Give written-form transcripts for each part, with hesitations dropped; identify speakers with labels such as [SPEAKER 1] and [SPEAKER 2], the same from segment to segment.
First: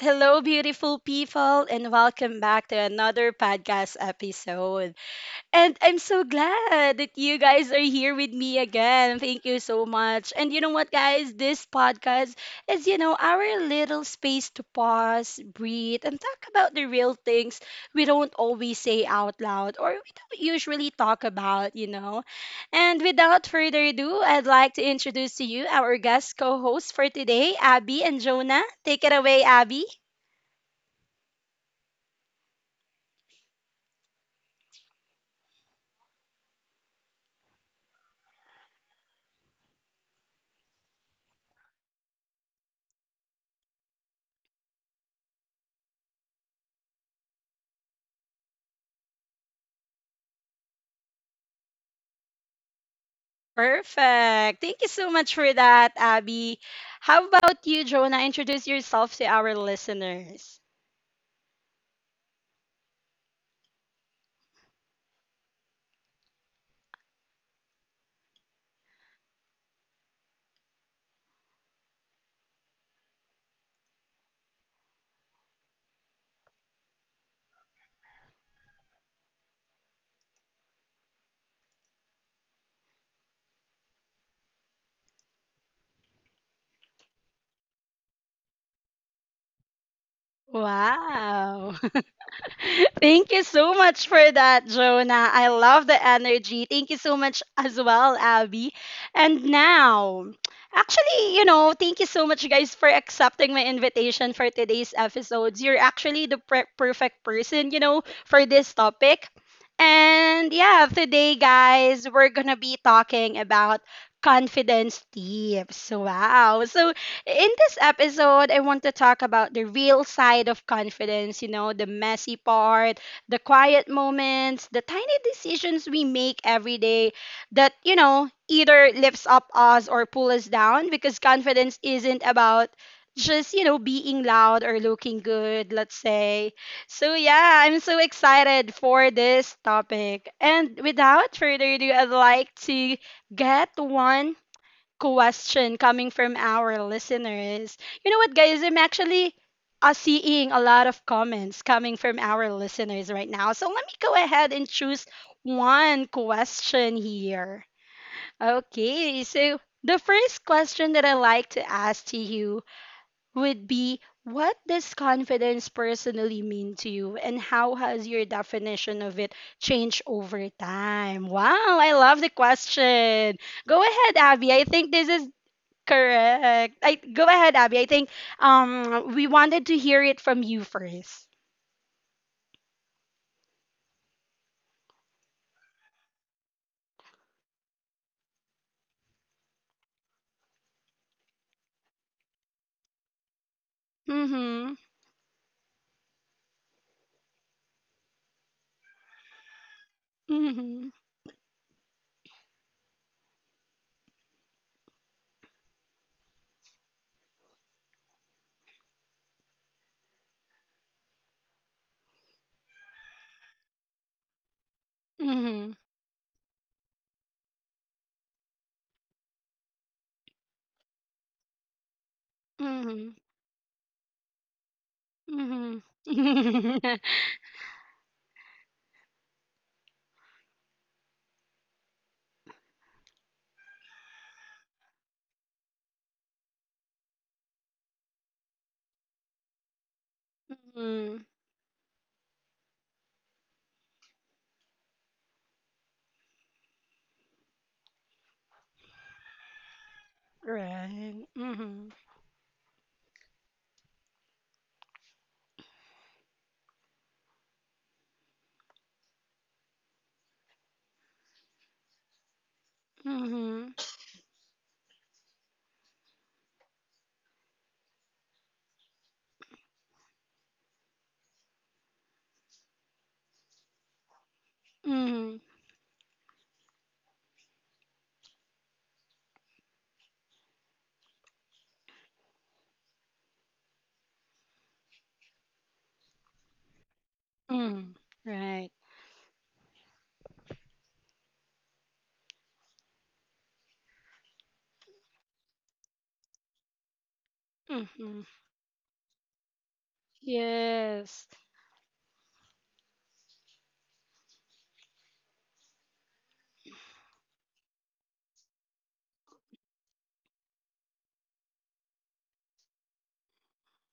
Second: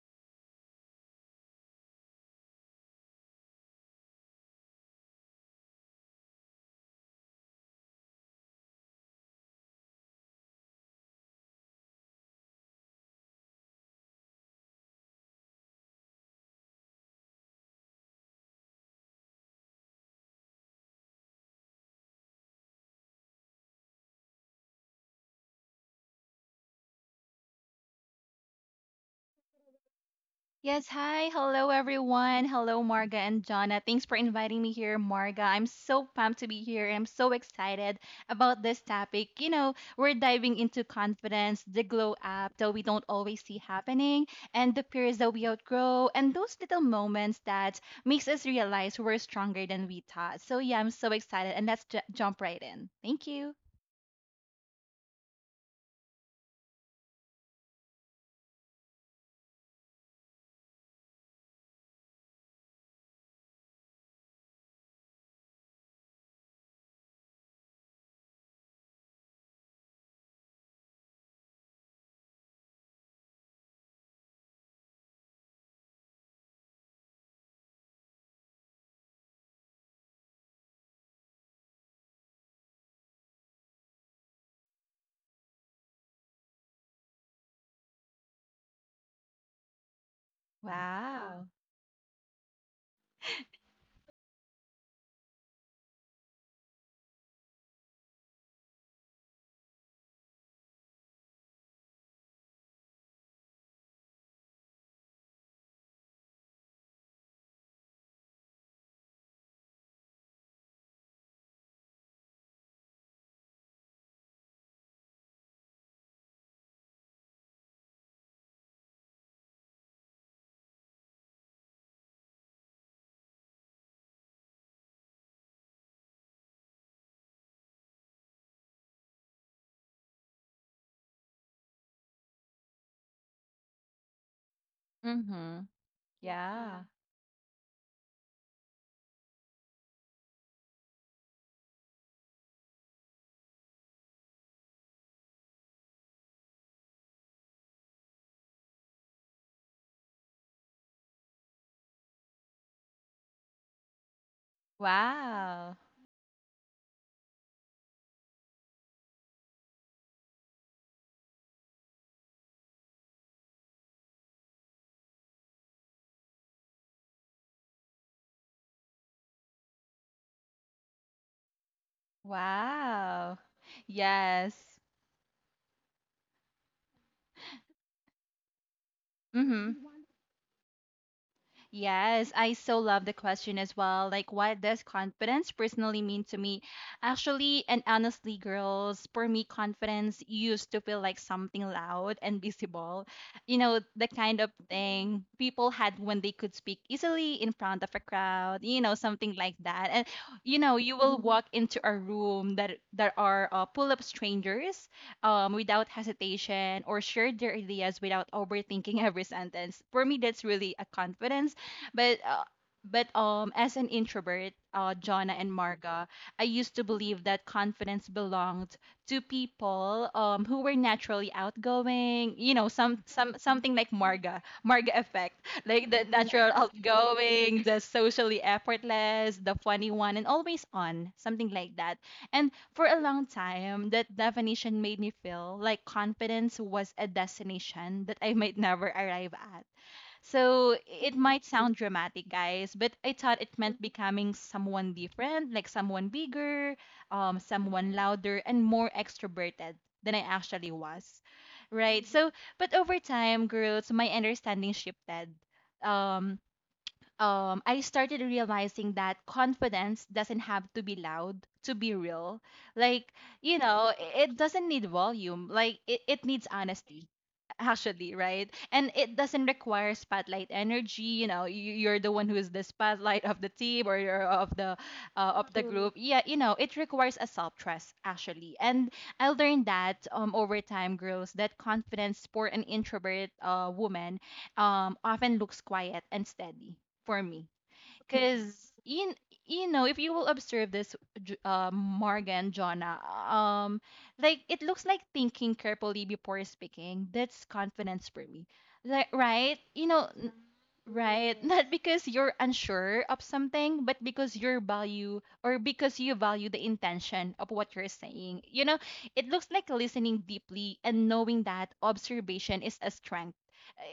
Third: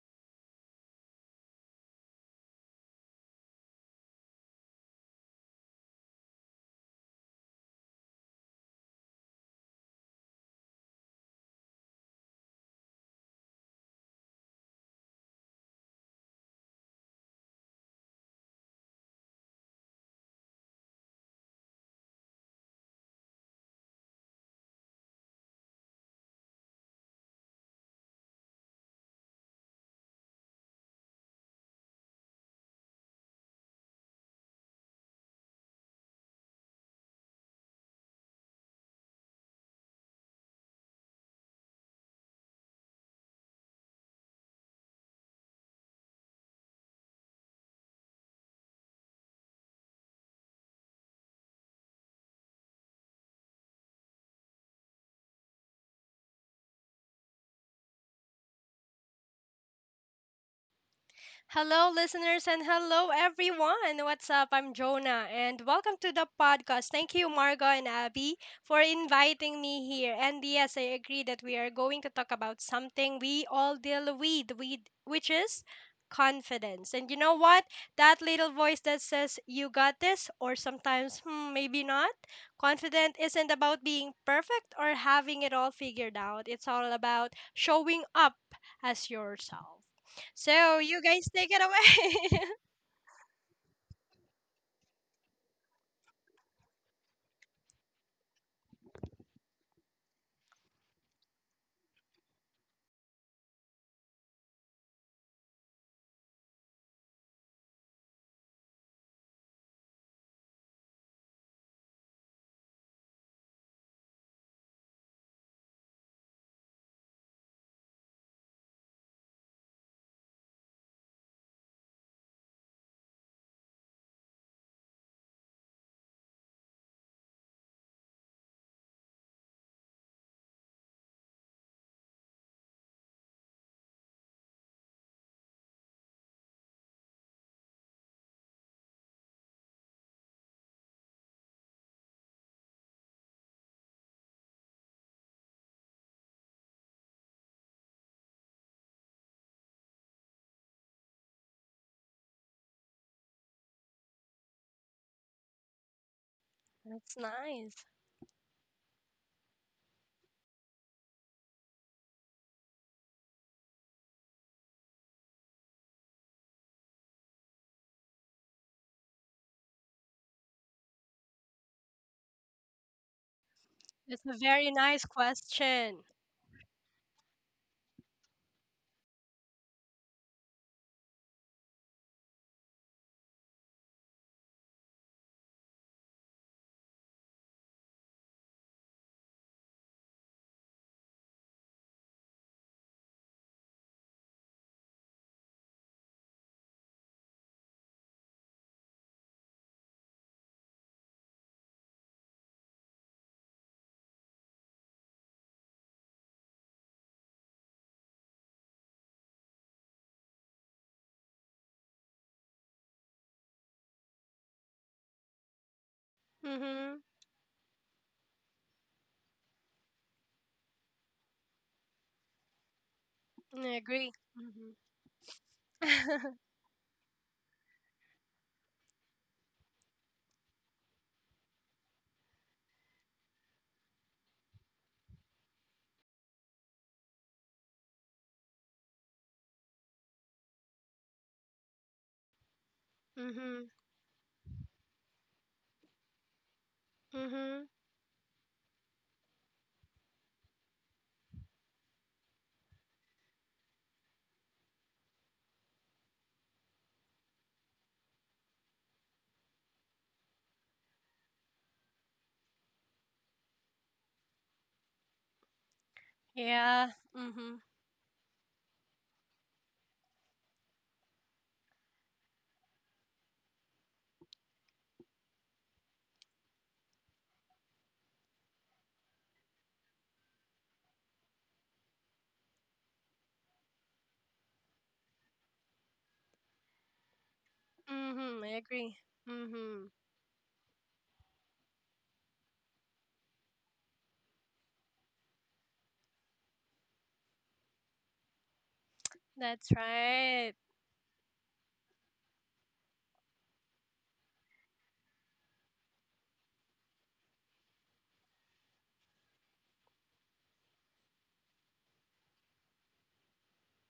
[SPEAKER 1] Hello, beautiful people, and welcome back to another podcast episode. And I'm so glad that you guys are here with me again. Thank you so much. And you know what, guys? This podcast is, you know, our little space to pause, breathe, and talk about the real things we don't always say out loud or we don't usually talk about, you know. And without further ado, I'd like to introduce to you our guest co hosts for today, Abby and Jonah. Take it away, Abby.
[SPEAKER 2] Yes, hi. Hello, everyone. Hello, Marga and Jonna. Thanks for inviting me here, Marga. I'm so pumped to be here, and I'm so excited about this topic. You know, we're diving into confidence, the glow up that we don't always see happening, and the fears that we outgrow, and those little moments that makes us realize we're stronger than we thought. So yeah, I'm so excited, and let's jump right in. Thank you.
[SPEAKER 1] Perfect. Thank you so much for that, Abby. How about you, Jonah? Introduce yourself to our listeners.
[SPEAKER 3] Hello, listeners, and hello, everyone. What's up? I'm Jonah, and welcome to the podcast. Thank you, Margo and Abby, for inviting me here. And yes, I agree that we are going to talk about something we all deal with which is confidence. And you know what? That little voice that says, you got this, or sometimes, maybe not. Confident isn't about being perfect or having it all figured out. It's all about showing up as yourself. So you guys
[SPEAKER 2] Wow.
[SPEAKER 3] take it
[SPEAKER 1] Wow.
[SPEAKER 3] away.
[SPEAKER 1] Thank you so much for that, Jonah. I love the energy. Thank you so much as well, Abby. And now, actually, you know, thank you so much, guys, for accepting my invitation for today's episodes. You're actually the perfect person, you know, for this topic. And yeah, today, guys, we're gonna be talking about confidence tips. Wow. So in this episode, I want to talk about the real side of confidence, you know, the messy part, the quiet moments, the tiny decisions we make every day that, you know, either lifts up us or pull us down because confidence isn't about just, you know, being loud or looking
[SPEAKER 2] Mm-hmm.
[SPEAKER 1] good, let's say.
[SPEAKER 2] Yeah.
[SPEAKER 1] So, yeah, I'm so excited for this topic. And without further ado, I'd like to get one question coming from our listeners. You know what, guys? I'm actually seeing a lot of comments coming from our listeners right now. So let me go ahead and choose
[SPEAKER 2] Wow.
[SPEAKER 1] one question
[SPEAKER 3] That's
[SPEAKER 1] here.
[SPEAKER 3] nice.
[SPEAKER 1] Okay, so the first question that I like to ask to you would be, what does confidence personally mean to you and how has your definition of it changed over time? Wow, I love the question.
[SPEAKER 2] Wow.
[SPEAKER 1] Go ahead,
[SPEAKER 3] It's a
[SPEAKER 1] Abby.
[SPEAKER 2] Yes.
[SPEAKER 1] I
[SPEAKER 3] very
[SPEAKER 1] think
[SPEAKER 3] nice
[SPEAKER 1] this is
[SPEAKER 3] question.
[SPEAKER 1] correct. I go ahead, Abby. I think we wanted to
[SPEAKER 2] Mm-hmm.
[SPEAKER 1] hear it from you first.
[SPEAKER 2] Yes, I so love the question as well. Like, what does confidence personally mean to me? Actually, and honestly, girls, for me, confidence used to feel like something loud and visible. You know, the kind of
[SPEAKER 1] Mhm.
[SPEAKER 2] thing people had when they could speak easily in front of a crowd, you know, something like that. And, you know,
[SPEAKER 1] Mhm.
[SPEAKER 2] you will walk into a room that there are full of strangers without hesitation or share their ideas without overthinking every sentence. For me, that's really a confidence but uh, but as an introvert, uh, Jonna and
[SPEAKER 1] Mhm.
[SPEAKER 2] Marga, I used to
[SPEAKER 3] Mhm.
[SPEAKER 2] believe that confidence belonged to people who were naturally outgoing, you know, some
[SPEAKER 1] Mhm.
[SPEAKER 2] some
[SPEAKER 3] I
[SPEAKER 2] something like
[SPEAKER 3] agree.
[SPEAKER 2] Marga,
[SPEAKER 3] Mhm.
[SPEAKER 2] Marga effect.
[SPEAKER 1] Mhm.
[SPEAKER 2] Like the natural outgoing, the socially effortless, the funny one and always on, something like that. And for a long time, that definition made me feel like confidence was a destination that I might never arrive at. So it
[SPEAKER 1] Mhm.
[SPEAKER 2] might sound dramatic, guys, but I thought it
[SPEAKER 3] Mhm.
[SPEAKER 2] meant becoming someone different, like someone bigger,
[SPEAKER 3] Mhm.
[SPEAKER 2] someone louder, and more extroverted than I actually was,
[SPEAKER 1] Right. Mhm.
[SPEAKER 2] right? But over time, girls, my understanding shifted. Um, I started realizing that confidence doesn't have to be loud to be real. Like, you
[SPEAKER 1] Mhm.
[SPEAKER 2] know, it doesn't need volume. Like, it needs
[SPEAKER 3] Yeah.
[SPEAKER 2] honesty
[SPEAKER 3] Mhm.
[SPEAKER 2] actually, right? And it doesn't require spotlight energy. You know, you, you're the one who is the spotlight of the team, or you're of the uh,
[SPEAKER 1] Mhm.
[SPEAKER 2] of the group, yeah. You know, it requires a self trust actually. And I learned that over time, girls, that confidence for an introvert, woman often looks quiet and steady for me,
[SPEAKER 1] Mhm.
[SPEAKER 3] Mhm. I
[SPEAKER 1] Right.
[SPEAKER 2] because
[SPEAKER 3] agree.
[SPEAKER 2] you know,
[SPEAKER 3] Mhm.
[SPEAKER 2] if you will observe this, Morgan, Jonah, like it looks like thinking carefully before speaking. That's confidence
[SPEAKER 1] Mhm.
[SPEAKER 2] for me. Like, right?
[SPEAKER 3] That's
[SPEAKER 2] You know,
[SPEAKER 3] right.
[SPEAKER 1] Yes.
[SPEAKER 2] right? Not because you're unsure of something, but because your value or because you value the intention of what you're saying. You know, it looks like listening deeply and knowing that observation is a strength.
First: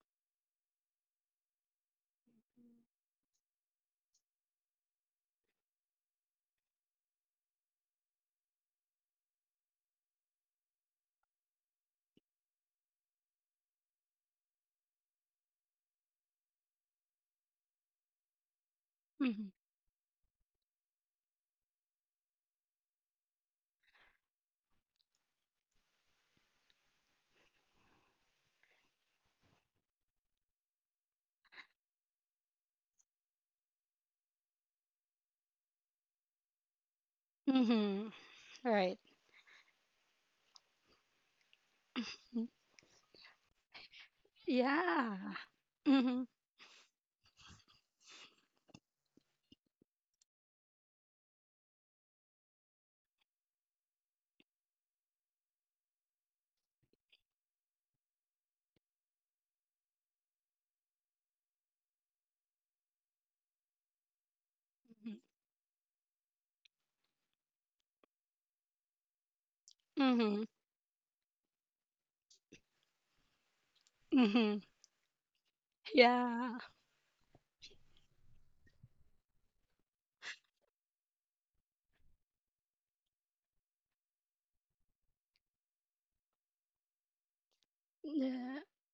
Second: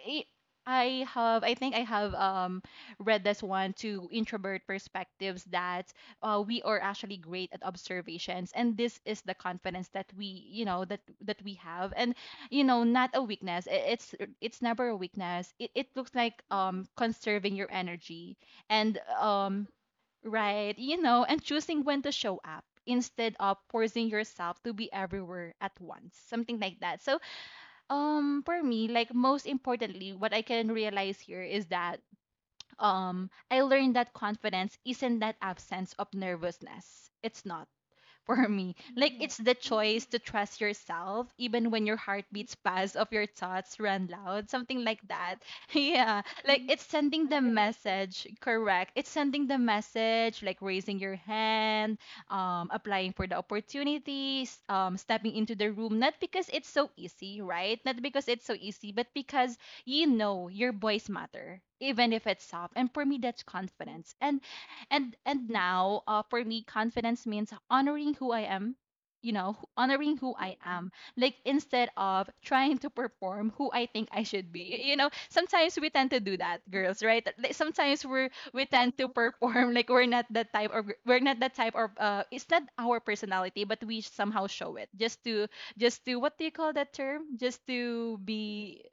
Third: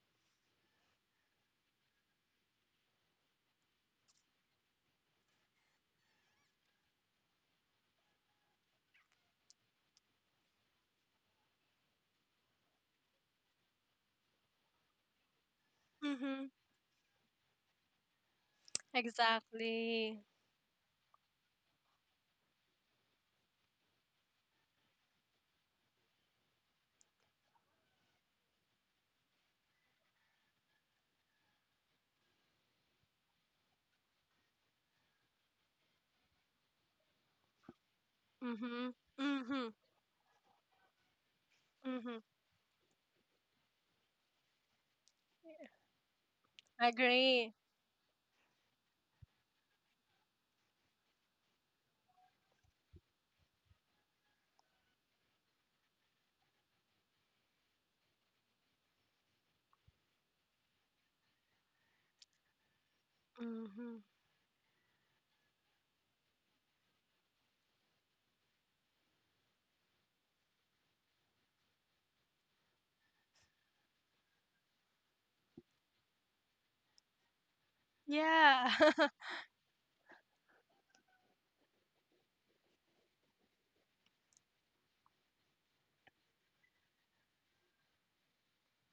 [SPEAKER 2] I I think I have read this one to introvert perspectives that we are actually great at observations, and this is the confidence that we, you know, that that we have. And you know, not a weakness. It's never a weakness. It looks like
[SPEAKER 3] Mhm.
[SPEAKER 2] conserving your energy and
[SPEAKER 1] Mhm.
[SPEAKER 3] Exactly.
[SPEAKER 2] right, you know, and choosing when to show up instead of forcing yourself to be everywhere at once, something like that. So for me, like, most importantly, what I can realize here is that I learned that confidence isn't that absence of nervousness. It's not
[SPEAKER 1] Mhm.
[SPEAKER 2] for me.
[SPEAKER 3] Mhm.
[SPEAKER 1] Right.
[SPEAKER 2] Like, it's the
[SPEAKER 3] Mhm.
[SPEAKER 2] choice to trust yourself even when your
[SPEAKER 3] Mhm.
[SPEAKER 2] heart beats fast of your thoughts run loud, something like
[SPEAKER 1] Yeah.
[SPEAKER 2] that. Yeah.
[SPEAKER 1] Mhm.
[SPEAKER 2] Like, it's
[SPEAKER 3] I
[SPEAKER 2] sending the
[SPEAKER 3] agree.
[SPEAKER 2] message, correct. It's sending the message, like raising your hand, applying for the opportunities, stepping into the room not because it's so easy, right? Not because it's so easy, but because you know your voice matter even if it's soft, and for me that's
[SPEAKER 3] Mhm.
[SPEAKER 2] confidence. And now, for me confidence means honoring who I am, you know, honoring who
[SPEAKER 1] Mhm.
[SPEAKER 2] I am, like instead of trying to perform who I think I should
[SPEAKER 1] Mhm.
[SPEAKER 2] be. You know, sometimes we tend to do
[SPEAKER 1] Yeah.
[SPEAKER 2] that, girls, right? Like, sometimes we
[SPEAKER 3] Yeah.
[SPEAKER 2] tend to perform like we're not that type of, we're not that type of it's not our personality, but we somehow show it just to, just to, what do you call that term, just to
[SPEAKER 1] Yeah.
[SPEAKER 2] be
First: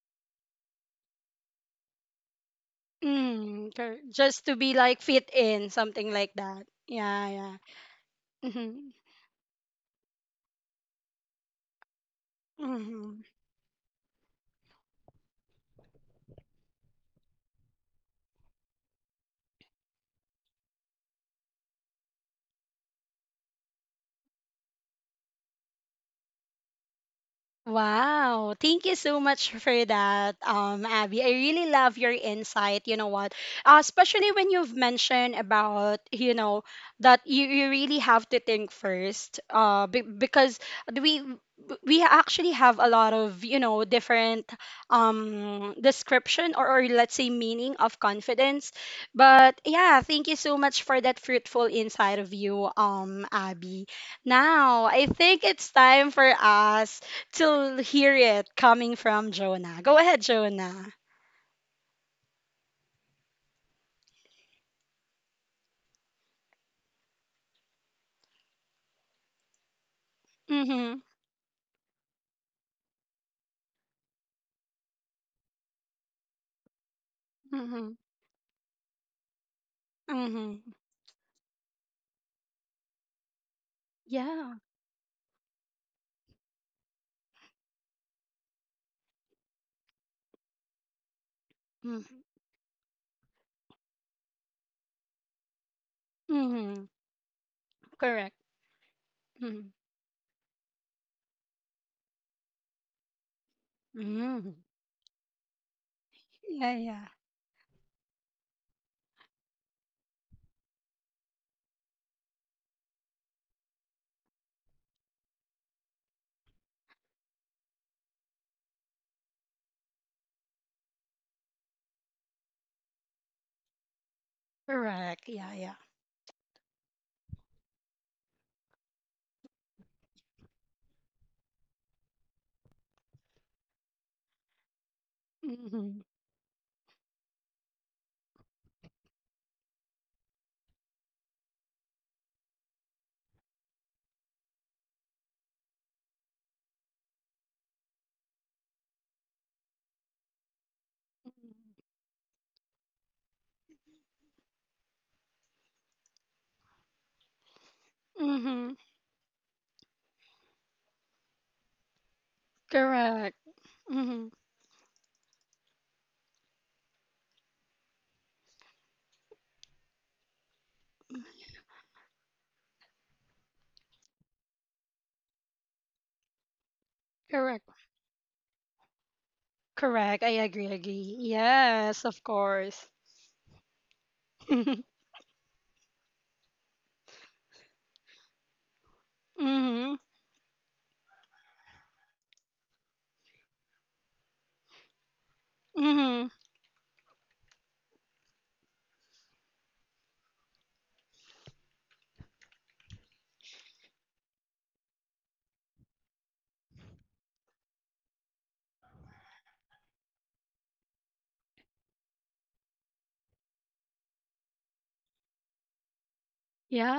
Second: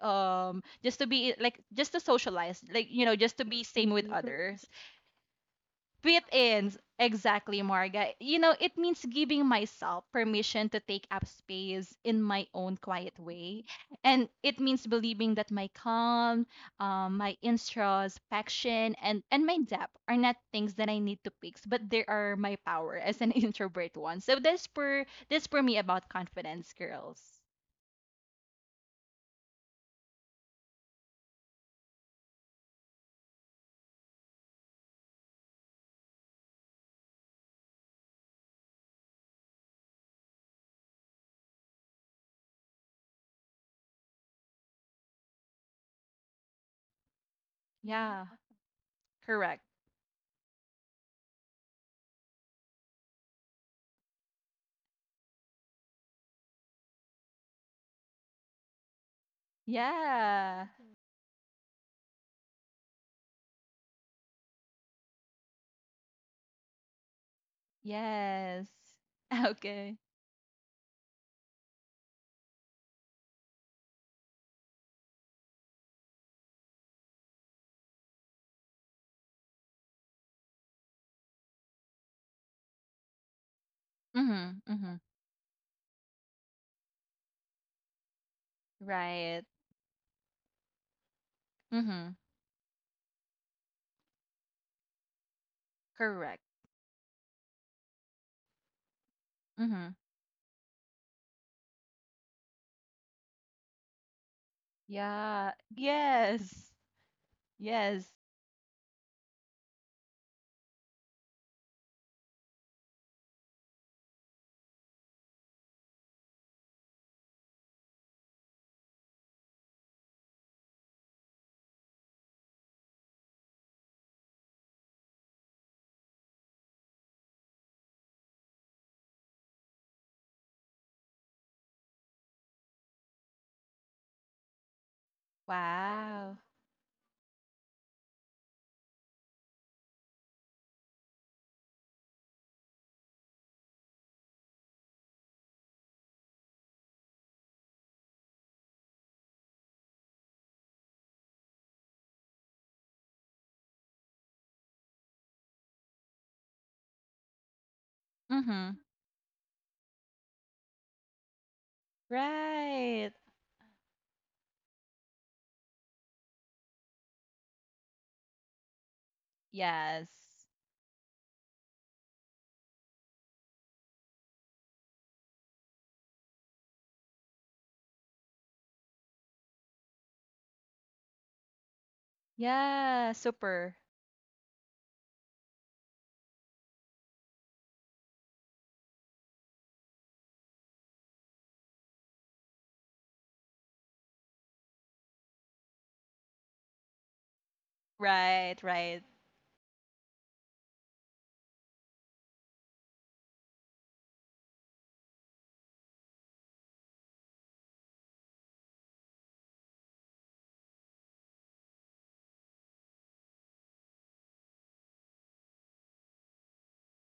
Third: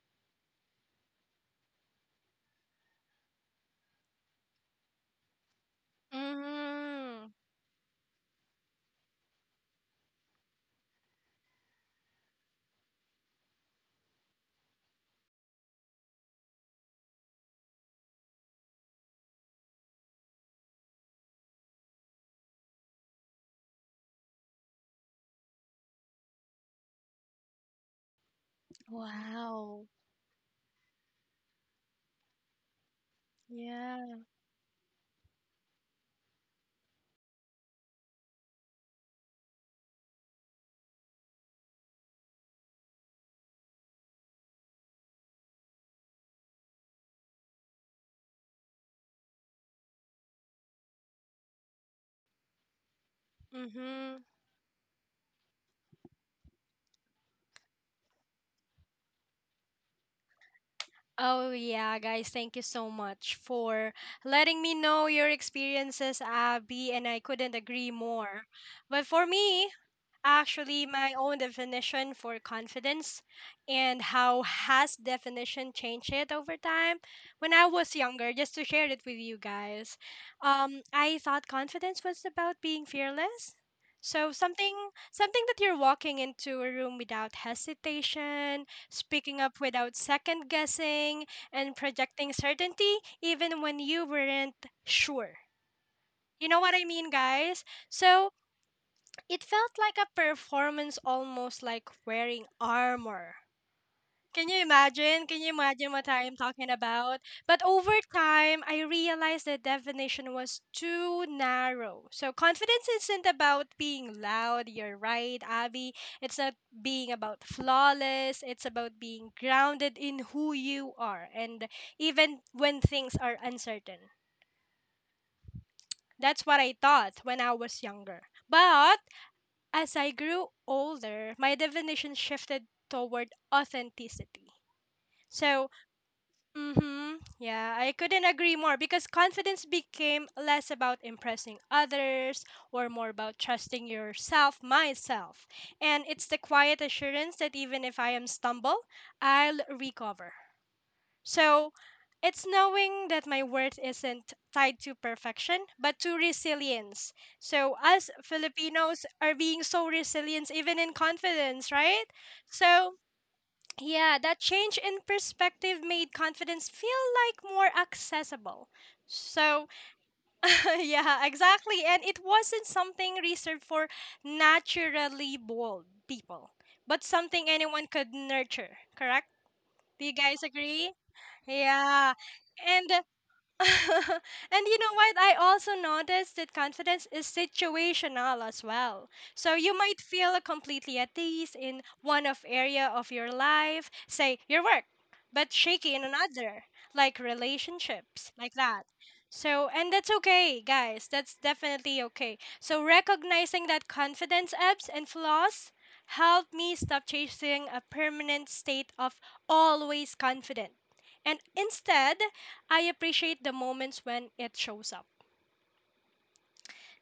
[SPEAKER 2] just to be, like, just to socialize, like, you know, just to be
[SPEAKER 1] Mm,
[SPEAKER 2] same with
[SPEAKER 1] just to
[SPEAKER 2] others.
[SPEAKER 1] be like fit in, something
[SPEAKER 2] Quit
[SPEAKER 1] like that.
[SPEAKER 2] ins.
[SPEAKER 1] Yeah,
[SPEAKER 3] Mhm.
[SPEAKER 1] yeah.
[SPEAKER 2] Exactly, Marga. You know, it
[SPEAKER 1] Mm-hmm.
[SPEAKER 2] means giving myself permission to take up space in my own quiet
[SPEAKER 1] Mm-hmm.
[SPEAKER 2] way. And it means believing that my calm, my introspection, and my depth are not things that I need to fix, but they are my power as an introvert one. So that's for me about confidence, girls.
[SPEAKER 1] Wow, thank you so much for
[SPEAKER 3] Wow.
[SPEAKER 1] that, Abby. I really love your insight. You know what?
[SPEAKER 3] Yeah.
[SPEAKER 1] Especially when you've mentioned about, you know, that you really have to think first, because we we actually have a lot of, you know, different description or let's say meaning of
[SPEAKER 2] Yeah,
[SPEAKER 1] confidence. But
[SPEAKER 2] correct.
[SPEAKER 1] yeah, thank you so much for that fruitful insight of you, Abby.
[SPEAKER 3] Mhm.
[SPEAKER 1] Now, I think it's time for us to hear it coming from Jonah. Go ahead,
[SPEAKER 2] Yeah,
[SPEAKER 1] Jonah.
[SPEAKER 3] Oh, yeah, guys, thank you so much for letting me know your experiences, Abby, and I couldn't agree more.
[SPEAKER 2] yes.
[SPEAKER 3] But for me,
[SPEAKER 2] Okay.
[SPEAKER 3] actually
[SPEAKER 1] Mm-hmm.
[SPEAKER 3] my own definition for confidence and how has definition changed it over time, when I was
[SPEAKER 1] Mm-hmm.
[SPEAKER 3] younger, just to share it with you guys,
[SPEAKER 1] Mm-hmm.
[SPEAKER 3] I thought confidence was about being fearless. So
[SPEAKER 2] Mm-hmm,
[SPEAKER 1] Yeah.
[SPEAKER 3] something
[SPEAKER 2] mm-hmm.
[SPEAKER 3] something that you're walking into a room without hesitation, speaking
[SPEAKER 2] Right.
[SPEAKER 3] up without second guessing, and
[SPEAKER 2] Mm-hmm.
[SPEAKER 1] Mm-hmm.
[SPEAKER 3] projecting certainty even when you weren't sure.
[SPEAKER 2] Correct.
[SPEAKER 3] You know what I
[SPEAKER 1] Mm-hmm.
[SPEAKER 3] mean, guys? So
[SPEAKER 1] Correct.
[SPEAKER 3] it
[SPEAKER 1] Mm-hmm.
[SPEAKER 3] felt
[SPEAKER 2] Mm-hmm.
[SPEAKER 3] like a performance, almost like wearing armor. Can
[SPEAKER 1] Mm-hmm.
[SPEAKER 3] you imagine? Can you
[SPEAKER 2] Yeah.
[SPEAKER 3] imagine what I am talking
[SPEAKER 2] Yes.
[SPEAKER 1] Yeah, yeah.
[SPEAKER 3] about? But over
[SPEAKER 2] Yes.
[SPEAKER 3] time, I realized the definition was too narrow. So, confidence isn't about being loud. You're right, Abby. It's not being about flawless. It's about being grounded in who you are and even when things are uncertain.
[SPEAKER 1] Correct. Yeah, yeah.
[SPEAKER 3] That's what I thought when I was younger. But as I grew older, my definition shifted toward authenticity. So,
[SPEAKER 1] Mm-hmm.
[SPEAKER 2] Wow.
[SPEAKER 3] mhm, yeah, I couldn't agree more because confidence became less about impressing others or more about trusting yourself, myself. And it's the quiet assurance that even if I am stumble, I'll recover. So it's knowing that my worth isn't tied to perfection, but to resilience. So us
[SPEAKER 2] Mm-hmm.
[SPEAKER 1] Mm-hmm.
[SPEAKER 3] Filipinos are being so resilient even in confidence, right? So
[SPEAKER 2] Right.
[SPEAKER 1] Correct.
[SPEAKER 3] yeah,
[SPEAKER 1] Mm-hmm.
[SPEAKER 3] that change in perspective made confidence feel like more accessible. So
[SPEAKER 2] Yes.
[SPEAKER 3] yeah, exactly. And it wasn't something reserved for naturally bold people, but something
[SPEAKER 1] Correct.
[SPEAKER 3] anyone could nurture, correct? Do you
[SPEAKER 1] Correct. I
[SPEAKER 3] guys
[SPEAKER 1] agree,
[SPEAKER 3] agree?
[SPEAKER 1] agree. Yes,
[SPEAKER 3] Yeah.
[SPEAKER 1] of
[SPEAKER 3] And
[SPEAKER 1] course.
[SPEAKER 2] Yeah. Super.
[SPEAKER 3] and you know what? I also noticed that confidence is situational as well. So you
[SPEAKER 1] Mm-hmm.
[SPEAKER 3] might feel completely at ease in one of area of your life, say your work, but shaky in
[SPEAKER 1] Mm-hmm.
[SPEAKER 3] another, like relationships, like
[SPEAKER 2] Right.
[SPEAKER 3] that.
[SPEAKER 2] Right.
[SPEAKER 3] So, and that's okay, guys. That's definitely okay. So, recognizing that confidence ebbs and flaws helped me stop chasing a permanent state of always confident, and instead I appreciate the moments when it shows up.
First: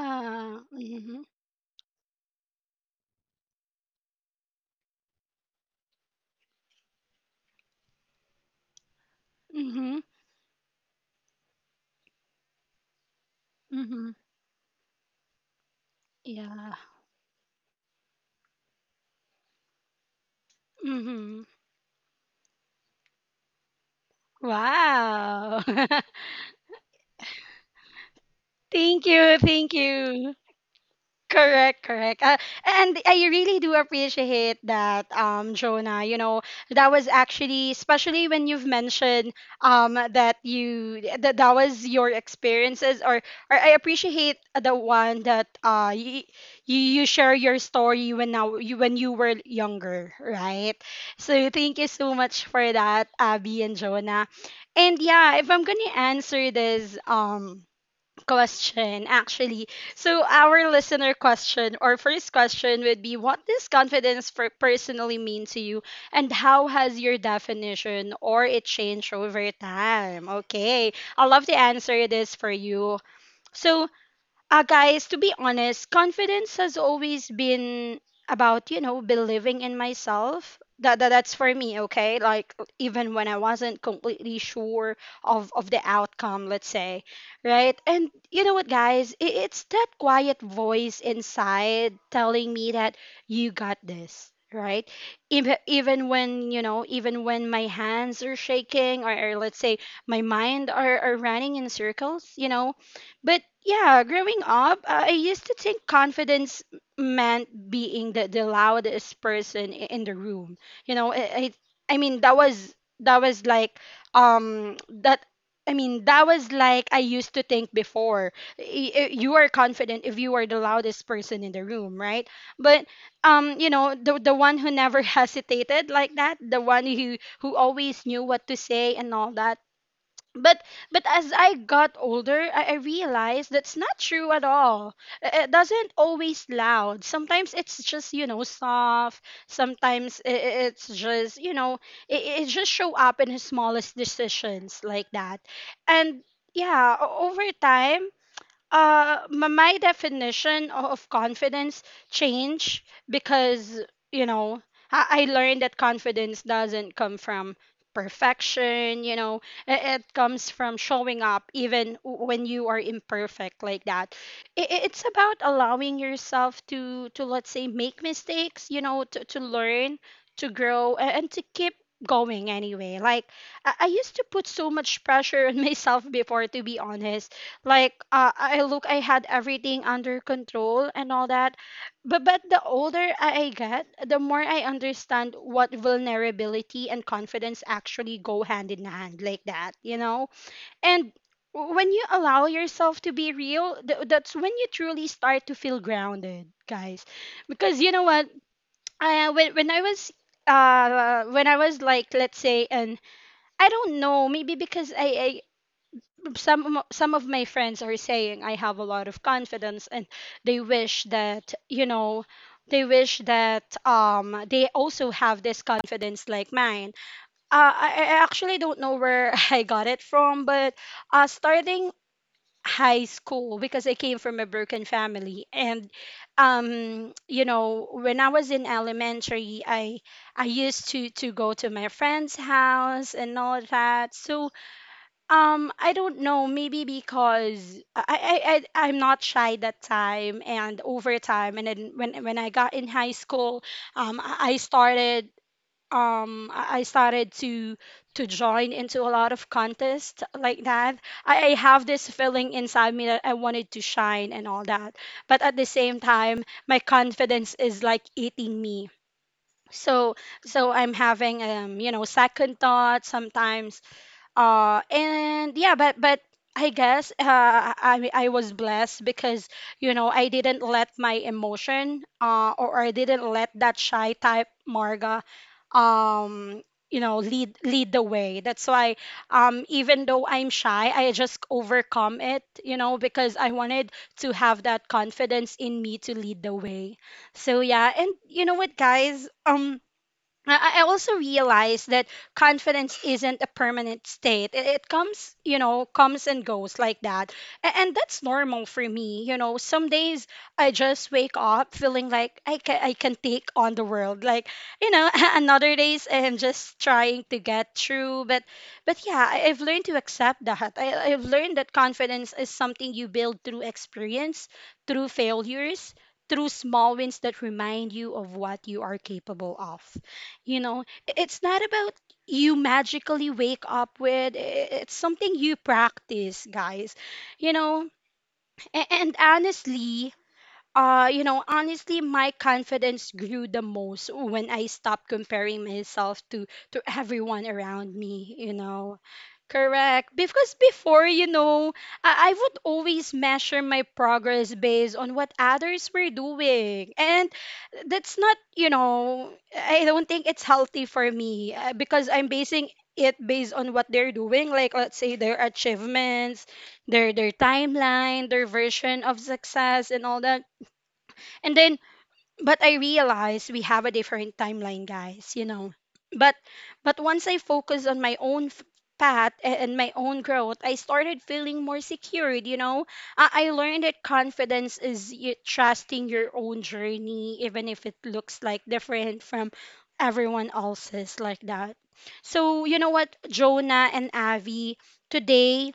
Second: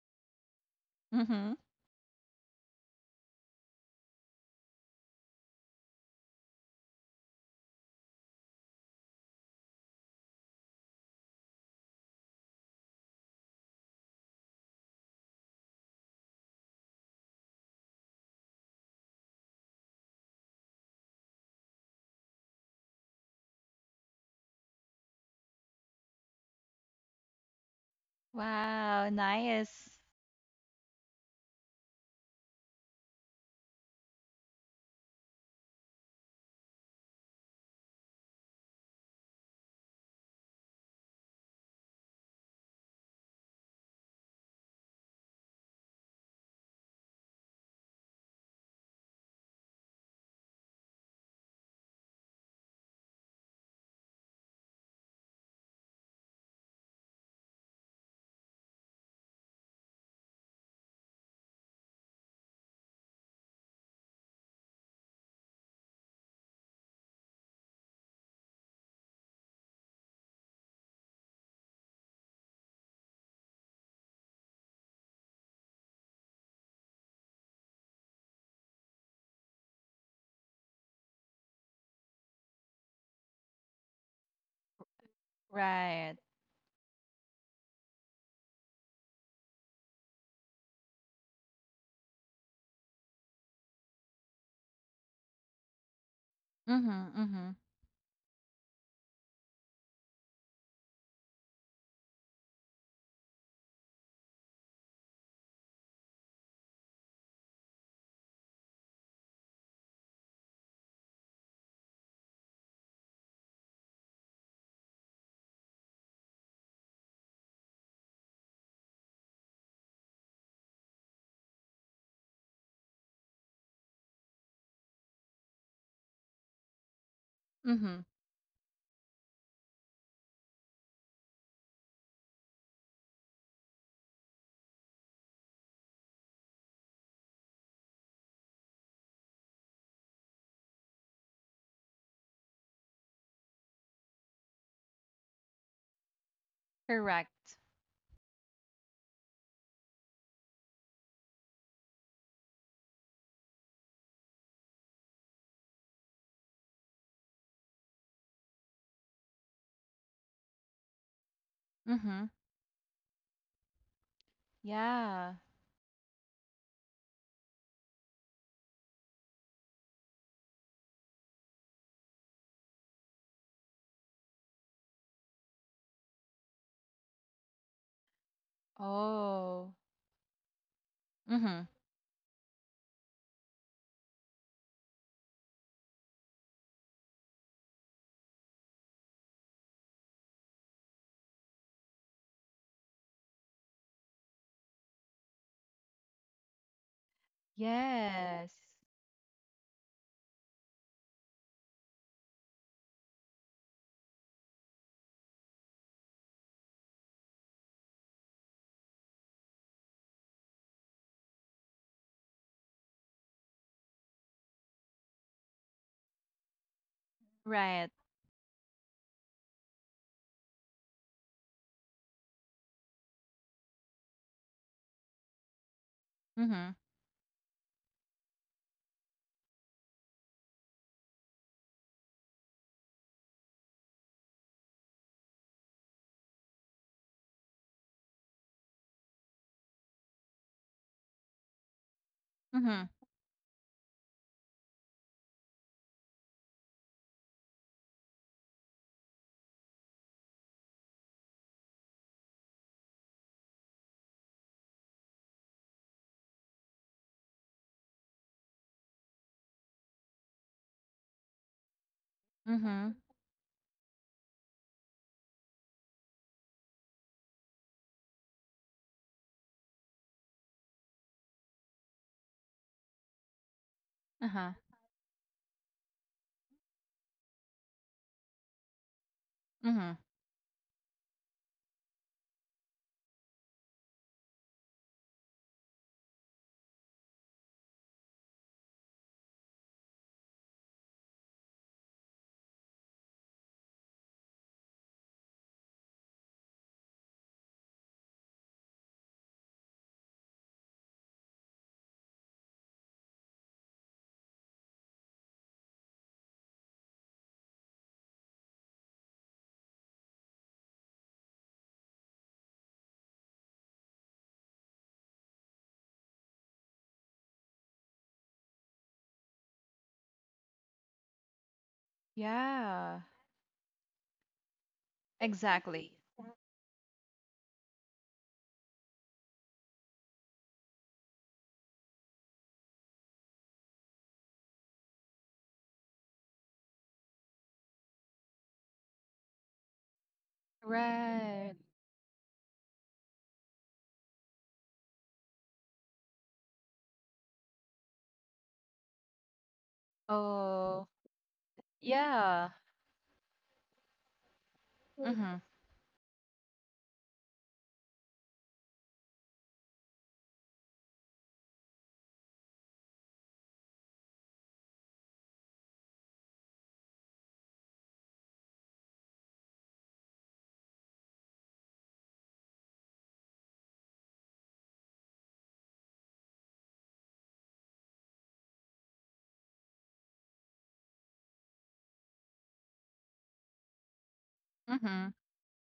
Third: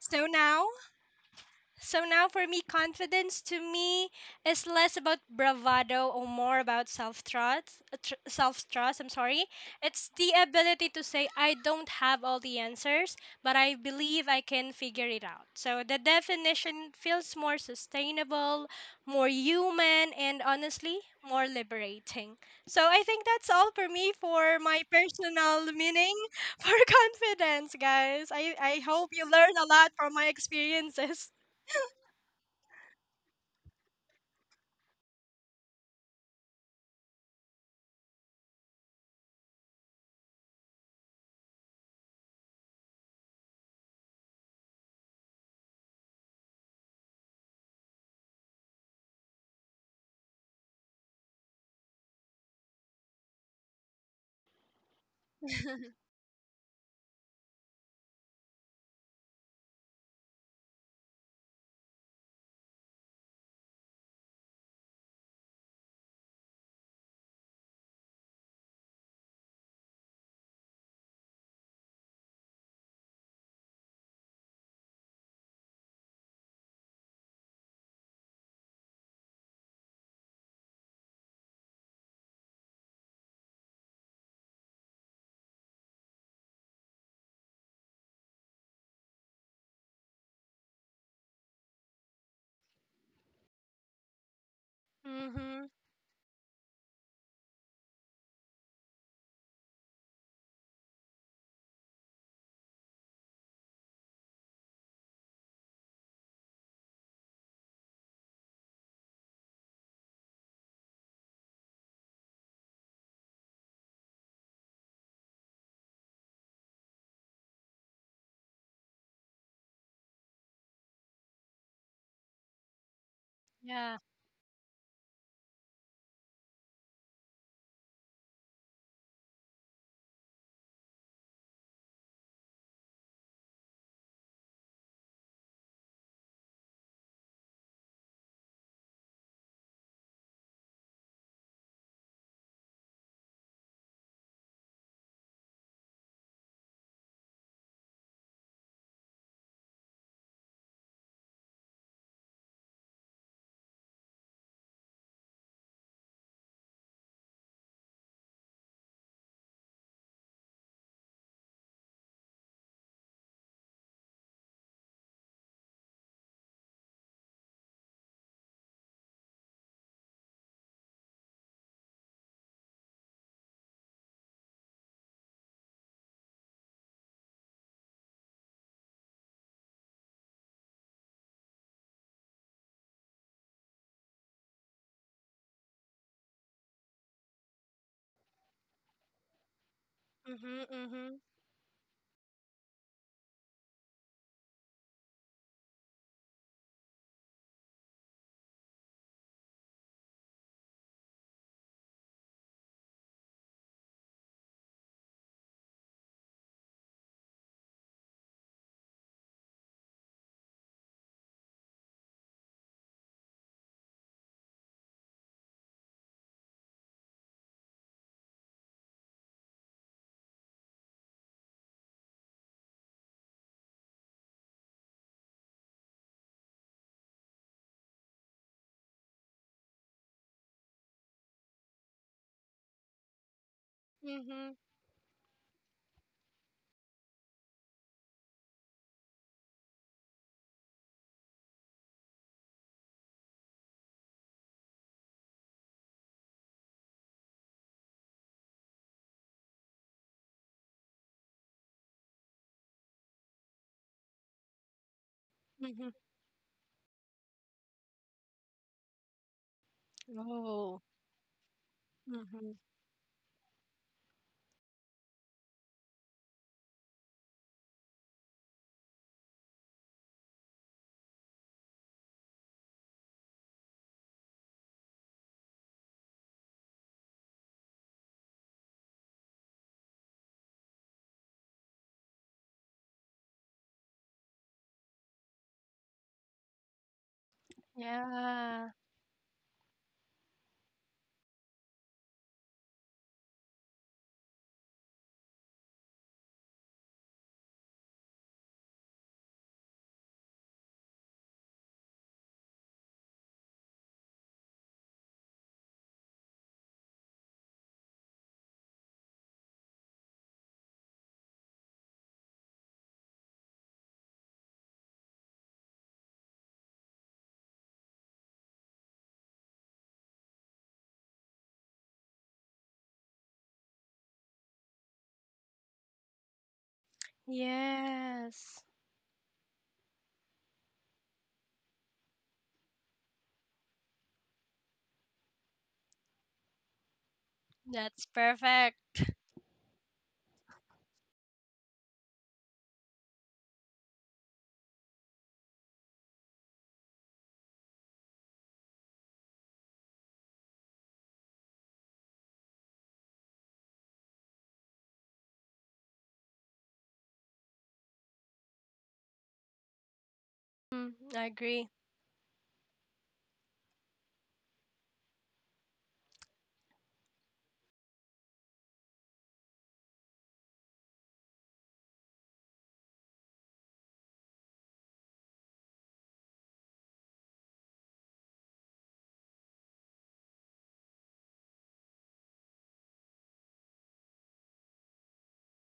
[SPEAKER 3] So now,
[SPEAKER 1] Mm-hmm.
[SPEAKER 2] Mm-hmm.
[SPEAKER 3] so now for me, confidence to me is less about bravado or more about self trust. Self trust. I'm sorry.
[SPEAKER 1] Mm-hmm.
[SPEAKER 3] It's the ability to say I don't have all the answers, but I
[SPEAKER 1] Mm-hmm.
[SPEAKER 3] believe I can figure it out. So the
[SPEAKER 1] Yeah.
[SPEAKER 3] definition feels more sustainable, more human, and honestly,
[SPEAKER 1] Mm-hmm.
[SPEAKER 3] more liberating. So I think that's all for me for my
[SPEAKER 1] Wow.
[SPEAKER 3] personal meaning for confidence, guys. I
[SPEAKER 1] Thank
[SPEAKER 2] Wow.
[SPEAKER 3] hope you
[SPEAKER 1] you,
[SPEAKER 3] learn a
[SPEAKER 1] thank
[SPEAKER 3] lot
[SPEAKER 2] Nice.
[SPEAKER 3] from my
[SPEAKER 1] you.
[SPEAKER 3] experiences.
[SPEAKER 1] Correct, correct. And I really do appreciate that, Jonah. You know, that was actually, especially when you've mentioned that you that that was your experiences, or I appreciate the one that you, you share your story when now you when you were younger, right? So thank you so much for that, Abby and Jonah. And yeah, if I'm gonna answer this, question, actually. So, our listener question or first question would be, what does confidence for personally mean to you, and how has your definition or it changed over time? Okay, I love to answer this for you. So, guys, to be honest, confidence has always been about, you know, believing in myself. That's for me, okay? Like even when I wasn't completely sure of the
[SPEAKER 2] Right.
[SPEAKER 1] outcome, let's say, right? And you know what, guys? It's that quiet voice inside telling me that you got this, right? Even
[SPEAKER 3] Mhm.
[SPEAKER 1] even when, you know,
[SPEAKER 2] Mm-hmm.
[SPEAKER 1] even when
[SPEAKER 2] Mm-hmm.
[SPEAKER 1] my hands are shaking or let's say my mind are running in circles, you know, but yeah, growing up, I used to think confidence meant being the loudest person in the room. You know, I mean that was like um that I mean that was like I used to think before. You are confident if you are the loudest person in the room, right? But you know,
[SPEAKER 3] Yeah.
[SPEAKER 1] the one who never hesitated like that, the one who
[SPEAKER 2] Mm-hmm.
[SPEAKER 1] always knew what to say and all that, but but as I got older, I realized that's not true at all. It doesn't always loud. Sometimes it's just, you know, soft. It's just, you know, it just show up in the smallest decisions like that, and yeah,
[SPEAKER 2] Correct.
[SPEAKER 1] over time my definition of confidence change because, you know, I learned that confidence doesn't come from perfection, you know, it comes from showing up even
[SPEAKER 2] Mm-hmm.
[SPEAKER 1] when you are imperfect like that. It's
[SPEAKER 2] Yeah.
[SPEAKER 1] about allowing yourself to let's say make mistakes, you know, to learn to grow and to keep going anyway. Like I used to put so much pressure on myself before, to be honest, like I look I had
[SPEAKER 2] Oh.
[SPEAKER 1] everything under control and all that,
[SPEAKER 2] Mm-hmm.
[SPEAKER 1] but the older I get the more I understand what vulnerability and confidence actually go hand in hand like that, you know,
[SPEAKER 3] Mhm.
[SPEAKER 1] and
[SPEAKER 3] Mhm.
[SPEAKER 1] when you allow yourself to be real, that's when you truly start to feel grounded, guys, because you know what,
[SPEAKER 2] Yes.
[SPEAKER 1] I, when, when I was when I was like, let's say, and I don't know, maybe because some of my friends are saying I have a lot of confidence and they wish that, you know, they wish that they also have this confidence like mine.
[SPEAKER 2] Right.
[SPEAKER 1] I actually don't know where I got it from, but starting high school, because I came from a broken family, and
[SPEAKER 2] Mm-hmm.
[SPEAKER 1] you know when I was in elementary I used to go to my friend's house and all that, so
[SPEAKER 3] Mhm.
[SPEAKER 1] I don't know. Maybe because I'm not shy that time, and over time, and then when I got in
[SPEAKER 2] Mm-hmm.
[SPEAKER 1] high school, I started um I I started to to join into a lot of contests like that. I have this feeling inside me that I wanted to shine and all that, but at the
[SPEAKER 3] Mhm.
[SPEAKER 1] same time, my confidence is like eating me. So so
[SPEAKER 3] Oh.
[SPEAKER 1] I'm having you know
[SPEAKER 3] Mhm.
[SPEAKER 1] second
[SPEAKER 2] Mm-hmm.
[SPEAKER 1] thoughts sometimes and yeah, but I guess I was blessed because, you know, I didn't let my emotion or I didn't let that shy type
[SPEAKER 2] Uh-huh.
[SPEAKER 1] Marga um you know lead the way. That's why
[SPEAKER 2] Mm-hmm.
[SPEAKER 1] even though I'm shy I just overcome it, you know, because I wanted to have that confidence in me to lead the way. So yeah, and you know
[SPEAKER 3] Yeah.
[SPEAKER 1] what, guys, I also realize that confidence isn't a permanent state. It comes, you know, comes and goes like that. And that's normal for me. You know, some days I just wake up feeling like I can take on the world. Like, you know, another days I'm just trying to get through. But yeah, I've learned to accept that. I've learned that confidence is something you build through experience, through failures, through small wins that remind you of what you are capable of. You know, it's not about you
[SPEAKER 2] Yeah.
[SPEAKER 1] magically wake up with, it's something you
[SPEAKER 2] Exactly.
[SPEAKER 1] practice, guys. You know,
[SPEAKER 3] Yes.
[SPEAKER 1] And honestly, you know, honestly, my confidence grew the most when I stopped comparing myself to everyone around
[SPEAKER 3] That's
[SPEAKER 1] me, you
[SPEAKER 3] perfect.
[SPEAKER 1] know. Correct. Because before, you
[SPEAKER 2] Right.
[SPEAKER 1] know, I would always measure my progress based on what others were doing. And that's not, you know, I don't think it's healthy
[SPEAKER 2] Oh,
[SPEAKER 1] for me, because I'm
[SPEAKER 2] yeah.
[SPEAKER 1] basing it based on what they're doing, like let's say their
[SPEAKER 2] Mhm.
[SPEAKER 1] achievements, their timeline, their version of success and all that,
[SPEAKER 3] Mm, I
[SPEAKER 1] and
[SPEAKER 3] agree.
[SPEAKER 1] then, but I realized we have a different timeline, guys, you know. But but once I focused on my own path and my own growth, I started feeling more secured, you know. I learned that confidence is trusting your own journey, even if it looks like different from everyone else's, like that. So, you know what, Jonah and Avi,
[SPEAKER 2] Mhm.
[SPEAKER 1] today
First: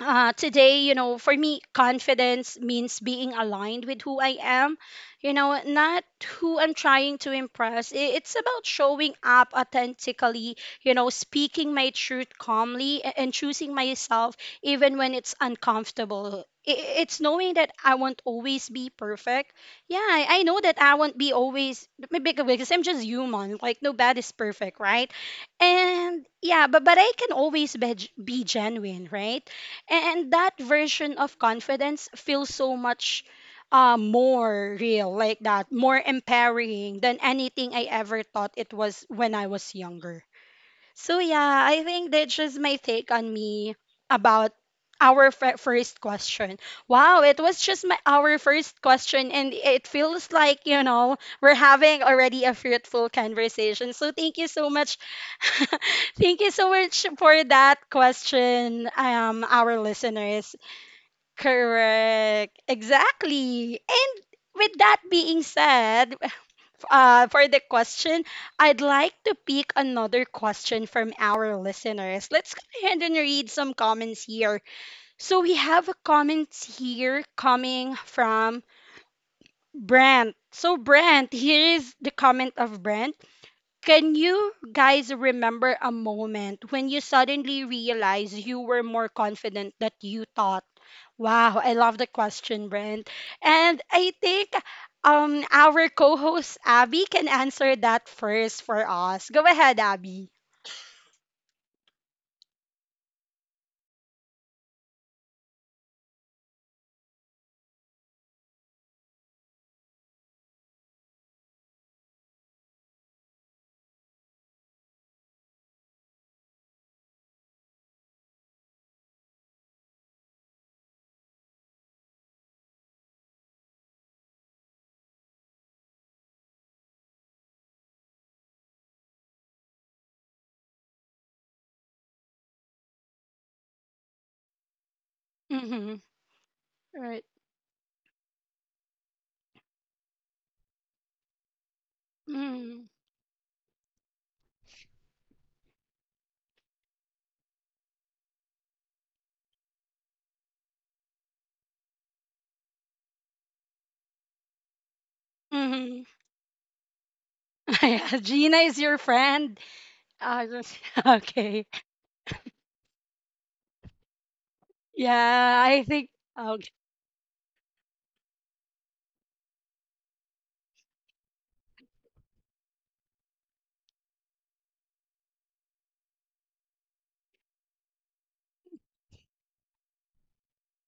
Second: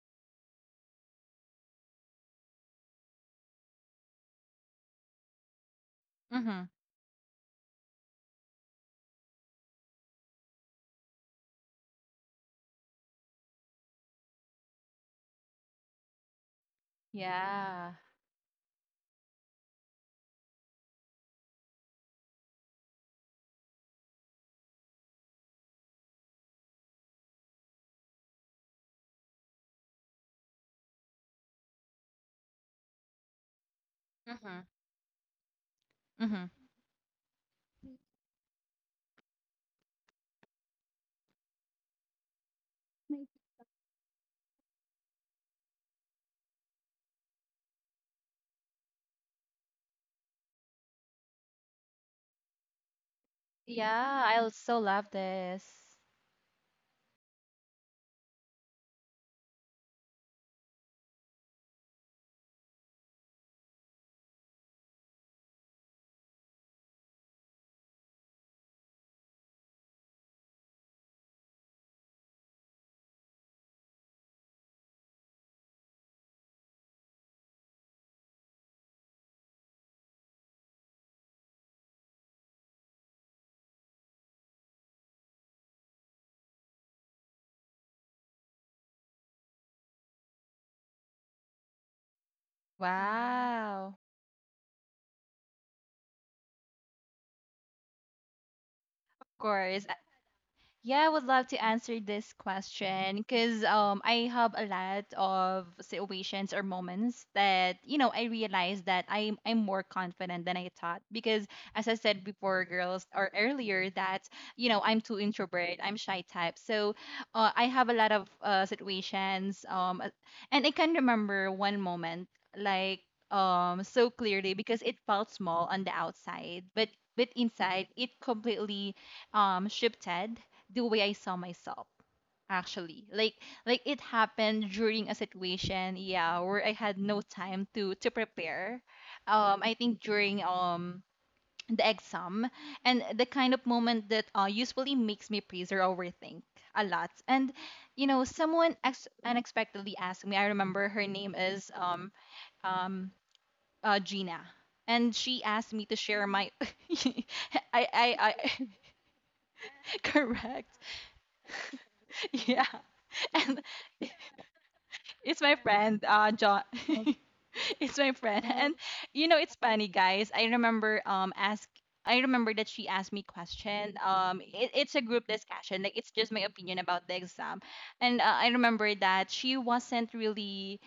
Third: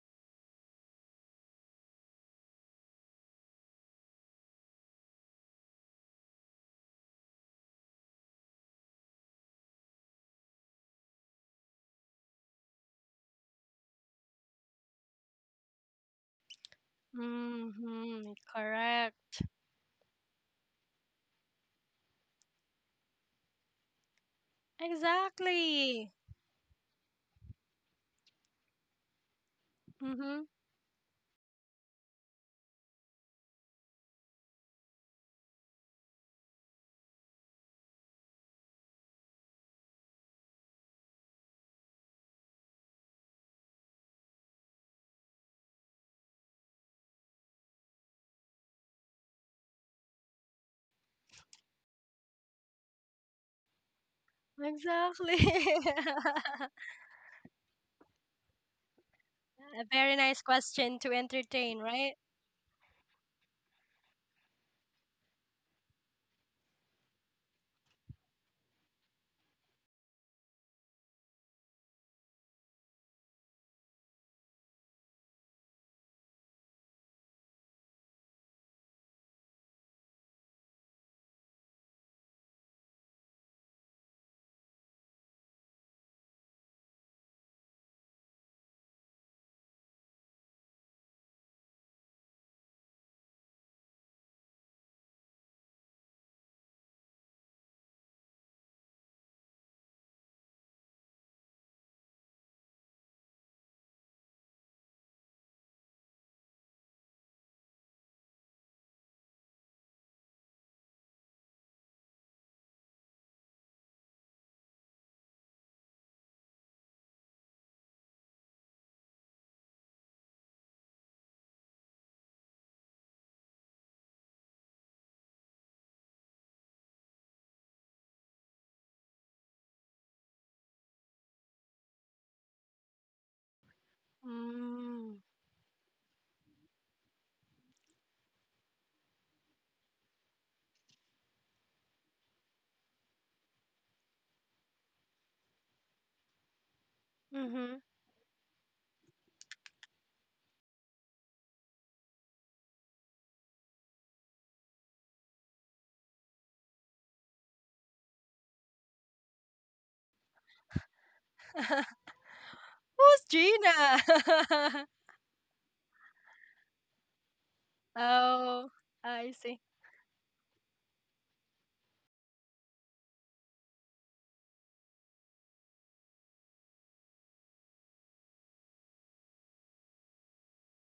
[SPEAKER 1] today, you know, for me, confidence means being aligned with who I am, you know, not who
[SPEAKER 2] Mhm.
[SPEAKER 1] I'm trying to impress. It's about showing up authentically, you know, speaking my truth calmly and choosing myself even when it's uncomfortable. It's knowing that
[SPEAKER 2] Yeah.
[SPEAKER 1] I won't
[SPEAKER 3] Mhm.
[SPEAKER 1] always be
[SPEAKER 3] Correct.
[SPEAKER 1] perfect. Yeah, I know that I won't be always maybe because I'm just human. Like nobody's perfect, right?
[SPEAKER 3] Exactly.
[SPEAKER 1] And yeah, but I can always be genuine, right? And
[SPEAKER 3] Mhm.
[SPEAKER 1] that version of confidence feels so much
[SPEAKER 2] Mhm.
[SPEAKER 1] more real, like that, more
[SPEAKER 2] Mhm.
[SPEAKER 1] empowering than anything I ever thought it was when I was younger. So yeah, I think that's just my take on me about our first question. Wow, it was just my our first question, and it feels like you know we're having already a fruitful conversation. So
[SPEAKER 2] Yeah,
[SPEAKER 1] thank
[SPEAKER 2] I
[SPEAKER 1] you so
[SPEAKER 2] also
[SPEAKER 1] much,
[SPEAKER 2] love
[SPEAKER 3] Exactly.
[SPEAKER 2] this.
[SPEAKER 1] thank you so much for that question, our
[SPEAKER 3] A very nice
[SPEAKER 1] listeners.
[SPEAKER 3] question to entertain, right?
[SPEAKER 1] Correct, exactly, and. With that being said, for the question. I'd like to pick another question from our listeners. Let's go ahead and read some comments here. So we have a comment here coming from Brent. So Brent, here is the comment of Brent. Can you guys remember a moment when you suddenly realized you were more confident that you thought? Wow, I love the question, Brent. And
[SPEAKER 2] Wow.
[SPEAKER 1] I think our co-host Abby can answer that first for us.
[SPEAKER 2] Of
[SPEAKER 1] Go ahead,
[SPEAKER 2] course,
[SPEAKER 1] Abby.
[SPEAKER 2] yeah, I would love to answer this question because I have a lot of situations or moments that you know I realized that I'm more confident than I thought, because as I said before, girls, or earlier, that you know I'm too introvert, I'm shy type. So I have a lot of situations, and I can remember one moment like so clearly because it felt small on the outside, but inside it completely shifted the way I saw myself actually. Like it happened during a
[SPEAKER 3] Mm.
[SPEAKER 2] situation,
[SPEAKER 1] Mm-hmm.
[SPEAKER 2] yeah, where I had no
[SPEAKER 1] Right.
[SPEAKER 2] time to prepare. I think during the exam,
[SPEAKER 1] Mm-hmm.
[SPEAKER 2] and the kind of moment that usually makes me freeze or overthink a lot. And
[SPEAKER 3] Mhm.
[SPEAKER 2] you know, someone unexpectedly asked me, I remember her name is um Gina, and she asked me to share my
[SPEAKER 1] Yeah. Gina
[SPEAKER 2] I
[SPEAKER 1] is your friend. Uh, just-
[SPEAKER 2] correct,
[SPEAKER 1] okay.
[SPEAKER 2] yeah.
[SPEAKER 3] Who's
[SPEAKER 2] And
[SPEAKER 3] Gina?
[SPEAKER 2] it's my
[SPEAKER 1] Yeah, I
[SPEAKER 2] friend,
[SPEAKER 1] think.
[SPEAKER 2] John.
[SPEAKER 1] Okay.
[SPEAKER 2] It's my friend. And
[SPEAKER 3] Oh,
[SPEAKER 2] you know,
[SPEAKER 3] I
[SPEAKER 2] it's
[SPEAKER 3] see.
[SPEAKER 2] funny, guys. I remember that she asked me question. It, it's a group discussion. Like, it's just my opinion about the exam, and I remember that she wasn't really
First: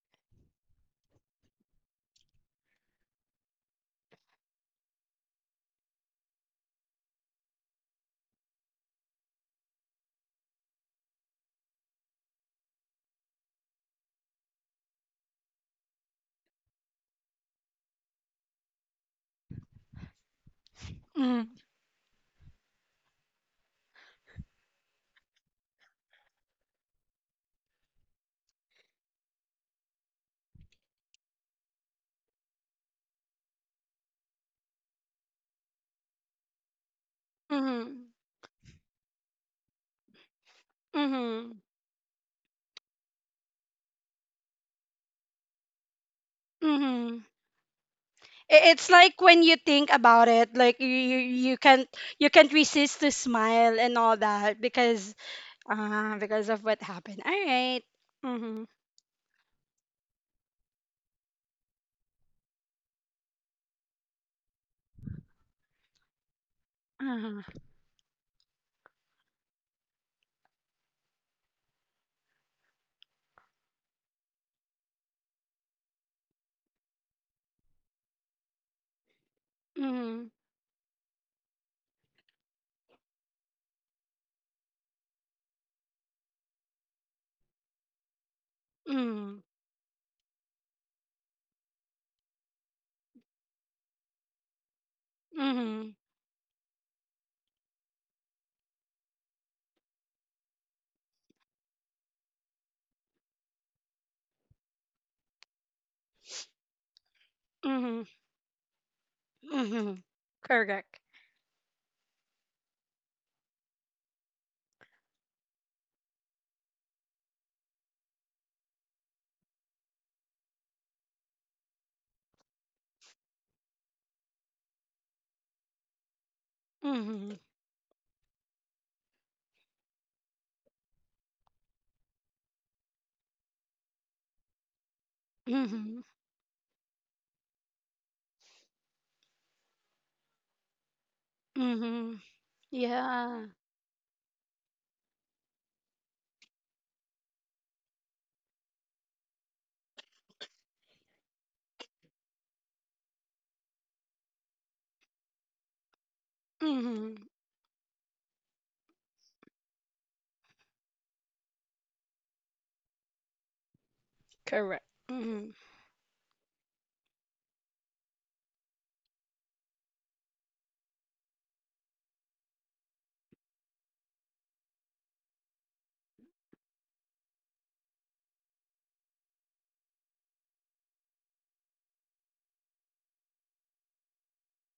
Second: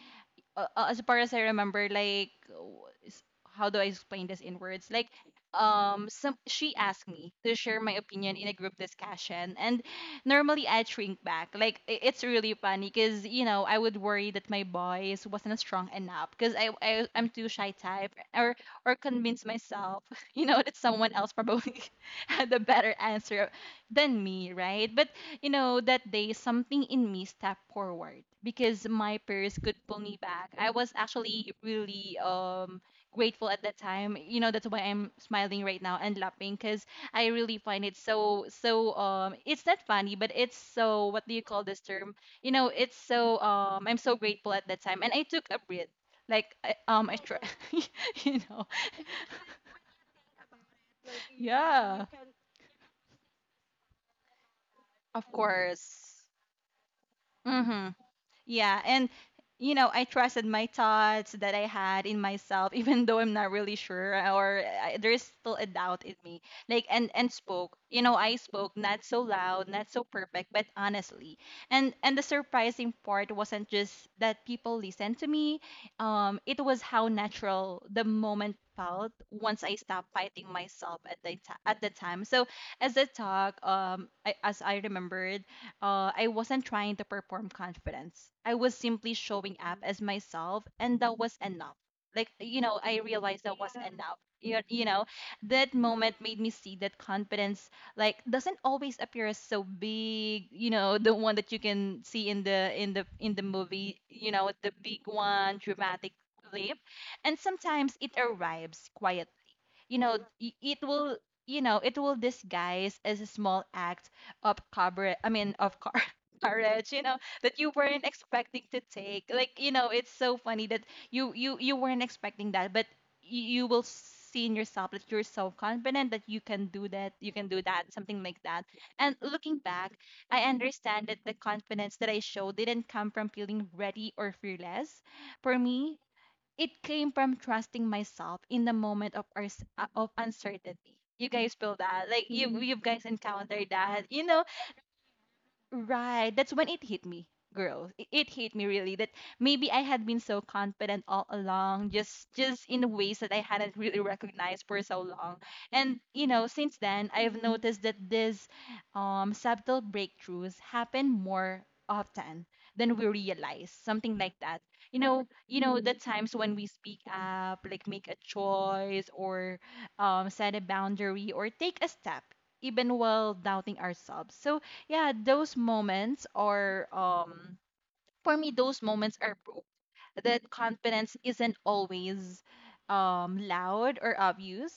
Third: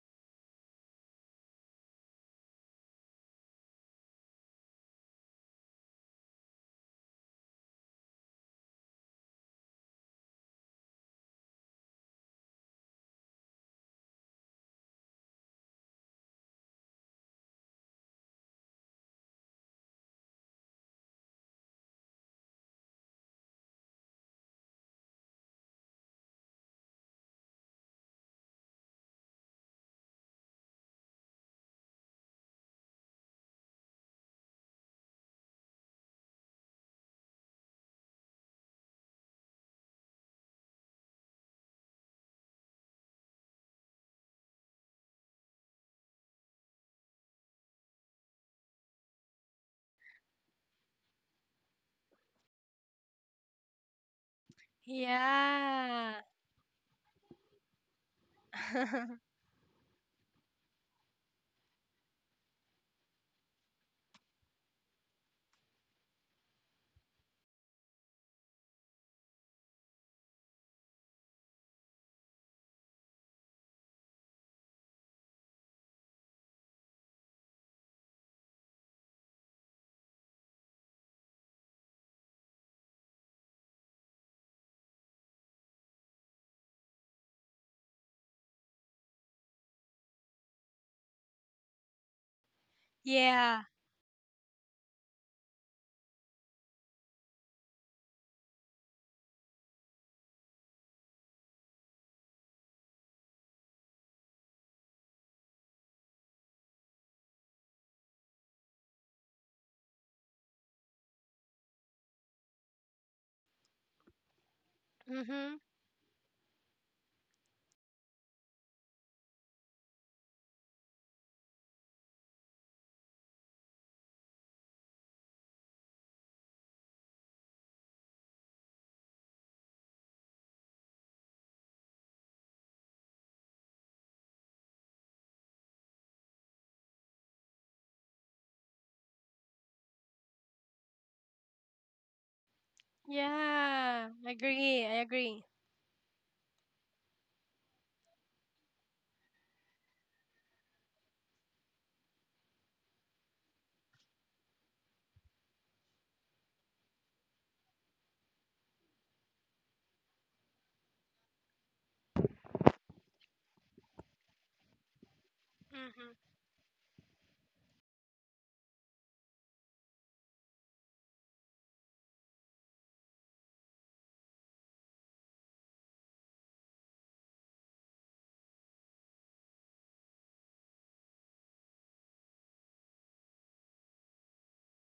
[SPEAKER 2] as far as I remember, like how do I explain this in words? Like, some she asked me to share my opinion in a group discussion, and normally I shrink back. Like, it's really funny because you know I would worry that my voice wasn't strong enough because I'm too shy type, or convince myself you know that someone else
[SPEAKER 1] Mm-hmm.
[SPEAKER 2] probably had a better answer than me, right? But you know, that day something in me stepped forward because my peers could pull me back. I was actually really grateful at that time. You know, that's why I'm smiling right now and laughing, because I really find it
[SPEAKER 1] Mm-hmm.
[SPEAKER 2] so, so it's not funny, but it's so, what do you call this term? You know, it's so I'm so grateful at that time and I took a breath. Like, I
[SPEAKER 1] Mm-hmm.
[SPEAKER 2] try, you know.
[SPEAKER 1] It's like when you think about it, like you you can't
[SPEAKER 2] Yeah.
[SPEAKER 1] you can't resist to smile and all that because
[SPEAKER 2] Of
[SPEAKER 1] Uh,
[SPEAKER 3] Yeah.
[SPEAKER 2] course.
[SPEAKER 1] because of what happened. All right.
[SPEAKER 2] Mhm.
[SPEAKER 1] Mhm.
[SPEAKER 2] Yeah, and you know, I trusted my thoughts that I had in myself, even though I'm not really sure, or I, there is still a doubt in me. Like, and
[SPEAKER 1] Uh-huh.
[SPEAKER 2] spoke. You know, I spoke not so loud, not so perfect, but honestly. And the surprising part wasn't just that people listened to me. It was how natural the moment felt once I stopped
[SPEAKER 1] Mhm.
[SPEAKER 2] fighting myself at the at the time. So as I talk, as I remembered I wasn't trying to perform confidence. I was simply
[SPEAKER 1] Mhm.
[SPEAKER 2] showing up as myself, and that was enough. Like, you know, I realized that
[SPEAKER 3] Yeah.
[SPEAKER 2] was enough. You know, that
[SPEAKER 1] Mhm.
[SPEAKER 2] moment made me see that confidence, like, doesn't always appear as so big. You know, the one that you can see in the movie. You know, the big one, dramatic leap, and sometimes
[SPEAKER 1] Mhm.
[SPEAKER 2] it arrives quietly. You
[SPEAKER 1] Mhm.
[SPEAKER 2] know, it
[SPEAKER 1] Correct.
[SPEAKER 2] will, you know, it will disguise as a small act of coverage, I mean
[SPEAKER 3] Mm-hmm.
[SPEAKER 2] of car courage, you know, that you weren't expecting to take. Like, you know, it's so funny that you weren't expecting that, but you will see in yourself that you're so confident that you can do that, you
[SPEAKER 1] Mhm.
[SPEAKER 2] can do that, something like that. And looking back, I understand that the confidence that I showed didn't come from feeling ready or fearless for me.
[SPEAKER 1] Mhm.
[SPEAKER 2] It came from trusting myself in the moment of our, of uncertainty. You guys feel that,
[SPEAKER 1] Mhm.
[SPEAKER 2] like, you guys
[SPEAKER 1] Yeah.
[SPEAKER 2] encountered that,
[SPEAKER 3] Yeah,
[SPEAKER 2] you
[SPEAKER 3] I
[SPEAKER 2] know.
[SPEAKER 3] agree. I agree.
[SPEAKER 2] Right. That's when it hit me, girls. It hit me really that maybe I had been so confident all along, just in ways that I hadn't really recognized for so long. And you know, since then,
[SPEAKER 1] Mhm.
[SPEAKER 2] I've noticed that these subtle breakthroughs happen more often than we realize. Something like that.
[SPEAKER 1] Correct.
[SPEAKER 2] You know,
[SPEAKER 1] Mhm.
[SPEAKER 2] you know the
[SPEAKER 3] Mhm.
[SPEAKER 2] times when we speak up, like make a choice or set a boundary or take a step even while doubting ourselves. So yeah, those moments are for me, those moments are proof that confidence isn't always loud or obvious.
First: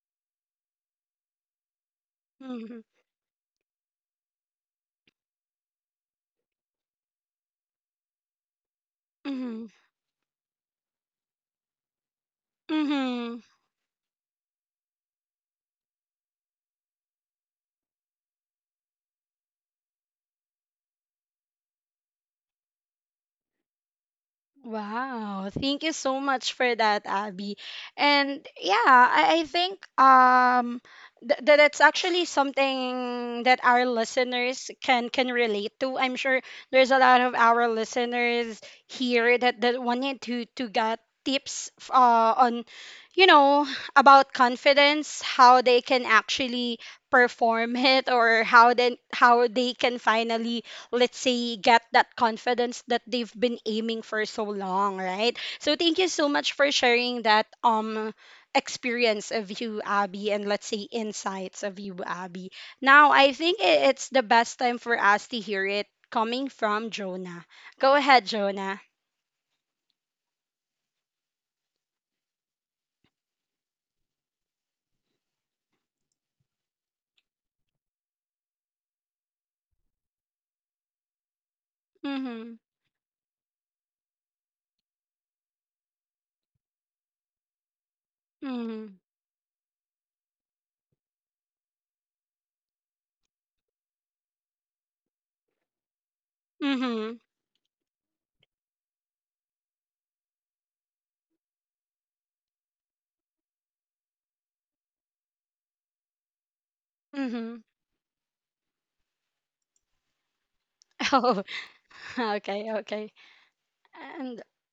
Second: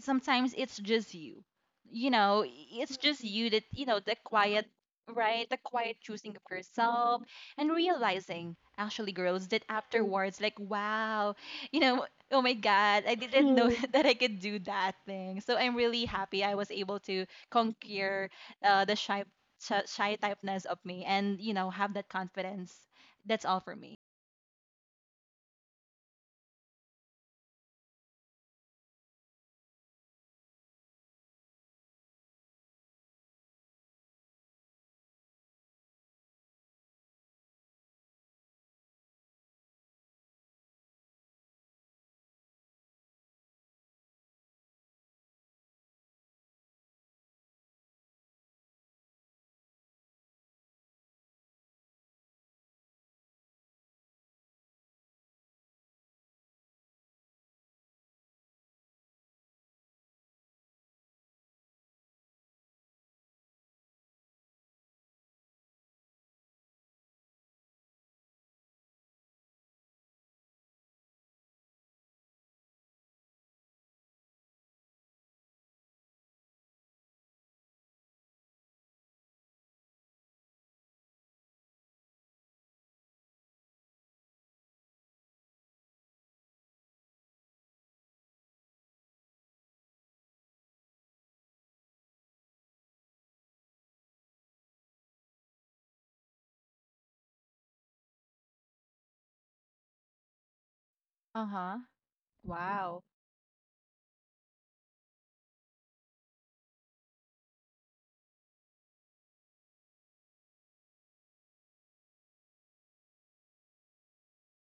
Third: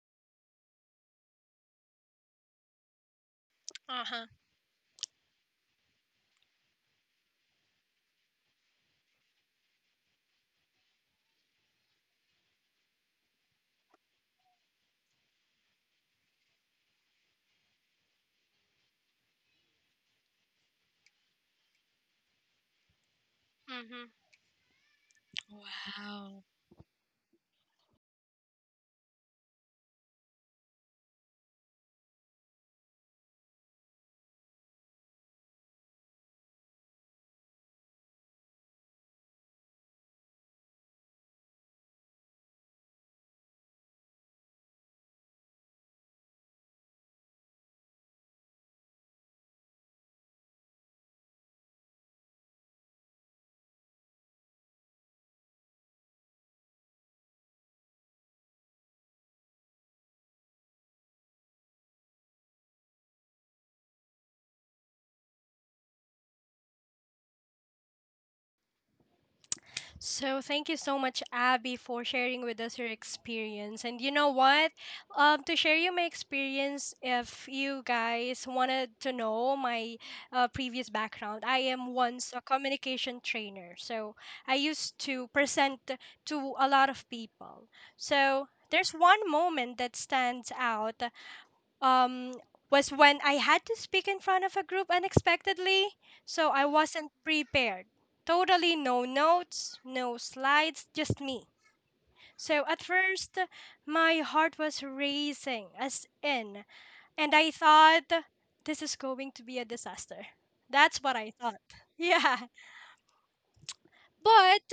[SPEAKER 2] Sometimes it's just you. You know,
[SPEAKER 1] Mhm.
[SPEAKER 2] it's just you that, the
[SPEAKER 3] Uh-huh.
[SPEAKER 2] quiet, choosing of yourself, and realizing, actually, girls, that
[SPEAKER 1] Mhm.
[SPEAKER 2] afterwards, like, wow, oh my god, I
[SPEAKER 1] Mhm.
[SPEAKER 2] didn't know that I could do that thing. So I'm really happy I was able to conquer the shy shy typeness of me and have that confidence. That's all for me.
[SPEAKER 3] Mhm.
[SPEAKER 1] Wow, thank you so
[SPEAKER 3] Wow.
[SPEAKER 1] much for that, Abby. And yeah, I think that that's actually something that our listeners can relate to. I'm sure there's a lot of our listeners here that that wanted to get tips on you know about confidence, how they can actually perform it or how then how they can finally let's say, get that confidence that they've been aiming for so long, right? So thank you so much for sharing that experience of you, Abby, and let's say insights of you, Abby. Now, I think it's the best time for us to hear it coming from Jonah. Go ahead, Jonah.
[SPEAKER 3] So thank you so much, Abby, for sharing with us your experience. And you know what? To share you my experience, if you guys wanted to know my previous background, I am once a
[SPEAKER 1] Mm-hmm.
[SPEAKER 3] communication trainer. So I used to present to a lot of people. So
[SPEAKER 1] Mm-hmm.
[SPEAKER 3] there's one moment that stands out. um, was when I had to speak in front of a group unexpectedly, so I wasn't
[SPEAKER 1] Mm-hmm.
[SPEAKER 3] prepared. Totally no notes, no slides, just me.
[SPEAKER 2] Uh-huh.
[SPEAKER 3] So at
[SPEAKER 2] Wow.
[SPEAKER 3] first, my heart was racing, as in, and I
[SPEAKER 1] Mm-hmm.
[SPEAKER 3] thought, this is going to be a disaster. That's what I
[SPEAKER 1] Oh,
[SPEAKER 3] thought. Yeah.
[SPEAKER 1] okay, okay. And
[SPEAKER 3] But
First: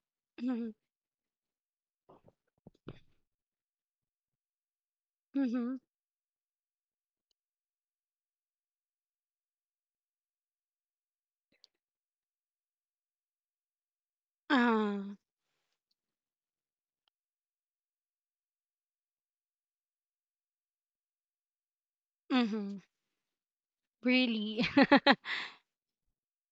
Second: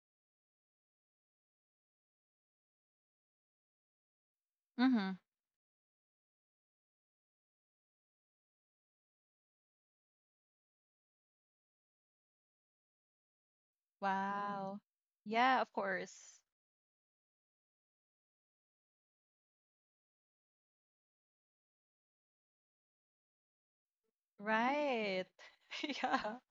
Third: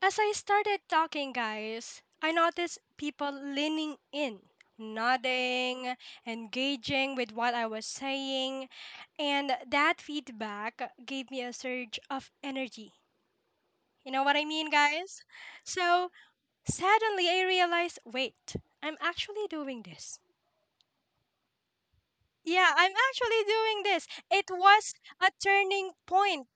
[SPEAKER 3] as I
[SPEAKER 1] mm-hmm.
[SPEAKER 3] started talking, guys, I noticed people leaning in,
[SPEAKER 2] Mm-hmm.
[SPEAKER 1] Mm-hmm.
[SPEAKER 3] nodding, engaging with what I was saying, and that feedback gave me a surge of energy. You know what I mean,
[SPEAKER 2] Wow.
[SPEAKER 1] Uh,
[SPEAKER 3] guys?
[SPEAKER 2] Yeah, of
[SPEAKER 3] So
[SPEAKER 2] course.
[SPEAKER 3] suddenly I realized, wait, I'm actually doing this. Yeah,
[SPEAKER 1] mm-hmm.
[SPEAKER 3] I'm actually doing this. It
[SPEAKER 1] Really?
[SPEAKER 3] was a
[SPEAKER 2] Right.
[SPEAKER 3] turning
[SPEAKER 2] Yeah.
[SPEAKER 3] point.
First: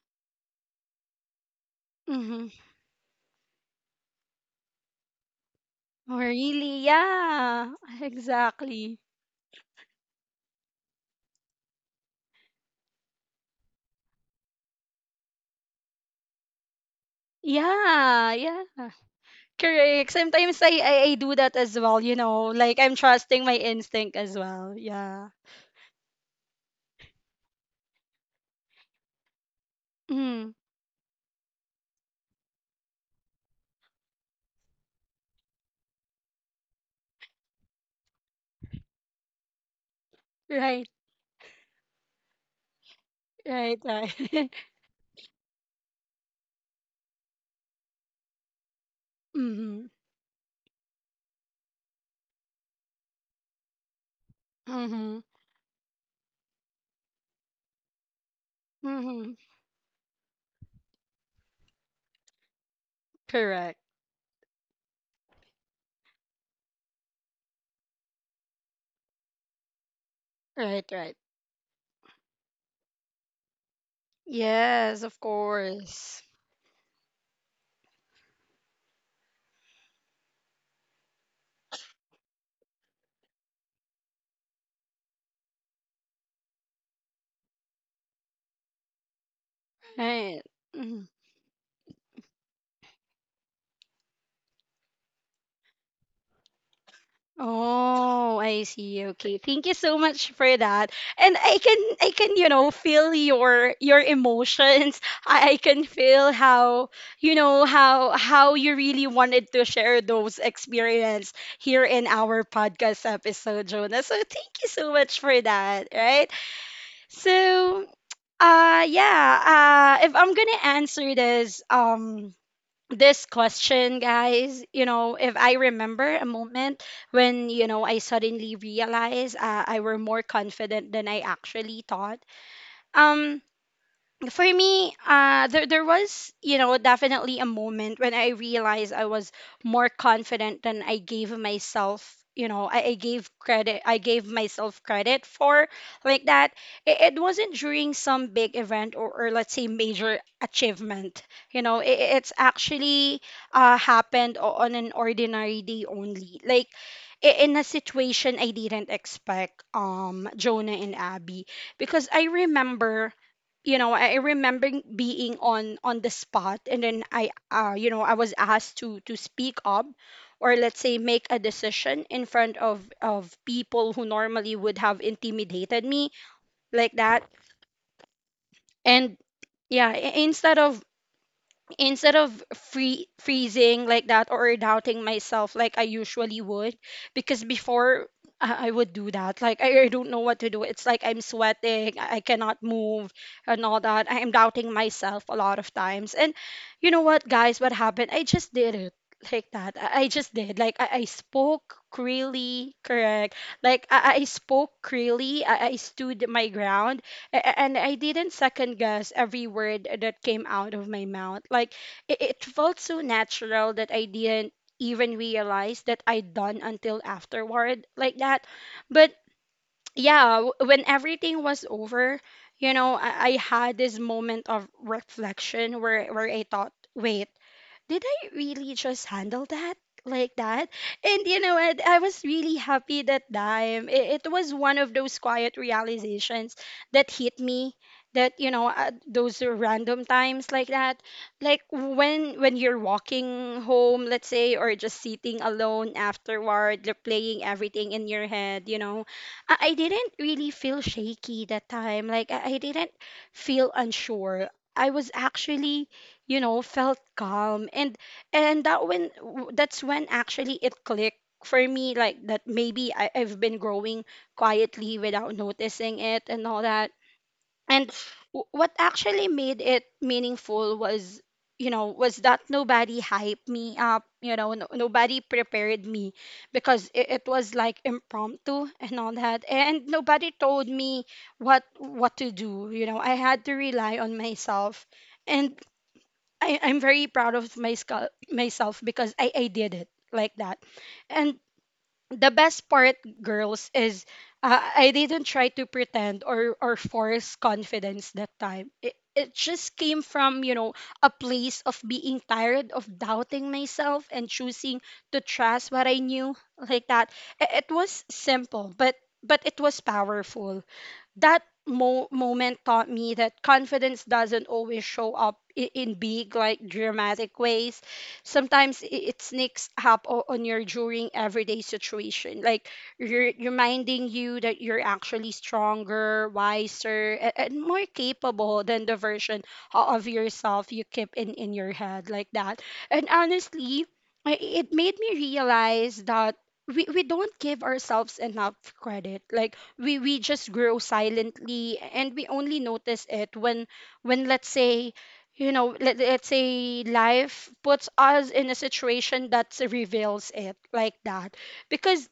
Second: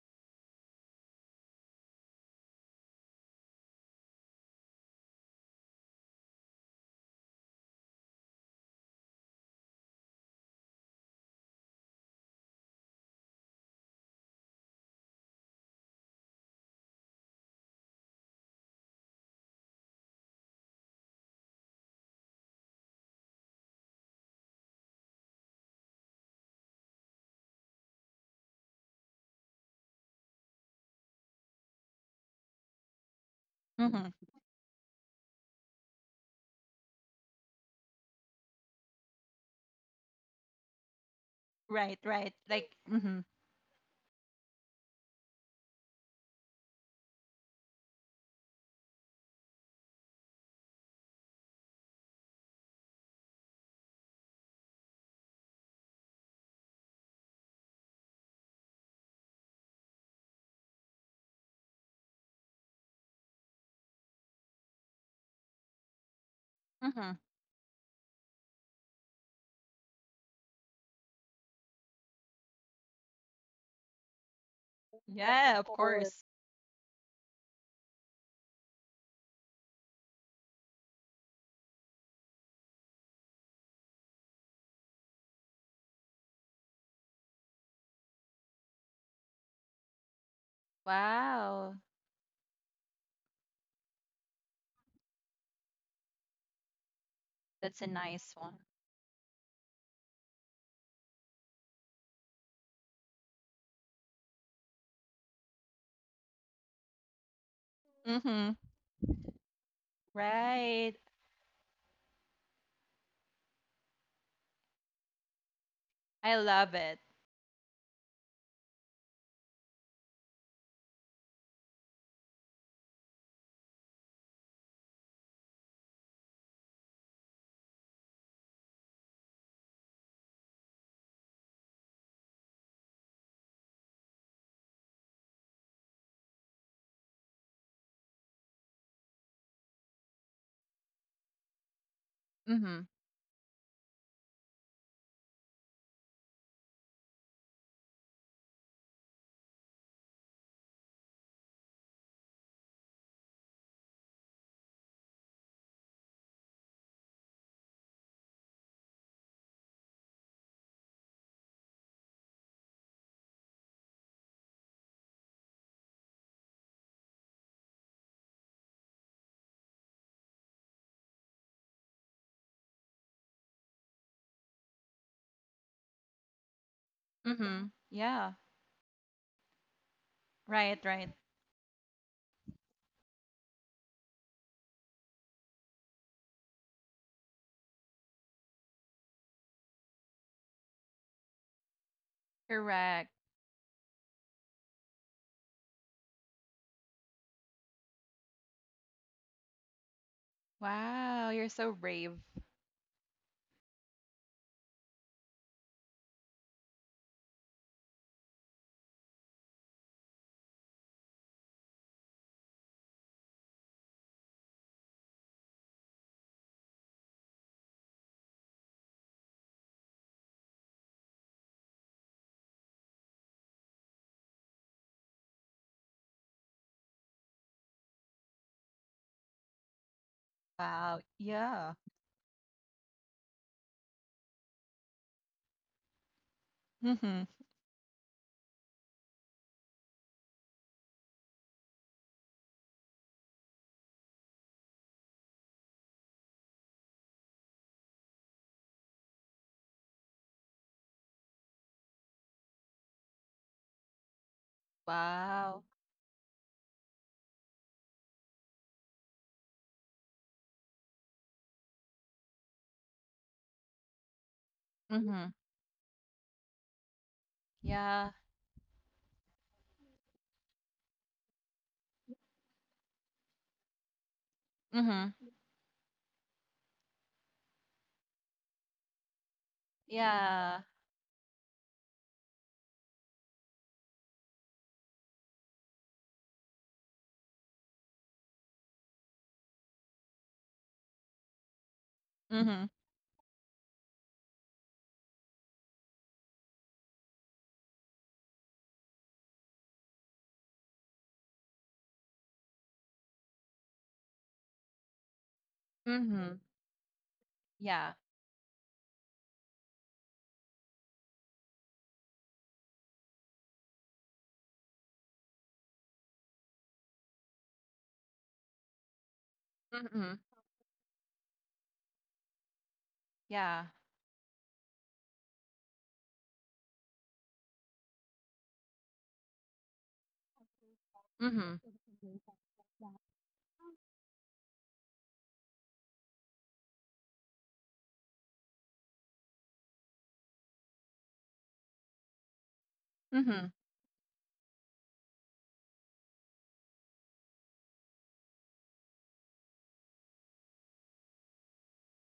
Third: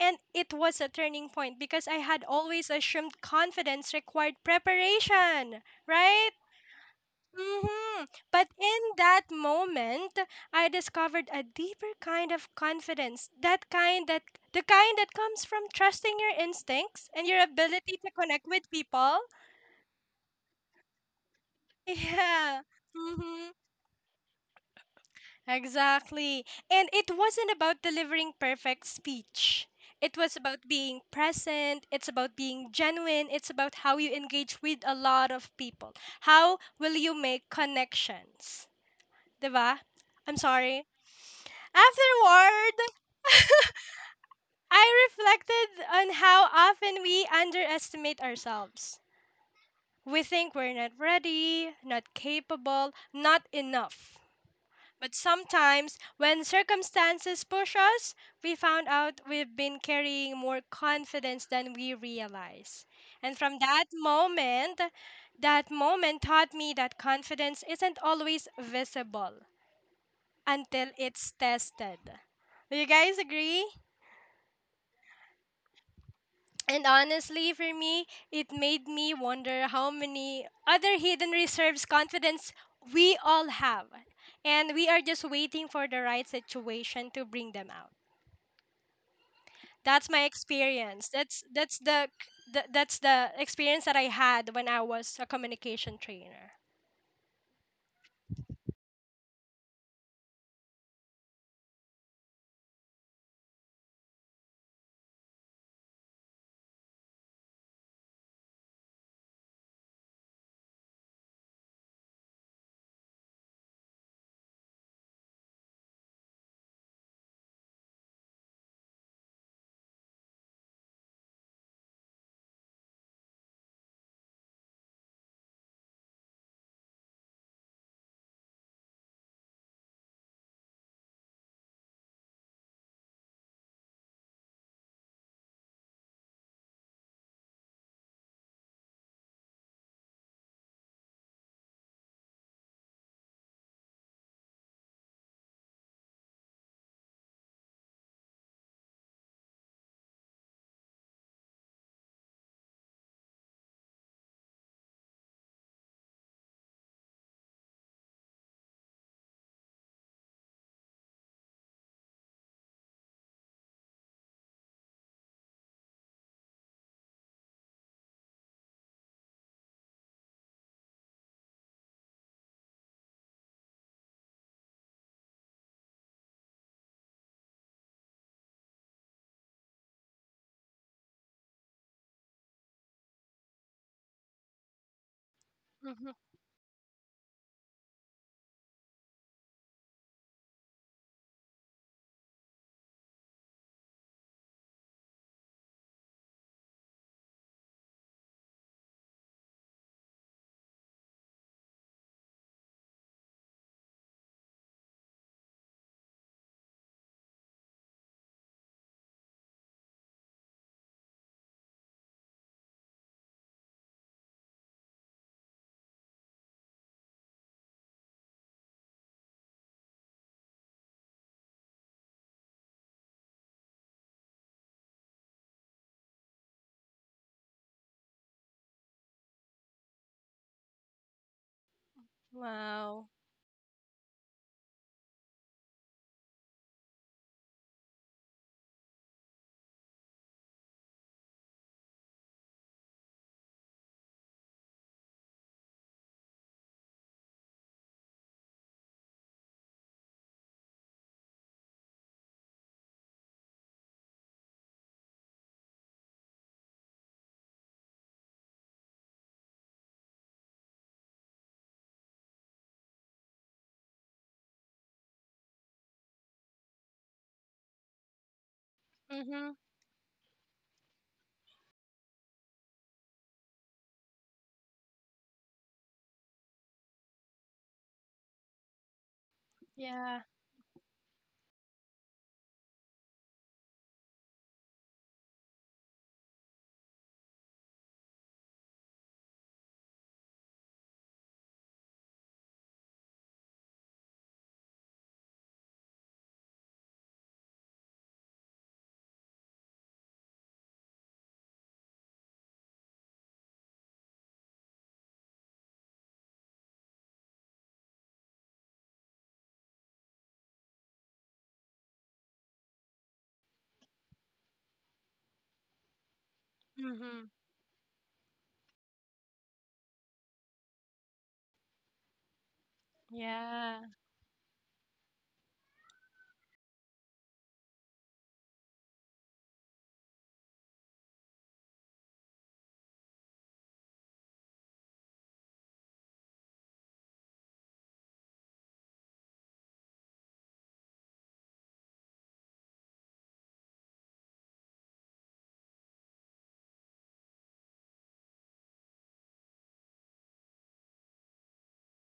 [SPEAKER 3] And it was a turning point because I had
[SPEAKER 1] mhm.
[SPEAKER 3] always assumed confidence required preparation,
[SPEAKER 1] Oh,
[SPEAKER 3] right?
[SPEAKER 1] really? Yeah,
[SPEAKER 3] Mm-hmm. But in
[SPEAKER 1] exactly.
[SPEAKER 3] that moment, I discovered a deeper kind of confidence. That kind that the kind that comes from trusting your instincts and your ability to
[SPEAKER 1] Yeah,
[SPEAKER 3] connect
[SPEAKER 1] yeah.
[SPEAKER 3] with people.
[SPEAKER 1] Correct. Sometimes I I do that as well, you know,
[SPEAKER 3] Yeah.
[SPEAKER 1] like I'm trusting
[SPEAKER 3] Mm-hmm.
[SPEAKER 1] my instinct as well. Yeah.
[SPEAKER 3] Exactly. And it wasn't about delivering perfect speech. It was
[SPEAKER 1] Mm,
[SPEAKER 3] about being present. It's about being genuine. It's about how you
[SPEAKER 2] Mm-hmm.
[SPEAKER 3] engage with a lot of people. How will you make connections? Diba? I'm
[SPEAKER 1] right,
[SPEAKER 3] sorry.
[SPEAKER 2] Right, right, like,
[SPEAKER 3] Afterward,
[SPEAKER 2] mm-hmm.
[SPEAKER 1] right, right.
[SPEAKER 3] I reflected on how often we underestimate ourselves.
[SPEAKER 1] mm-hmm,
[SPEAKER 3] We think we're not ready, not capable, not enough. But
[SPEAKER 1] mm-hmm,
[SPEAKER 3] sometimes, when circumstances push us, we found out
[SPEAKER 1] mm-hmm.
[SPEAKER 3] we've been carrying more confidence than we realize. And from
[SPEAKER 1] Correct.
[SPEAKER 3] that moment taught me that
[SPEAKER 2] Mm-hmm.
[SPEAKER 3] confidence isn't always visible
[SPEAKER 1] Right,
[SPEAKER 3] until
[SPEAKER 1] right.
[SPEAKER 3] it's tested. Do you guys agree?
[SPEAKER 1] Yes,
[SPEAKER 2] Yes,
[SPEAKER 1] of
[SPEAKER 2] yeah, of course.
[SPEAKER 1] course.
[SPEAKER 2] course
[SPEAKER 3] And honestly, for me, it made me wonder how many other hidden reserves confidence we all have. And we are just waiting for the right situation to bring them out. That's my
[SPEAKER 1] Right. Mhm.
[SPEAKER 3] experience. That's that's
[SPEAKER 2] Wow.
[SPEAKER 3] the, the that's the experience that I had when I was a communication trainer.
[SPEAKER 2] That's a nice
[SPEAKER 1] Oh,
[SPEAKER 2] one.
[SPEAKER 1] I see. Okay. Thank you so much for that. And I can, you know, feel your emotions. I can feel how, you know,
[SPEAKER 2] Mm-hmm.
[SPEAKER 1] how you really wanted to share those
[SPEAKER 2] Right.
[SPEAKER 1] experience here in our podcast episode, Jonah. So thank you so much for that, right?
[SPEAKER 2] I love it.
[SPEAKER 1] So, yeah, if I'm going to answer this this question, guys, you know, if I remember a moment when, you know, I suddenly realized I were more confident than I actually thought. Um, for me, there there was you know definitely a moment when I realized I was more confident than I gave myself. You know,
[SPEAKER 2] Mm-hmm.
[SPEAKER 1] I gave credit. I gave myself credit for like that. It wasn't during some big event or let's say major achievement. You know, it's actually happened on an ordinary day only. Like in a situation I didn't expect. Jonah and Abby, because I remember you know I remember being on the spot and then I you know I was asked to speak up or let's say make a decision in front of people who normally would have intimidated me like that
[SPEAKER 2] Mm-hmm. Yeah.
[SPEAKER 1] and yeah
[SPEAKER 2] Right, right.
[SPEAKER 1] instead of freezing like that or doubting myself like I
[SPEAKER 3] Hmm.
[SPEAKER 1] usually would because before I would do that. Like I don't know what to do. It's like I'm sweating, I cannot move
[SPEAKER 2] Correct.
[SPEAKER 1] and all that. I am doubting myself a lot of times. And you know what, guys, what happened? I just did it like that. I just did. Like I
[SPEAKER 2] Wow. You're so
[SPEAKER 1] spoke
[SPEAKER 2] brave.
[SPEAKER 1] clearly, correct. Like I spoke clearly. I stood my ground and I didn't second guess every word that came out of my mouth. Like it felt so natural that I didn't even realize that I'd done until afterward, like that. But yeah, when everything was over, you know, I had this moment of reflection where I thought, wait, did I really just handle that like that?
[SPEAKER 2] Wow.
[SPEAKER 1] And you know
[SPEAKER 2] Yeah.
[SPEAKER 1] what? I was really happy
[SPEAKER 3] Wow.
[SPEAKER 1] that time. It was one of those quiet realizations that
[SPEAKER 2] Mm-hmm.
[SPEAKER 1] hit me. That you know, those random times like that, like when you're walking home, let's say, or just sitting alone afterward, replaying everything in your head. You know, I didn't really feel shaky that time. Like I didn't feel unsure. I was
[SPEAKER 2] Wow.
[SPEAKER 1] actually you know felt calm and that when that's when actually it clicked for me like that maybe I've been growing quietly
[SPEAKER 2] Mhm.
[SPEAKER 1] without noticing it and all that and
[SPEAKER 2] Yeah.
[SPEAKER 1] what actually
[SPEAKER 3] Mhm.
[SPEAKER 1] made it meaningful was you know was that nobody hyped me up you know no,
[SPEAKER 2] Mhm.
[SPEAKER 1] nobody prepared me because it was like impromptu and all that and
[SPEAKER 3] Yeah.
[SPEAKER 1] nobody
[SPEAKER 2] Yeah.
[SPEAKER 1] told me what to do you know I had to rely on myself and I'm very proud of my myself because I did it like that. And the best
[SPEAKER 2] Mhm.
[SPEAKER 1] part, girls, is I didn't try to pretend or force confidence that time. It just came from, you know, a place of being tired of doubting myself and choosing to trust what I knew
[SPEAKER 2] Mhm.
[SPEAKER 1] like that. It
[SPEAKER 2] Yeah.
[SPEAKER 1] was simple, but it was powerful that moment taught me that confidence doesn't always show up in big like
[SPEAKER 3] Mhm.
[SPEAKER 1] dramatic ways sometimes it sneaks up
[SPEAKER 2] Mhm.
[SPEAKER 1] on your during everyday situation like
[SPEAKER 2] Yeah.
[SPEAKER 3] Yeah.
[SPEAKER 1] reminding you that you're actually stronger wiser and more capable than the version of yourself you keep in
[SPEAKER 2] Mhm.
[SPEAKER 1] your head like that and honestly it made me realize that we don't give ourselves enough credit like we just grow silently and we only notice it
[SPEAKER 2] Mhm.
[SPEAKER 1] when let's say you know let's say life puts us in a situation that reveals it like that because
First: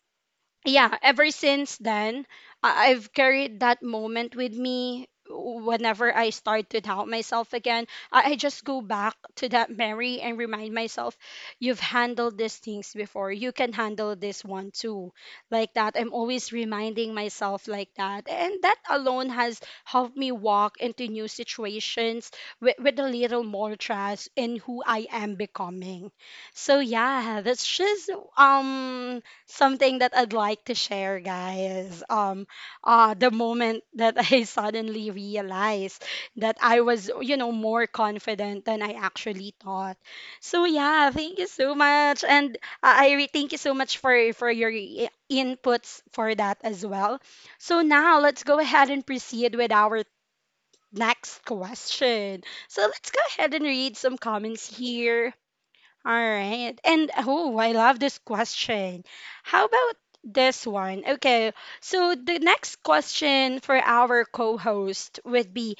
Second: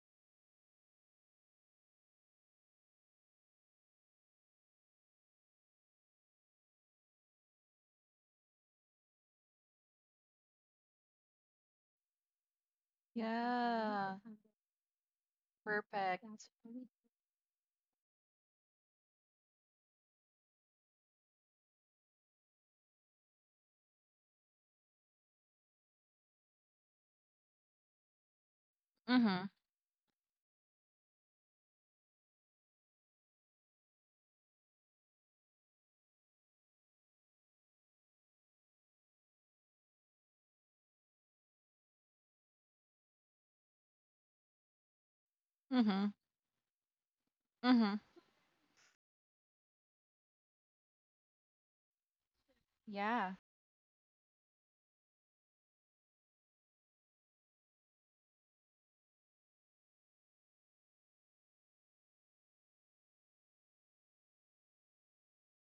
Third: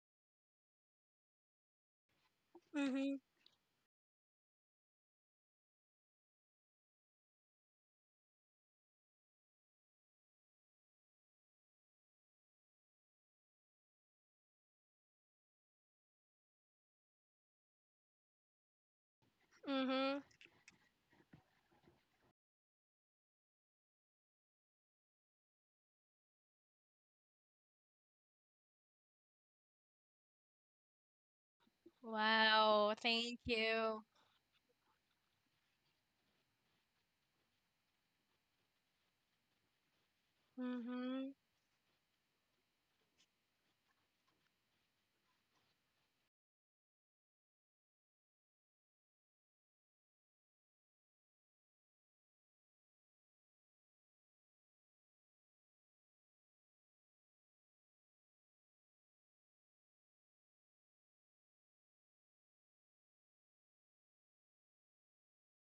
[SPEAKER 1] yeah, ever since then, I've
[SPEAKER 3] Mhm.
[SPEAKER 1] carried that moment with me whenever I start to doubt myself again. I just go back to that memory and remind myself, you've handled these things before. You can handle
[SPEAKER 2] Yeah.
[SPEAKER 1] this one too. Like that. I'm
[SPEAKER 2] Perfect.
[SPEAKER 1] always reminding myself like that. And that alone has helped
[SPEAKER 3] Mhm.
[SPEAKER 1] me walk into new situations with a little more trust in who I am becoming. So yeah, that's just um
[SPEAKER 2] Mhm.
[SPEAKER 1] something that I'd like to share, guys.
[SPEAKER 3] Wow.
[SPEAKER 1] The
[SPEAKER 3] Thank
[SPEAKER 1] moment
[SPEAKER 3] you.
[SPEAKER 1] that I suddenly realized that I was, you know, more confident than I actually thought. So yeah,
[SPEAKER 3] Mhm.
[SPEAKER 1] thank you so much, and thank you so much for your inputs
[SPEAKER 2] Mhm.
[SPEAKER 1] for that as well. So
[SPEAKER 2] Mhm.
[SPEAKER 1] now let's go ahead and proceed with our next question. So let's go
[SPEAKER 2] Yeah.
[SPEAKER 1] ahead and read some comments here. All right. And oh, I love this question. How about this one? Okay. So the next question for our co-host would be:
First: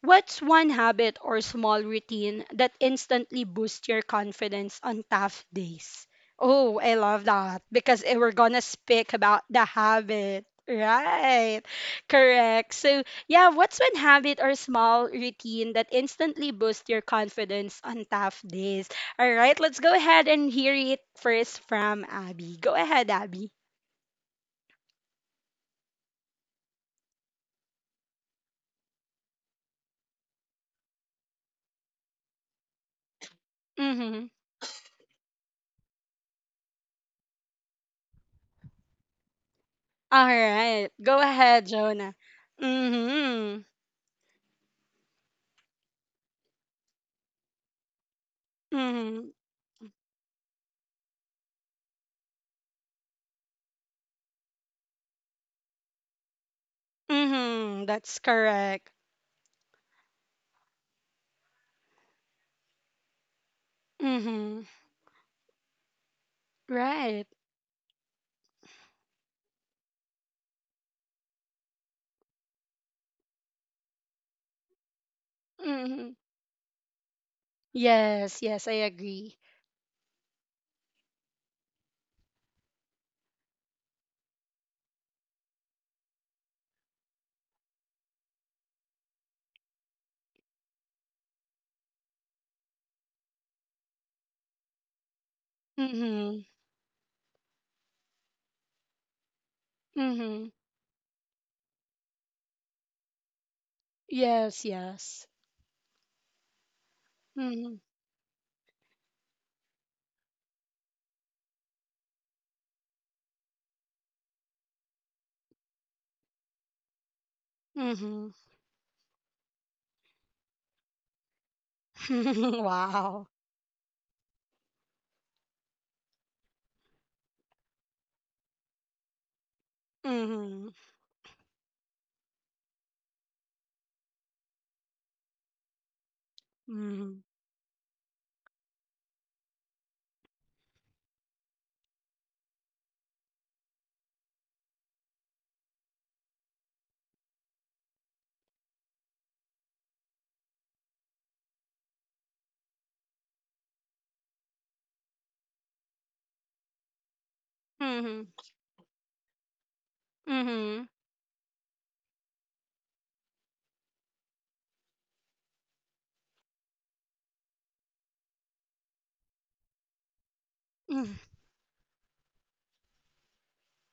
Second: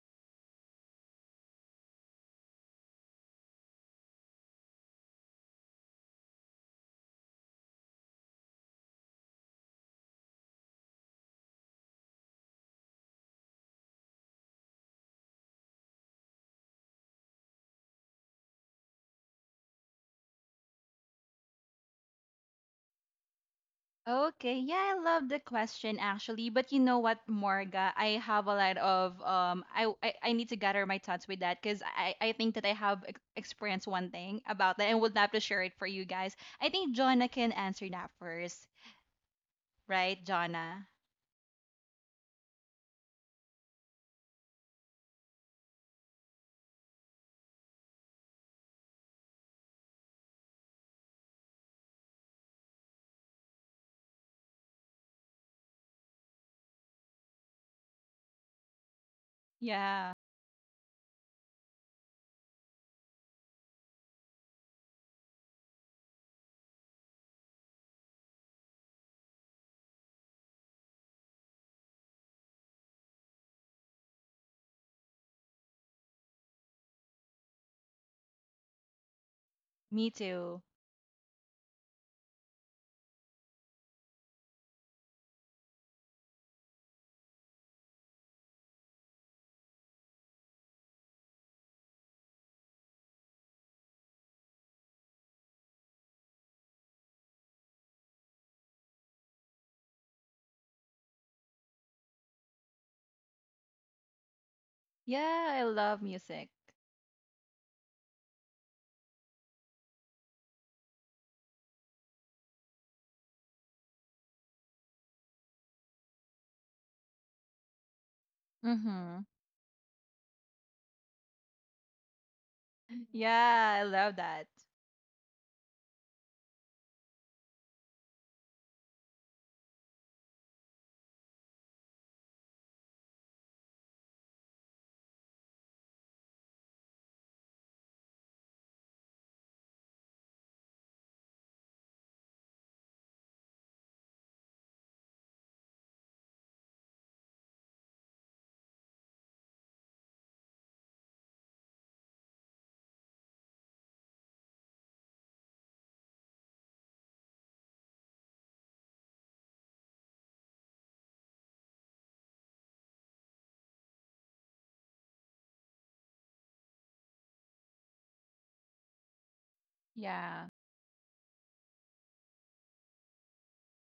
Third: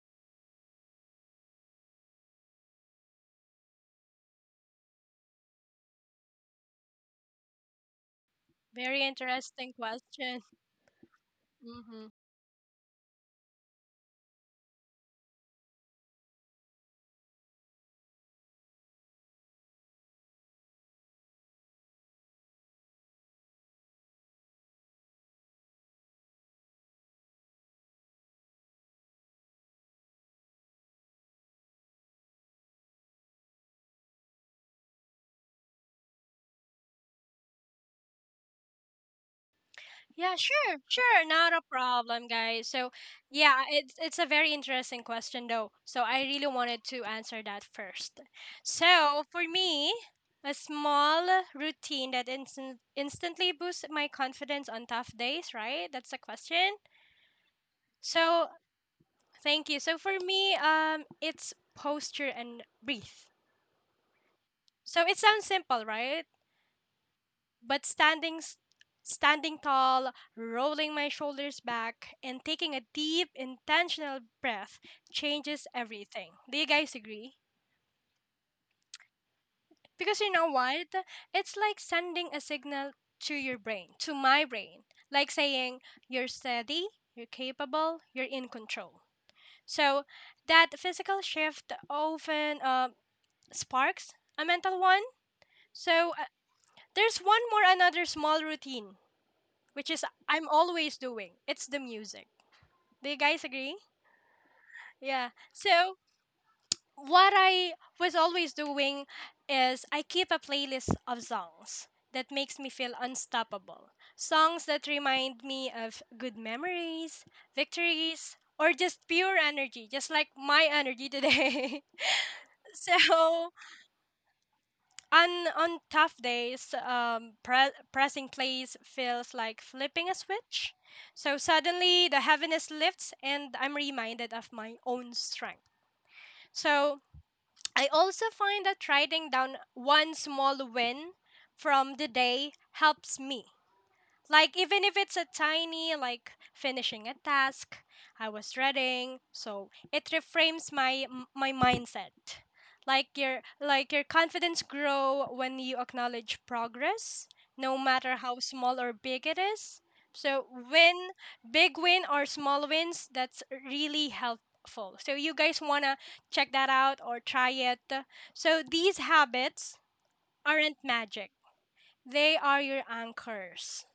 [SPEAKER 1] what's one habit or small routine that instantly boosts your confidence on tough days? Oh, I love that because eh, we're gonna
[SPEAKER 3] Very
[SPEAKER 1] speak about the
[SPEAKER 3] interesting question.
[SPEAKER 1] habit. Right,
[SPEAKER 3] Mm-hmm.
[SPEAKER 1] correct. So, yeah, what's one habit or small routine that instantly boosts your confidence on tough days? All right, let's go ahead and hear it first from Abby. Go ahead, Abby.
[SPEAKER 2] Okay. Yeah, I love the question, actually. But you know what, Morga? I have a lot of I need to gather my thoughts with that, because I think that I have experienced one
[SPEAKER 1] Mm-hmm.
[SPEAKER 2] thing about that and would love to share it for you guys. I think Jonah can answer that first. Right,
[SPEAKER 1] All
[SPEAKER 3] Yeah, sure,
[SPEAKER 2] Jonna?
[SPEAKER 1] right, go
[SPEAKER 3] sure, not a
[SPEAKER 1] ahead, Jonah.
[SPEAKER 3] problem, guys. So, yeah,
[SPEAKER 1] Mm-hmm.
[SPEAKER 3] it's a very interesting question though. So I really wanted to answer that first. So
[SPEAKER 1] Mm-hmm.
[SPEAKER 3] for me, a small routine that instantly boosts my confidence on tough days, right? That's the question.
[SPEAKER 1] Mm-hmm. That's
[SPEAKER 3] So
[SPEAKER 1] correct.
[SPEAKER 3] thank you. So
[SPEAKER 2] Yeah,
[SPEAKER 3] for me, it's posture and breathe.
[SPEAKER 1] Mm-hmm.
[SPEAKER 3] So it sounds simple, right?
[SPEAKER 1] Right.
[SPEAKER 3] But standing tall, rolling my shoulders back and taking a deep intentional breath changes
[SPEAKER 1] Mm-hmm.
[SPEAKER 3] everything. Do you guys agree?
[SPEAKER 1] Yes, yes, I agree.
[SPEAKER 2] me
[SPEAKER 3] Because you know
[SPEAKER 2] too.
[SPEAKER 3] what? It's like sending a signal to your brain, to my brain, like saying you're steady, you're capable, you're in control. So that physical shift often sparks a mental one. So
[SPEAKER 1] Mm-hmm.
[SPEAKER 3] there's one more another small routine which is I'm
[SPEAKER 1] Mm-hmm.
[SPEAKER 3] always doing. It's the music. Do you guys agree?
[SPEAKER 1] Yes, yes.
[SPEAKER 3] Yeah.
[SPEAKER 2] Yeah, I
[SPEAKER 3] So
[SPEAKER 2] love music.
[SPEAKER 3] what I
[SPEAKER 1] Mm-hmm.
[SPEAKER 3] was always doing is I keep a playlist of songs that makes me feel unstoppable. Songs that remind me of good memories,
[SPEAKER 1] Mm-hmm.
[SPEAKER 3] victories, or just
[SPEAKER 2] Mm-hmm.
[SPEAKER 3] pure energy, just like my energy today.
[SPEAKER 1] Wow.
[SPEAKER 3] So
[SPEAKER 2] Yeah, I love that.
[SPEAKER 3] on tough days, pressing plays feels like flipping a
[SPEAKER 1] Mm-hmm.
[SPEAKER 3] switch. So suddenly the heaviness lifts, and I'm reminded of my own strength. So
[SPEAKER 1] Mm-hmm.
[SPEAKER 3] I also find that writing down one small win from the day helps me, like, even if it's a tiny, like finishing a task I was dreading, so it reframes my mindset. Like your confidence grow when you acknowledge progress, no matter
[SPEAKER 1] Mm-hmm.
[SPEAKER 3] how small or big it is. So
[SPEAKER 1] Mm-hmm.
[SPEAKER 3] win, big win or small wins, that's really helpful. So you guys wanna check that out or try it. So these habits
[SPEAKER 2] Yeah,
[SPEAKER 3] aren't magic.
[SPEAKER 1] Mm-hmm,
[SPEAKER 3] They are your anchors.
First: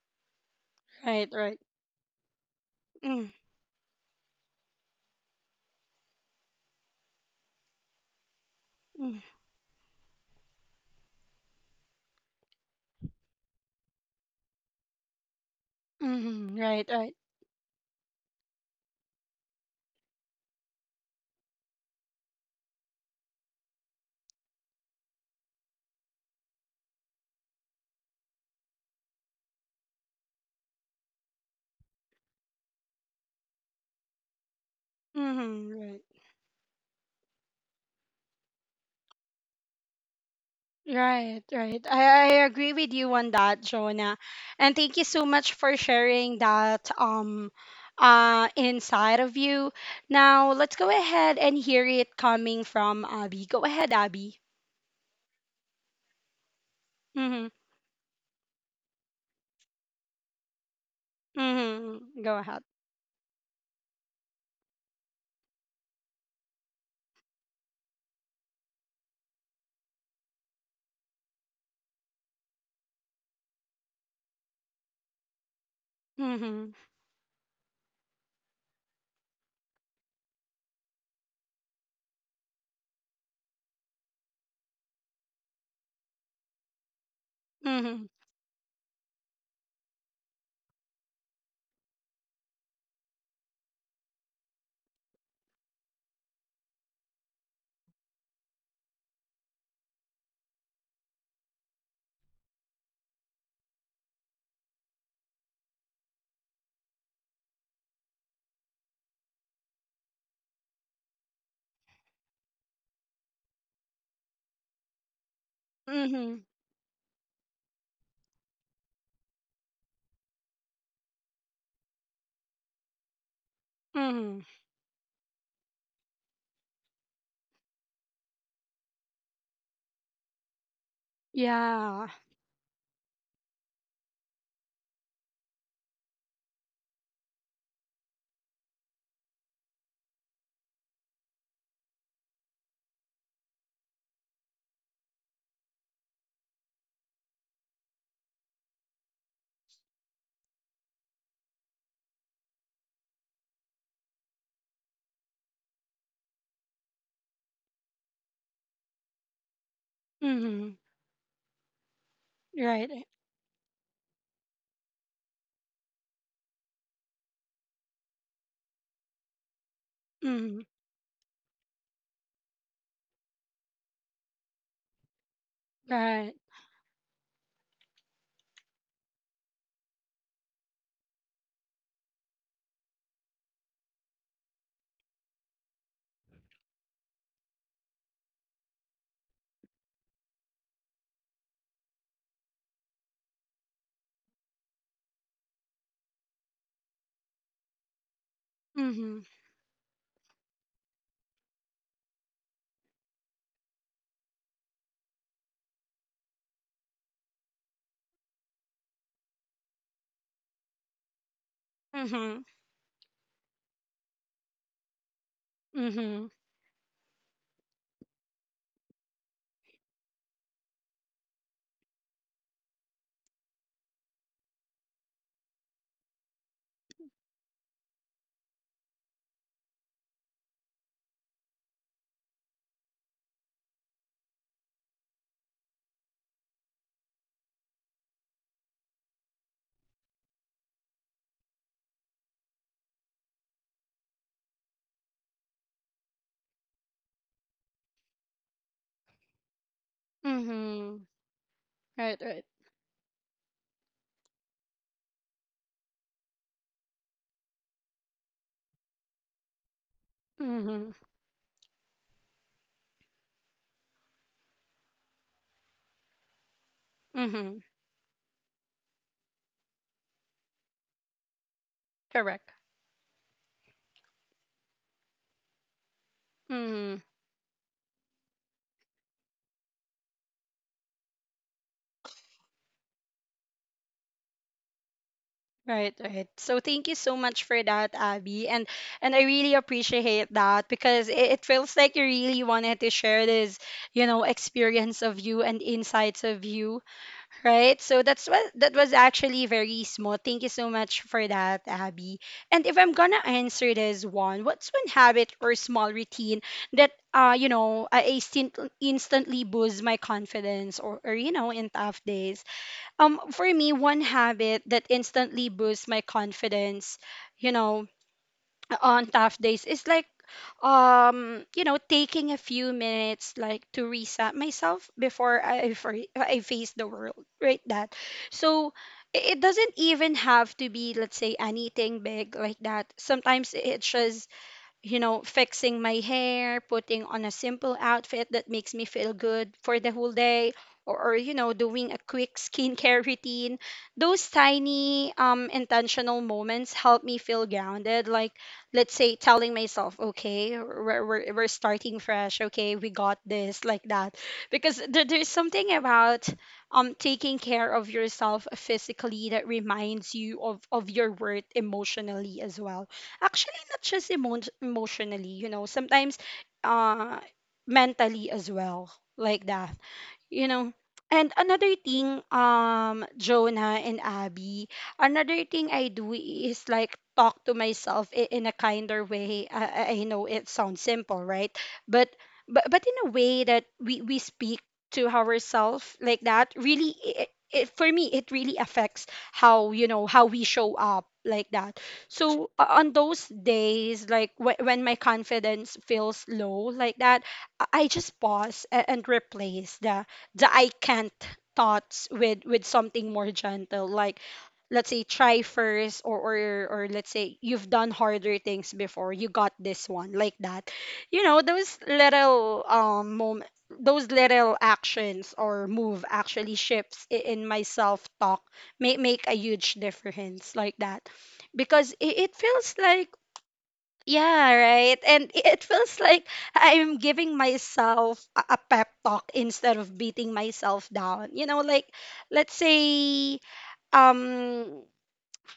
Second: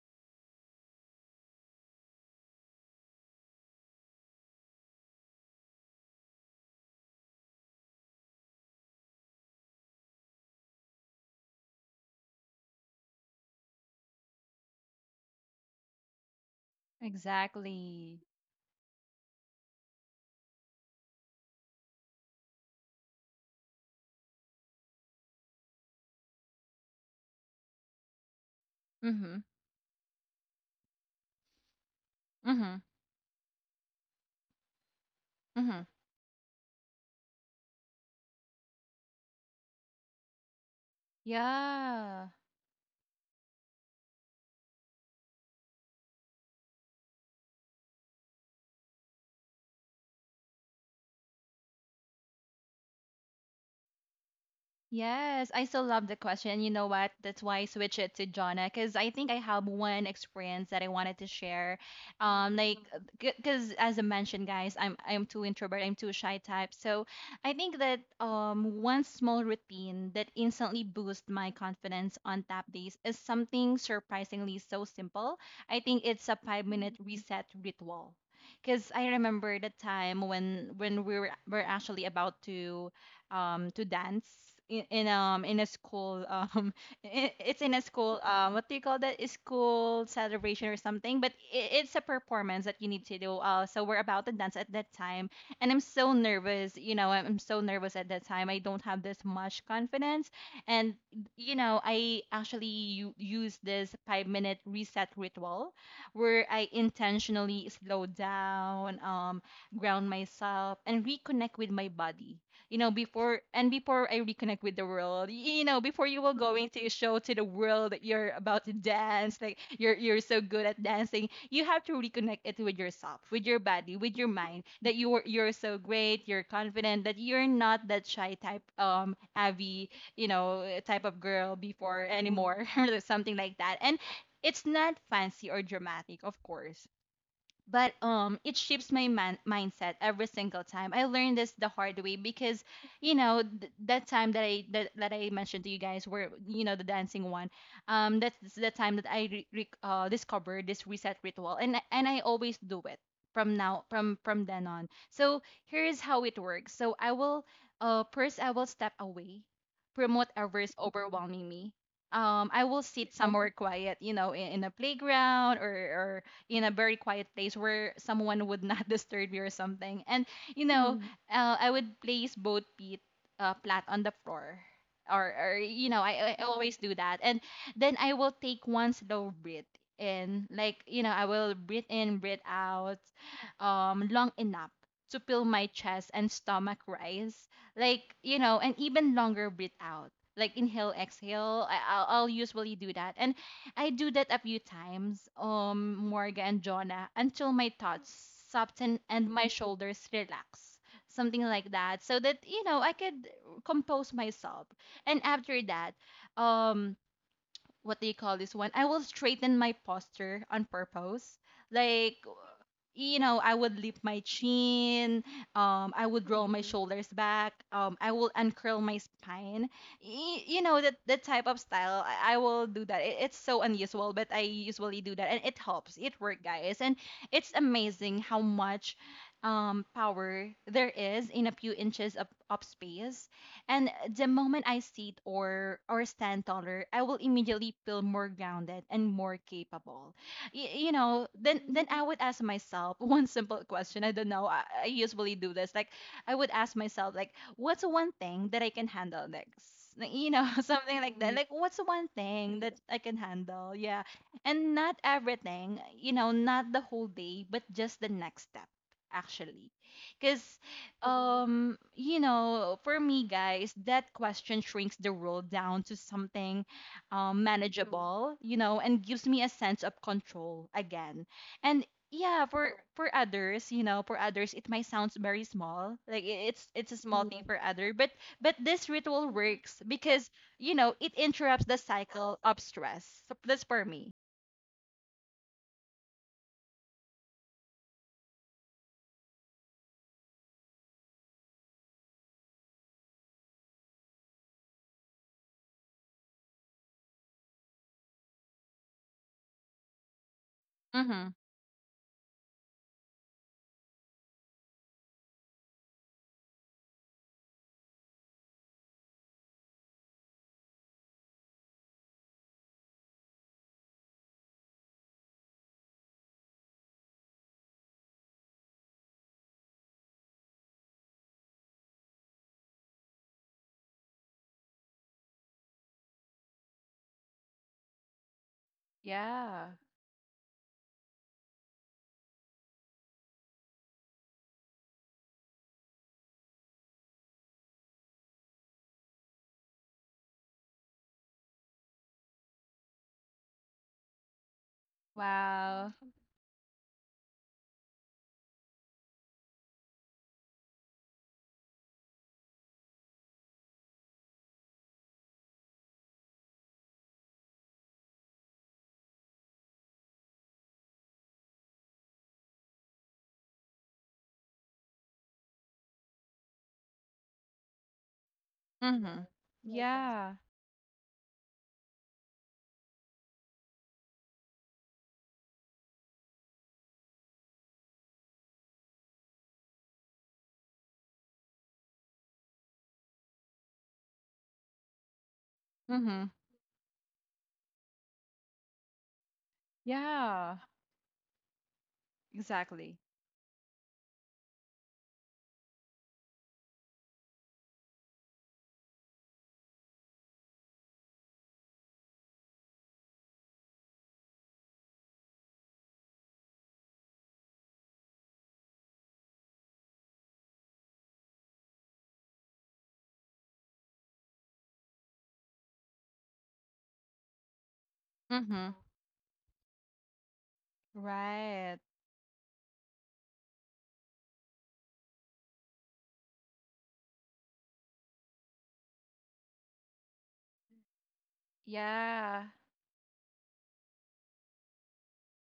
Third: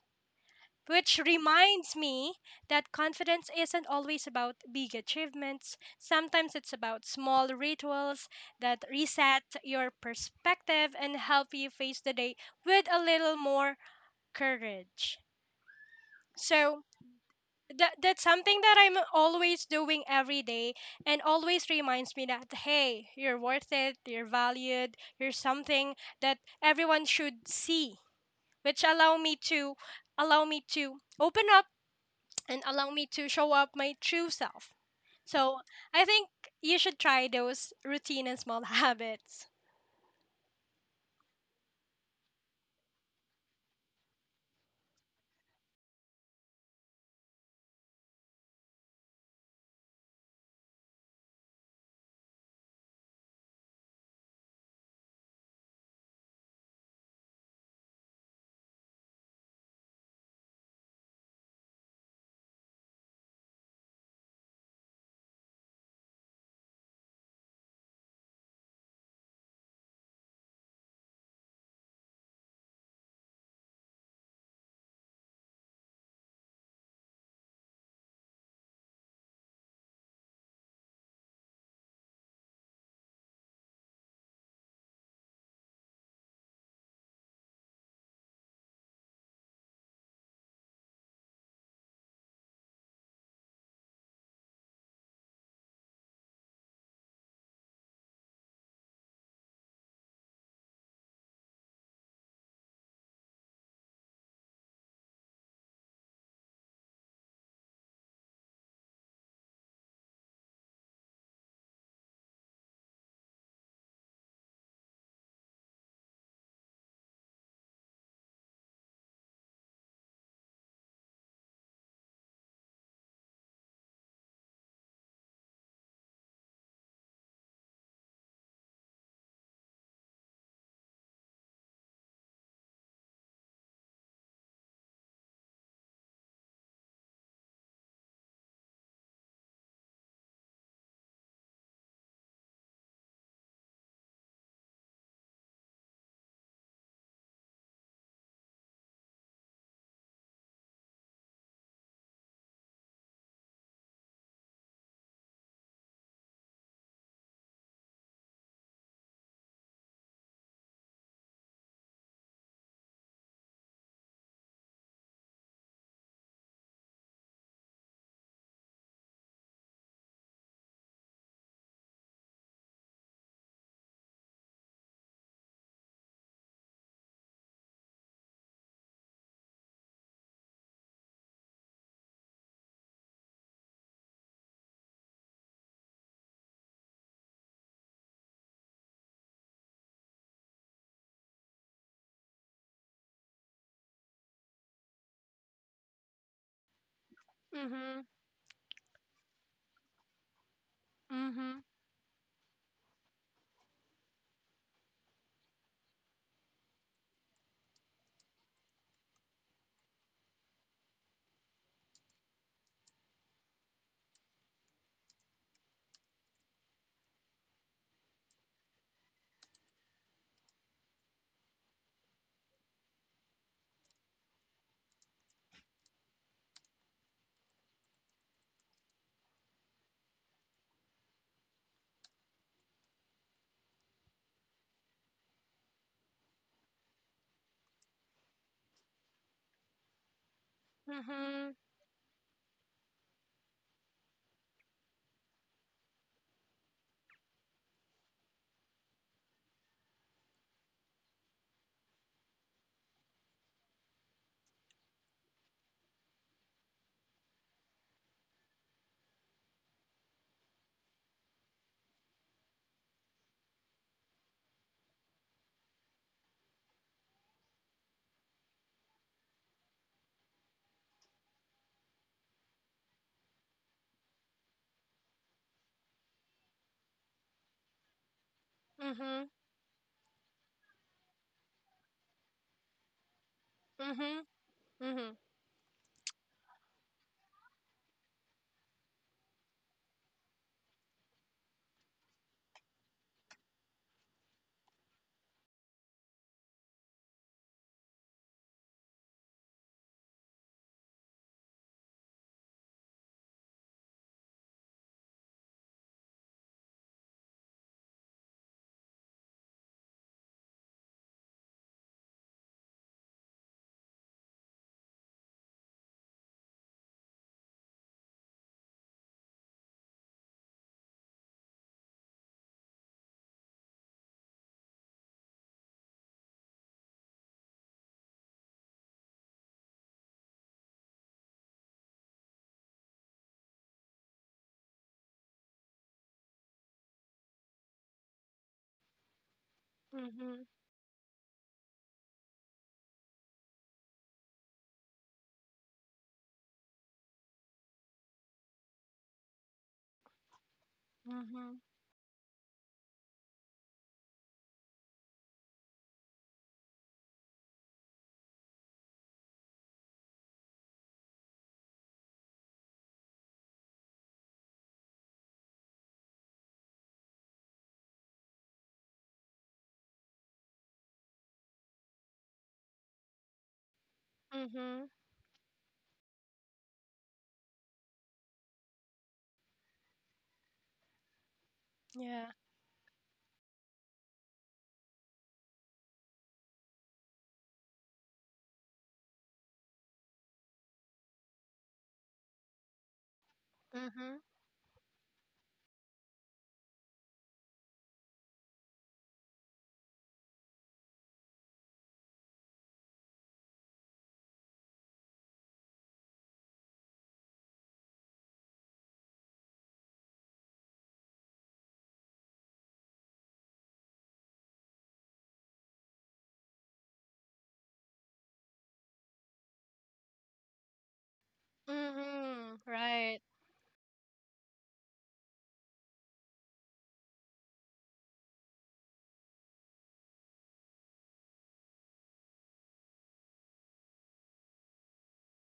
[SPEAKER 3] Which
[SPEAKER 1] right, right.
[SPEAKER 3] reminds me that
[SPEAKER 1] Mm-hmm.
[SPEAKER 3] confidence isn't always about big achievements. Sometimes it's about small rituals that
[SPEAKER 1] Mm-hmm.
[SPEAKER 3] reset your perspective and help you face the day with a little more courage.
[SPEAKER 1] Mm-hmm,
[SPEAKER 3] So
[SPEAKER 1] right, right.
[SPEAKER 3] that
[SPEAKER 2] exactly.
[SPEAKER 3] that's something that I'm always doing every day and always reminds me that hey, you're worth it, you're valued, you're something that everyone should see, which
[SPEAKER 2] Mm-hmm.
[SPEAKER 3] allow me to open up and
[SPEAKER 2] Mm-hmm.
[SPEAKER 3] allow me to show up my true self. So
[SPEAKER 1] Mm-hmm.
[SPEAKER 2] Mm-hmm.
[SPEAKER 1] Right.
[SPEAKER 3] I think you should try those routine and small habits.
[SPEAKER 1] Right, right.
[SPEAKER 2] Yeah.
[SPEAKER 1] I agree with you on that, Jonah. And thank you so much for sharing that inside of you. Now let's go ahead and hear it coming from Abby. Go ahead, Abby.
[SPEAKER 2] Yes, I still love the question. You know what? That's
[SPEAKER 1] Mm-hmm.
[SPEAKER 2] why I switch it to Jonna, because I think I have one experience that I wanted to share.
[SPEAKER 1] Mm-hmm. Go
[SPEAKER 2] Um,
[SPEAKER 1] ahead.
[SPEAKER 2] like, because as I mentioned, guys, I'm too introvert. I'm too shy type. So I think that one small routine that instantly boosts my confidence on tap days is something surprisingly so simple. I think it's a five
[SPEAKER 1] Mm-hmm.
[SPEAKER 2] minute reset ritual. Because I remember the time when we were actually about to dance in a school I it's in a
[SPEAKER 1] Mm-hmm.
[SPEAKER 2] school. What do you call that? A school celebration or something, but I it's a performance that you need to do. So we're about to dance at that time. And I'm so nervous, I'm so nervous at that time, I don't have this much confidence. And I actually use this 5-minute reset ritual, where I intentionally slow down, ground myself and reconnect with my body. You know, before, and before I reconnect with the world, before you
[SPEAKER 1] Mm-hmm.
[SPEAKER 2] will going to show to the world that you're about to dance, like you're so good at dancing, you have to reconnect it with yourself, with your body, with your
[SPEAKER 1] Mm-hmm.
[SPEAKER 2] mind, that you're so great, you're confident, that you're not that shy type, Abby, you know, type of girl before
[SPEAKER 1] Yeah.
[SPEAKER 2] anymore. Or something like that. And it's not fancy or dramatic, of course, but it shifts my mindset every single time. I learned this the hard way, because you know th- that time that I mentioned to you guys, where you know the dancing one, that's the time that I discovered this reset ritual, and and I always do it from now, from then on. So here's how it works. So I will, first, I will step away from whatever
[SPEAKER 1] Mm-hmm.
[SPEAKER 2] is overwhelming me. Um, I will
[SPEAKER 1] Right.
[SPEAKER 2] sit somewhere quiet, you know, in a playground, or in a very quiet place where someone would not disturb you or something. And
[SPEAKER 1] Mm-hmm.
[SPEAKER 2] you know, I would place both feet, flat on the floor. Or you know,
[SPEAKER 1] Right.
[SPEAKER 2] I always do that. And then I will take one slow breath in, like, you know, I will breathe in, breathe out, long enough to feel my chest and stomach rise, like, you know, and even longer breathe out, like, inhale, exhale. I'll usually do that, and I do that a few times, Morga and Jonah, until my
[SPEAKER 3] Mhm.
[SPEAKER 2] thoughts soften
[SPEAKER 1] Mm-hmm.
[SPEAKER 2] and my shoulders relax. Something
[SPEAKER 3] Mhm.
[SPEAKER 2] like that. So that, you know, I could compose myself. And after that, um, what do you call this one? I will straighten my posture on purpose. Like,
[SPEAKER 1] Mm-hmm.
[SPEAKER 2] you know, I would lift my chin, I
[SPEAKER 1] Mm-hmm.
[SPEAKER 2] would roll my shoulders back, I will uncurl my spine. Y- you know, that, that type of style, I will do that. It, it's so unusual, but I usually do that and it helps. It works, guys. And it's amazing how much power there is in a few inches of space, and the moment I sit or stand taller, I will immediately feel more grounded and more capable. Y- you know,
[SPEAKER 3] Mhm.
[SPEAKER 2] then I would ask myself one simple question. I don't know. I usually do this. Like I would ask myself, like, what's one thing that I can handle next? Like, you know, something
[SPEAKER 1] Mm-hmm.
[SPEAKER 2] like that. Mm. Like, what's one
[SPEAKER 1] Right, right.
[SPEAKER 2] thing that I can handle? Yeah. And not everything, you know, not the whole day, but just the next step, actually. Because
[SPEAKER 1] Mm-hmm.
[SPEAKER 2] you know, for me, guys, that question shrinks the role down to something
[SPEAKER 1] Mm-hmm.
[SPEAKER 2] manageable, you know, and gives me a sense of control again. And yeah,
[SPEAKER 1] Correct.
[SPEAKER 2] for Correct. For others, you know, for others it might sound very small, like I- it's
[SPEAKER 1] Mm-hmm.
[SPEAKER 2] a small thing, mm, for other, but this ritual
[SPEAKER 3] Mhm.
[SPEAKER 2] works, because you know it interrupts the cycle of stress. So that's for me.
[SPEAKER 3] Mhm. Mhm.
[SPEAKER 1] Right, right. So thank you so much for that, Abby. And I really appreciate that because it feels like you really wanted to share this, you know, experience of you and insights of you, right? So that's what that was actually very smooth. Thank you so much for
[SPEAKER 2] Mm-hmm.
[SPEAKER 1] that, Abby. And if I'm gonna answer this one, what's one habit or small routine that you know, I instantly boosts my confidence or you know, in tough days? For me, one habit that instantly boosts my confidence, you know, on tough days is like, you know, taking a few minutes like to reset myself before I face the world, right? That. So it doesn't even have to be, let's say, anything big like that. Sometimes it's just you know, fixing my hair, putting on a simple outfit that makes me feel good for the whole
[SPEAKER 3] Mhm.
[SPEAKER 1] day, or you know, doing a quick skincare routine. Those tiny,
[SPEAKER 2] Wow.
[SPEAKER 1] intentional moments help me feel grounded. Like, let's say, telling myself, okay, we're
[SPEAKER 3] Mhm.
[SPEAKER 1] starting fresh, okay, we got this, like that. Because there's something about taking care of yourself physically that reminds you of your worth emotionally as well. Actually, not just emotionally, you know, sometimes uh mentally as well,
[SPEAKER 2] Mm-hmm. Makes sense.
[SPEAKER 1] like that
[SPEAKER 2] Yeah.
[SPEAKER 1] you know. And another thing Jonah and Abby,
[SPEAKER 3] Mhm.
[SPEAKER 1] another thing I do is like talk to myself in a kinder way I know it sounds simple right, but
[SPEAKER 3] Yeah.
[SPEAKER 1] but in a way that we speak to ourselves like
[SPEAKER 2] Mm-hmm.
[SPEAKER 1] that really it, it, for me it really affects how you know how we
[SPEAKER 2] Yeah.
[SPEAKER 1] show up like that. So on
[SPEAKER 2] Exactly.
[SPEAKER 1] those days
[SPEAKER 3] Mhm.
[SPEAKER 1] like when my confidence feels low like that, I just pause and replace the I can't thoughts with something more gentle like, let's say try first or let's say you've done harder things before you got this one like that, you know those little moment, those little actions or move actually shifts in my self talk,
[SPEAKER 2] Mm-hmm.
[SPEAKER 1] may make a huge difference like that.
[SPEAKER 2] Right.
[SPEAKER 1] Because it
[SPEAKER 3] Mhm.
[SPEAKER 1] feels like
[SPEAKER 3] Right.
[SPEAKER 1] yeah, right. And it feels like I'm giving myself a pep talk instead of beating myself down. You know, like
[SPEAKER 2] Yeah.
[SPEAKER 1] let's say um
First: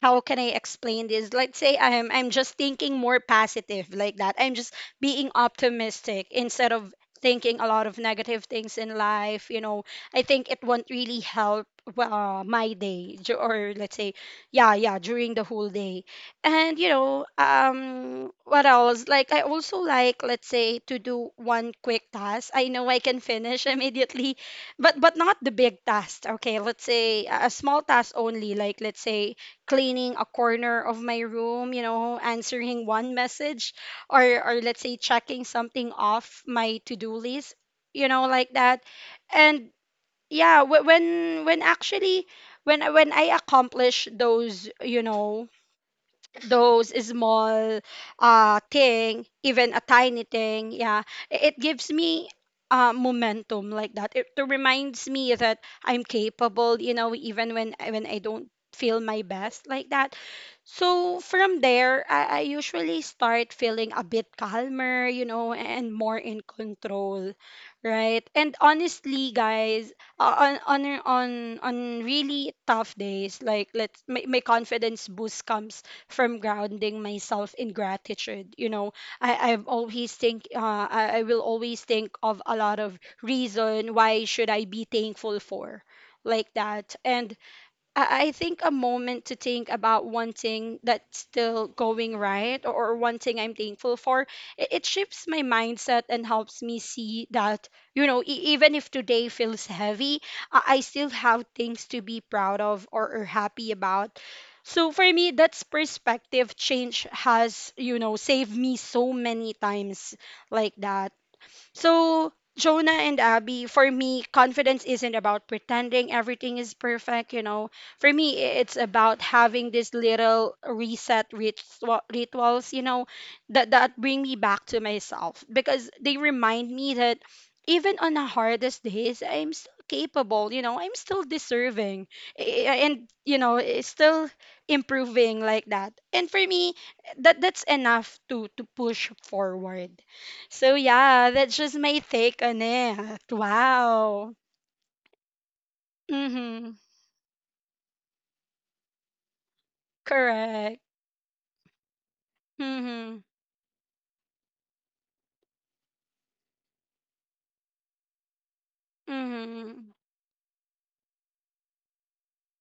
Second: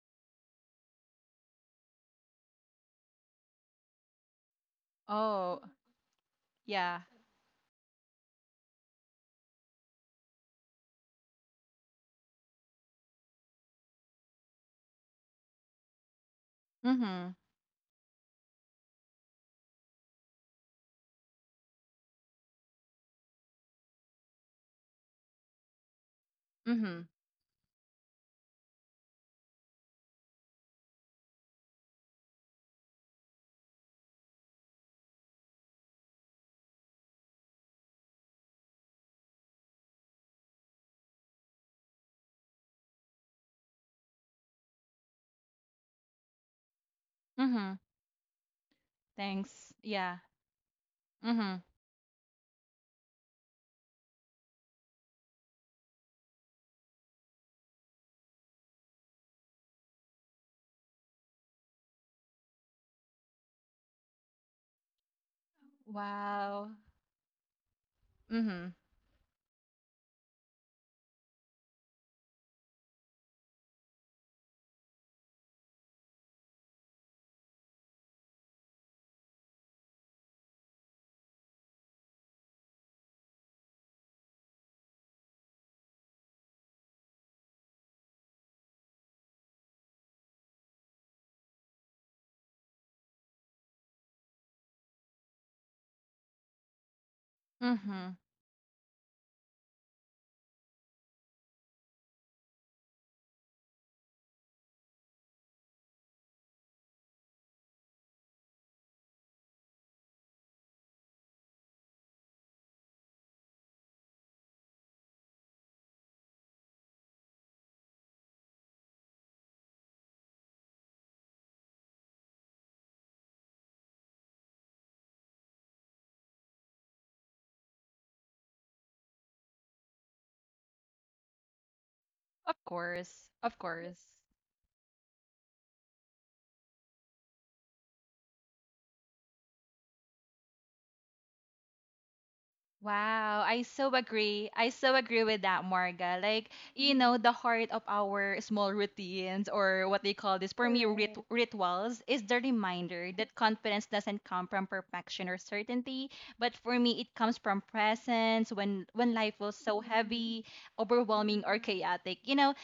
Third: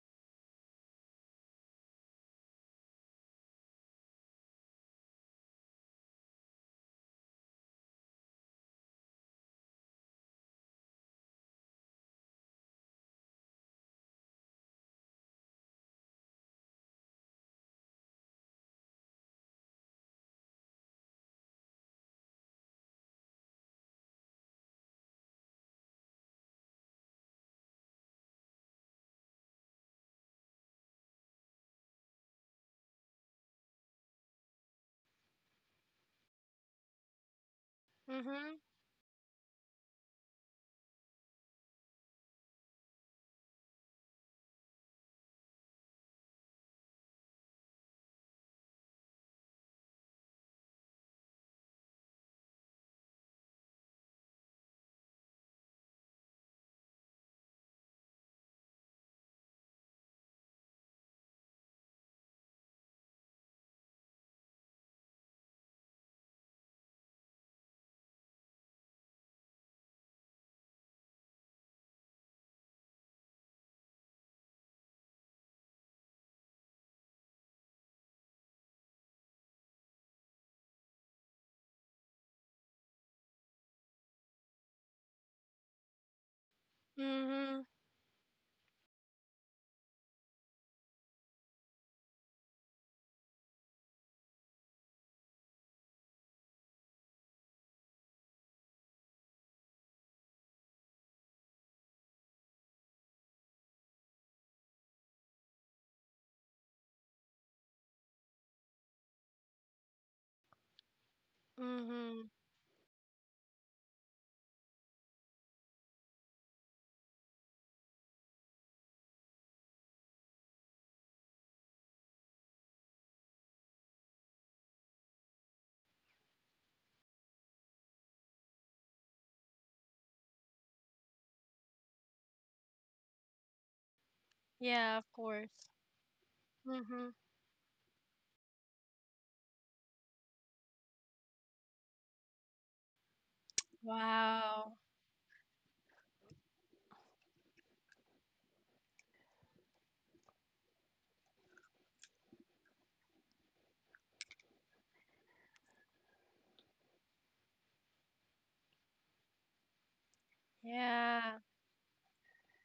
[SPEAKER 1] how can I explain this? Let's say I'm just thinking more positive like that. I'm just being
[SPEAKER 2] Oh,
[SPEAKER 1] optimistic instead of
[SPEAKER 2] yeah.
[SPEAKER 1] thinking a lot of negative things in life. You know, I think it won't really help my day or let's say yeah during the whole day. And you know
[SPEAKER 2] Mhm.
[SPEAKER 1] what else? Like I also like let's say to do one quick task. I know I can finish immediately, but not the big task. Okay, let's
[SPEAKER 2] Mhm.
[SPEAKER 1] say a small task only. Like let's say cleaning a corner of my room, you know, answering one message or let's say checking something off my to-do list, you know, like
[SPEAKER 3] Mhm.
[SPEAKER 1] that. And yeah, when actually when I accomplish those, you know, those
[SPEAKER 2] Mhm.
[SPEAKER 1] small thing
[SPEAKER 2] Thanks.
[SPEAKER 1] even a
[SPEAKER 2] Yeah.
[SPEAKER 1] tiny thing yeah, it
[SPEAKER 2] Mhm.
[SPEAKER 1] gives me momentum like that, it reminds me that I'm capable you know even when I don't feel my best like that. So from there I usually start feeling a bit calmer you know and more in
[SPEAKER 2] Wow.
[SPEAKER 1] control, right. And
[SPEAKER 2] Mhm.
[SPEAKER 1] honestly guys, on really tough days like let's my, my confidence boost comes from grounding myself in gratitude. You know, I, I've always think I will always think of a lot of reason why should I be thankful for like that. And
[SPEAKER 3] Mhm.
[SPEAKER 1] I think a moment to think about one thing that's still going right or one thing I'm thankful for, it shifts my mindset and helps me see that, you
[SPEAKER 2] Mhm.
[SPEAKER 1] know, even if today feels heavy, I still have things to be proud of or happy about. So for me, that's perspective change has, you know, saved me so many times like that.
[SPEAKER 3] Mhm.
[SPEAKER 1] So, Jonah and Abby, for me, confidence isn't about pretending everything is perfect, you know. For me, it's about having these little reset ritual, rituals, you know, that that bring me back to myself because they remind me that even on the hardest days, I'm still capable, you know, I'm still deserving,
[SPEAKER 2] Of
[SPEAKER 1] and
[SPEAKER 2] course.
[SPEAKER 1] you
[SPEAKER 2] Of
[SPEAKER 1] know,
[SPEAKER 2] course.
[SPEAKER 1] still
[SPEAKER 3] Yeah, of
[SPEAKER 1] improving like
[SPEAKER 3] course.
[SPEAKER 1] that. And for me,
[SPEAKER 3] Mhm.
[SPEAKER 1] that that's enough to push forward. So yeah, that's just my take on it.
[SPEAKER 2] Wow, I so
[SPEAKER 1] Wow.
[SPEAKER 2] agree. I
[SPEAKER 3] Wow.
[SPEAKER 2] so agree with that, Marga. Like,
[SPEAKER 1] Mhm.
[SPEAKER 2] you know, the heart of our small routines, or what they call this, for
[SPEAKER 1] Correct.
[SPEAKER 2] me, rit- Correct. rituals, is the reminder
[SPEAKER 1] Mhm.
[SPEAKER 2] that confidence doesn't come from perfection or certainty, but for me it comes from presence. When life was so
[SPEAKER 1] Mhm.
[SPEAKER 2] heavy,
[SPEAKER 3] Yeah.
[SPEAKER 2] overwhelming or chaotic, you know,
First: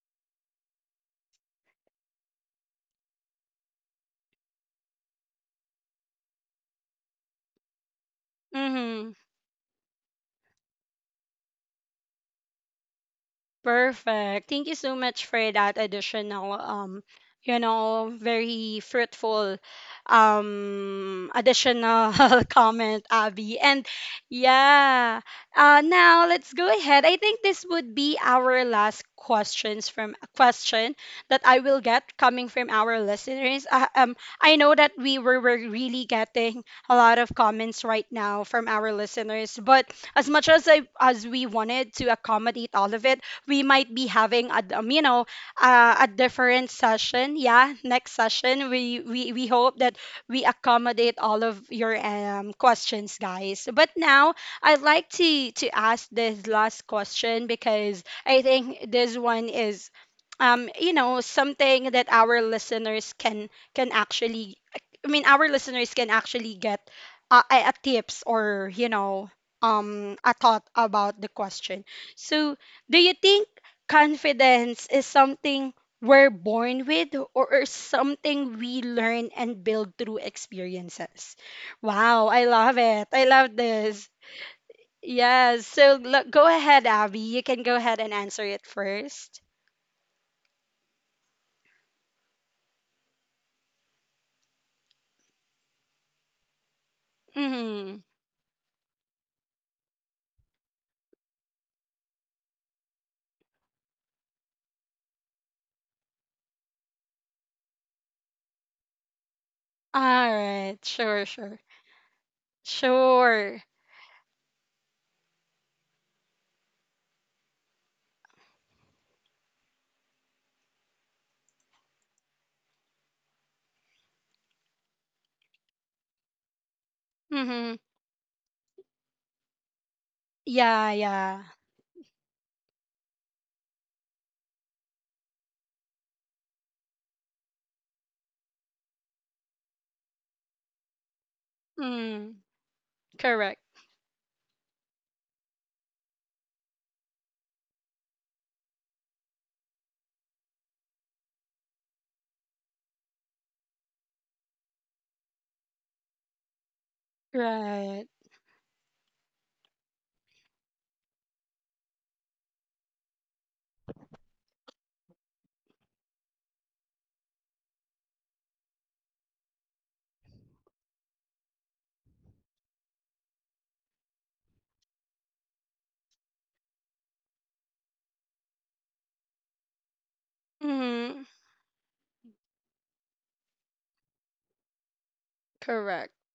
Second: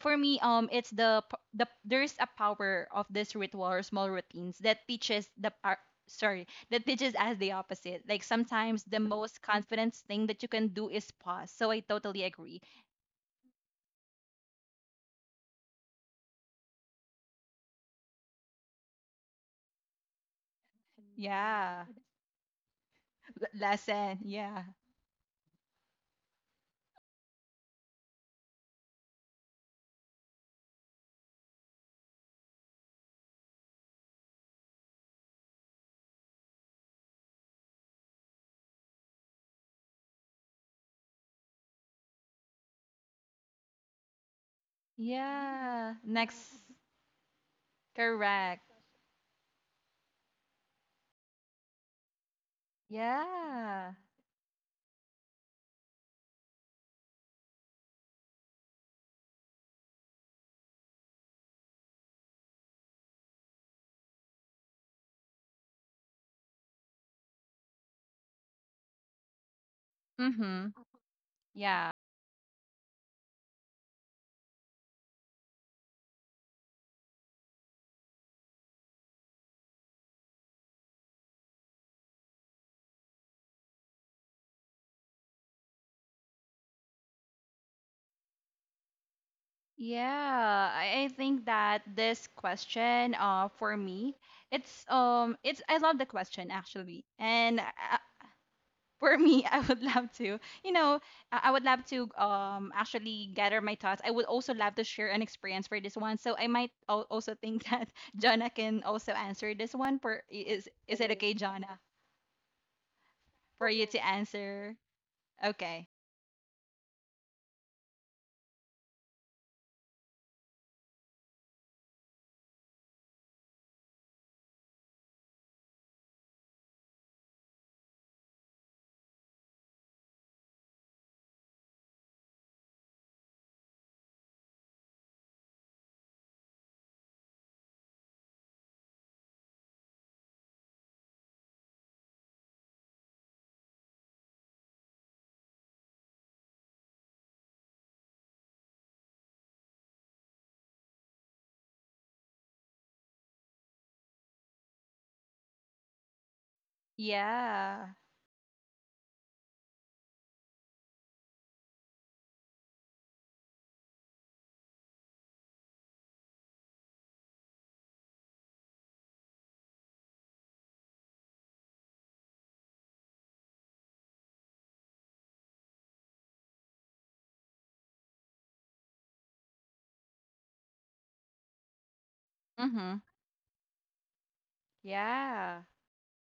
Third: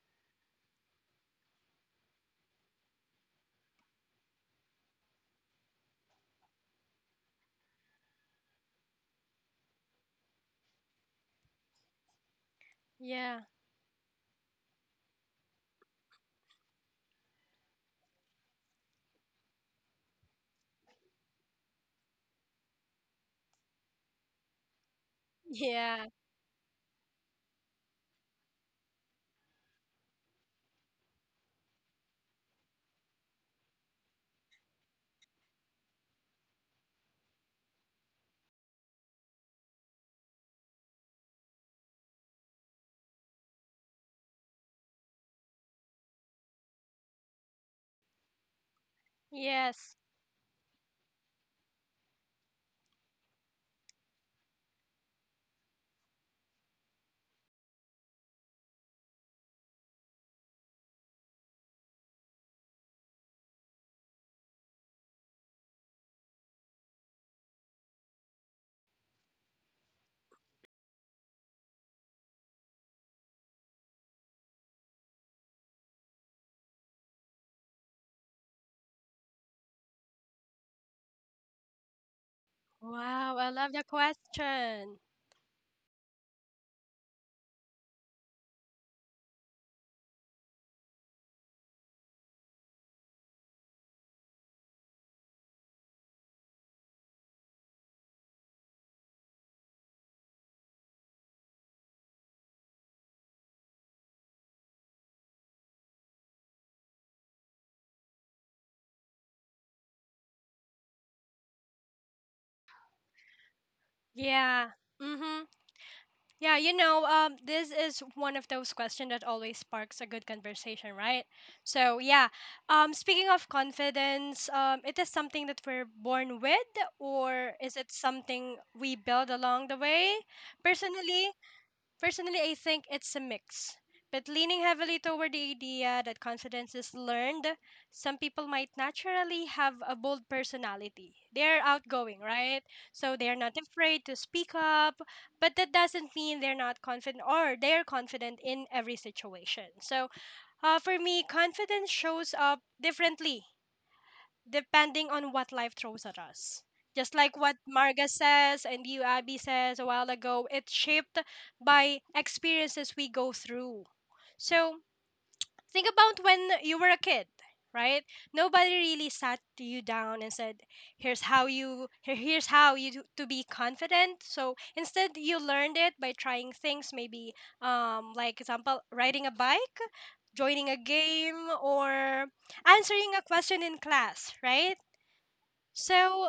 [SPEAKER 2] for me it's the there's a power of this ritual or small routines that teaches us the opposite. Like, sometimes the
[SPEAKER 1] Mhm.
[SPEAKER 2] most confident thing that you can do is pause. So I totally agree.
[SPEAKER 3] Yeah.
[SPEAKER 1] Perfect. Thank you so much for that additional you know very fruitful
[SPEAKER 2] Yeah.
[SPEAKER 1] additional comment
[SPEAKER 2] L-
[SPEAKER 1] Abby. And
[SPEAKER 2] lesson, yeah.
[SPEAKER 1] yeah,
[SPEAKER 3] Yeah.
[SPEAKER 1] now let's go ahead. I think this would be our last questions from question that I will get coming from our listeners. I know that we were really getting a lot of comments right now from our listeners, but as much as I as we wanted to accommodate all of it, we might be having a you know
[SPEAKER 2] Yeah,
[SPEAKER 1] a
[SPEAKER 2] next.
[SPEAKER 1] different session. Yeah, next
[SPEAKER 2] Correct.
[SPEAKER 1] session we hope that
[SPEAKER 3] Yes.
[SPEAKER 1] we accommodate all of your questions, guys. But
[SPEAKER 2] Yeah.
[SPEAKER 1] now I'd like to ask this last question because I think this one is you know something that our listeners can actually I mean our listeners can actually get a tips or you know a thought
[SPEAKER 2] Mm-hmm.
[SPEAKER 1] about the question.
[SPEAKER 2] Yeah.
[SPEAKER 1] So do you think confidence is something we're born with or something we learn and build through experiences? Wow, I love it. I
[SPEAKER 3] Wow, I
[SPEAKER 1] love
[SPEAKER 3] love the
[SPEAKER 1] this.
[SPEAKER 3] question.
[SPEAKER 1] Yes. So look, go ahead, Abby. You can go ahead and answer it first.
[SPEAKER 2] I think that this question, for me, it's, I love the question, actually. And
[SPEAKER 1] Mm-hmm.
[SPEAKER 2] I, for me, I would love to, you know, I would love to actually gather my thoughts. I would also love to share an experience for this one. So I might also think that Jonna can also answer this one.
[SPEAKER 1] All
[SPEAKER 2] For
[SPEAKER 1] right.
[SPEAKER 2] is it
[SPEAKER 1] Sure,
[SPEAKER 2] okay,
[SPEAKER 1] sure.
[SPEAKER 2] Jonna,
[SPEAKER 1] Sure.
[SPEAKER 2] for you to Okay.
[SPEAKER 3] Yeah.
[SPEAKER 2] answer?
[SPEAKER 3] Mhm.
[SPEAKER 2] Okay.
[SPEAKER 3] Yeah, you know, this is one of those questions that always sparks a good conversation, right? So, yeah. Speaking of confidence, it is something that we're born with, or
[SPEAKER 1] Mm-hmm.
[SPEAKER 3] is it something we build along the way?
[SPEAKER 1] Yeah,
[SPEAKER 3] Personally,
[SPEAKER 1] yeah.
[SPEAKER 3] Personally, I think it's a mix, but leaning heavily toward the idea that confidence is learned. Some people might naturally have a bold personality. They're outgoing,
[SPEAKER 1] Mm,
[SPEAKER 3] right? So they're not
[SPEAKER 1] correct.
[SPEAKER 3] afraid to speak up, but that doesn't mean they're not confident or they're confident in every situation. So for me, confidence shows up differently depending on what life throws at us. Just like what
[SPEAKER 2] Yeah.
[SPEAKER 1] Right.
[SPEAKER 3] Marga says and you, Abby, says a while ago, it's shaped by experiences we go through. So think about when you were a kid, right? Nobody really sat you down and said, "Here's how you, here's how you do- to be confident." So instead, you learned it by trying things. Maybe, like example, riding a bike, joining a
[SPEAKER 1] Mm-hmm.
[SPEAKER 3] game, or
[SPEAKER 2] Mhm.
[SPEAKER 3] answering a question in class, right?
[SPEAKER 2] Yeah.
[SPEAKER 1] Correct.
[SPEAKER 3] So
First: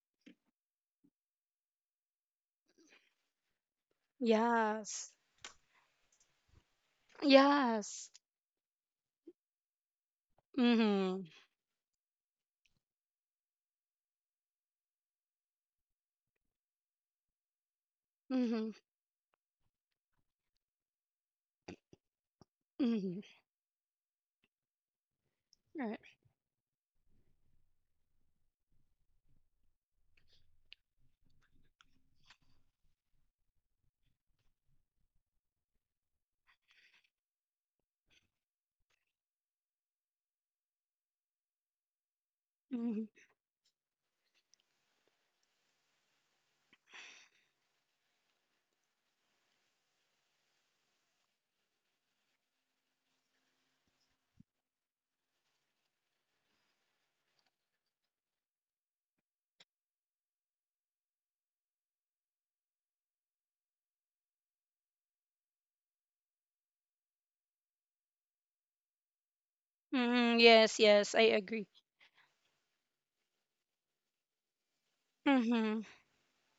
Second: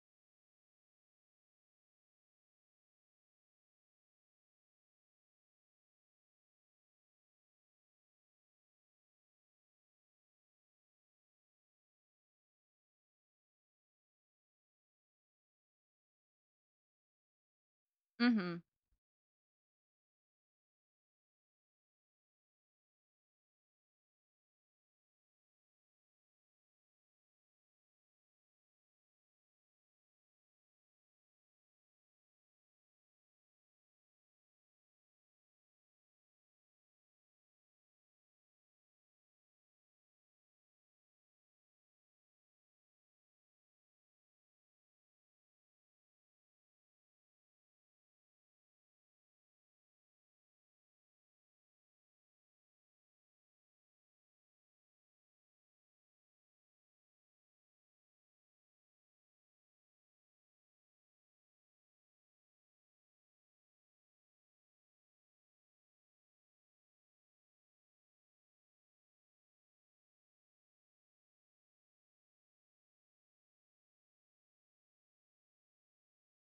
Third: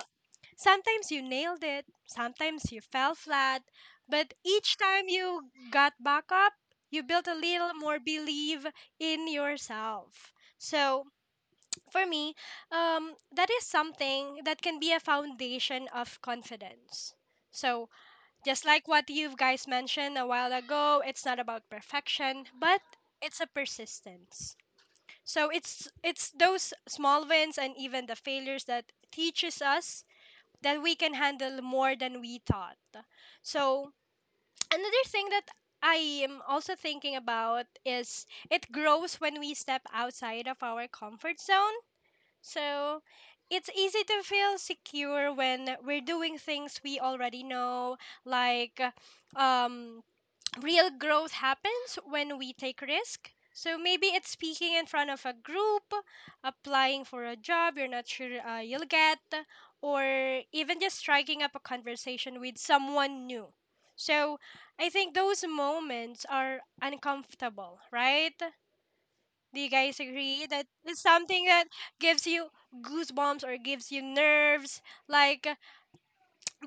[SPEAKER 3] sometimes you nailed it, sometimes you fell flat, but each time
[SPEAKER 1] Yes.
[SPEAKER 3] you got back up, you built a little more
[SPEAKER 1] Yes.
[SPEAKER 3] belief in yourself. So
[SPEAKER 1] Mm-hmm.
[SPEAKER 3] for me, that is something that can be a foundation of confidence. So
[SPEAKER 2] Mhm.
[SPEAKER 3] just
[SPEAKER 1] Mm-hmm.
[SPEAKER 3] like what you guys mentioned a while ago, it's not about perfection, but
[SPEAKER 1] Mm-hmm.
[SPEAKER 3] it's a persistence. So it's
[SPEAKER 1] Right.
[SPEAKER 3] it's those small wins and even the failures that teaches us that we can handle more than we thought. So, another thing that I am also thinking about is it grows when we step outside of our comfort zone. So,
[SPEAKER 1] Mm-hmm.
[SPEAKER 3] it's easy to feel secure when we're doing things we already know, like um, real growth happens when we take risk. So maybe it's speaking in front of a group, applying for a job you're not sure you'll get, or even just striking up a conversation with someone new. So I think those moments are uncomfortable, right? Do you guys agree
[SPEAKER 1] Mm-hmm.
[SPEAKER 3] that
[SPEAKER 1] Yes,
[SPEAKER 3] it's
[SPEAKER 1] yes, I
[SPEAKER 3] something that
[SPEAKER 1] agree.
[SPEAKER 3] gives you goosebumps or gives you nerves? Like
[SPEAKER 1] Mm-hmm.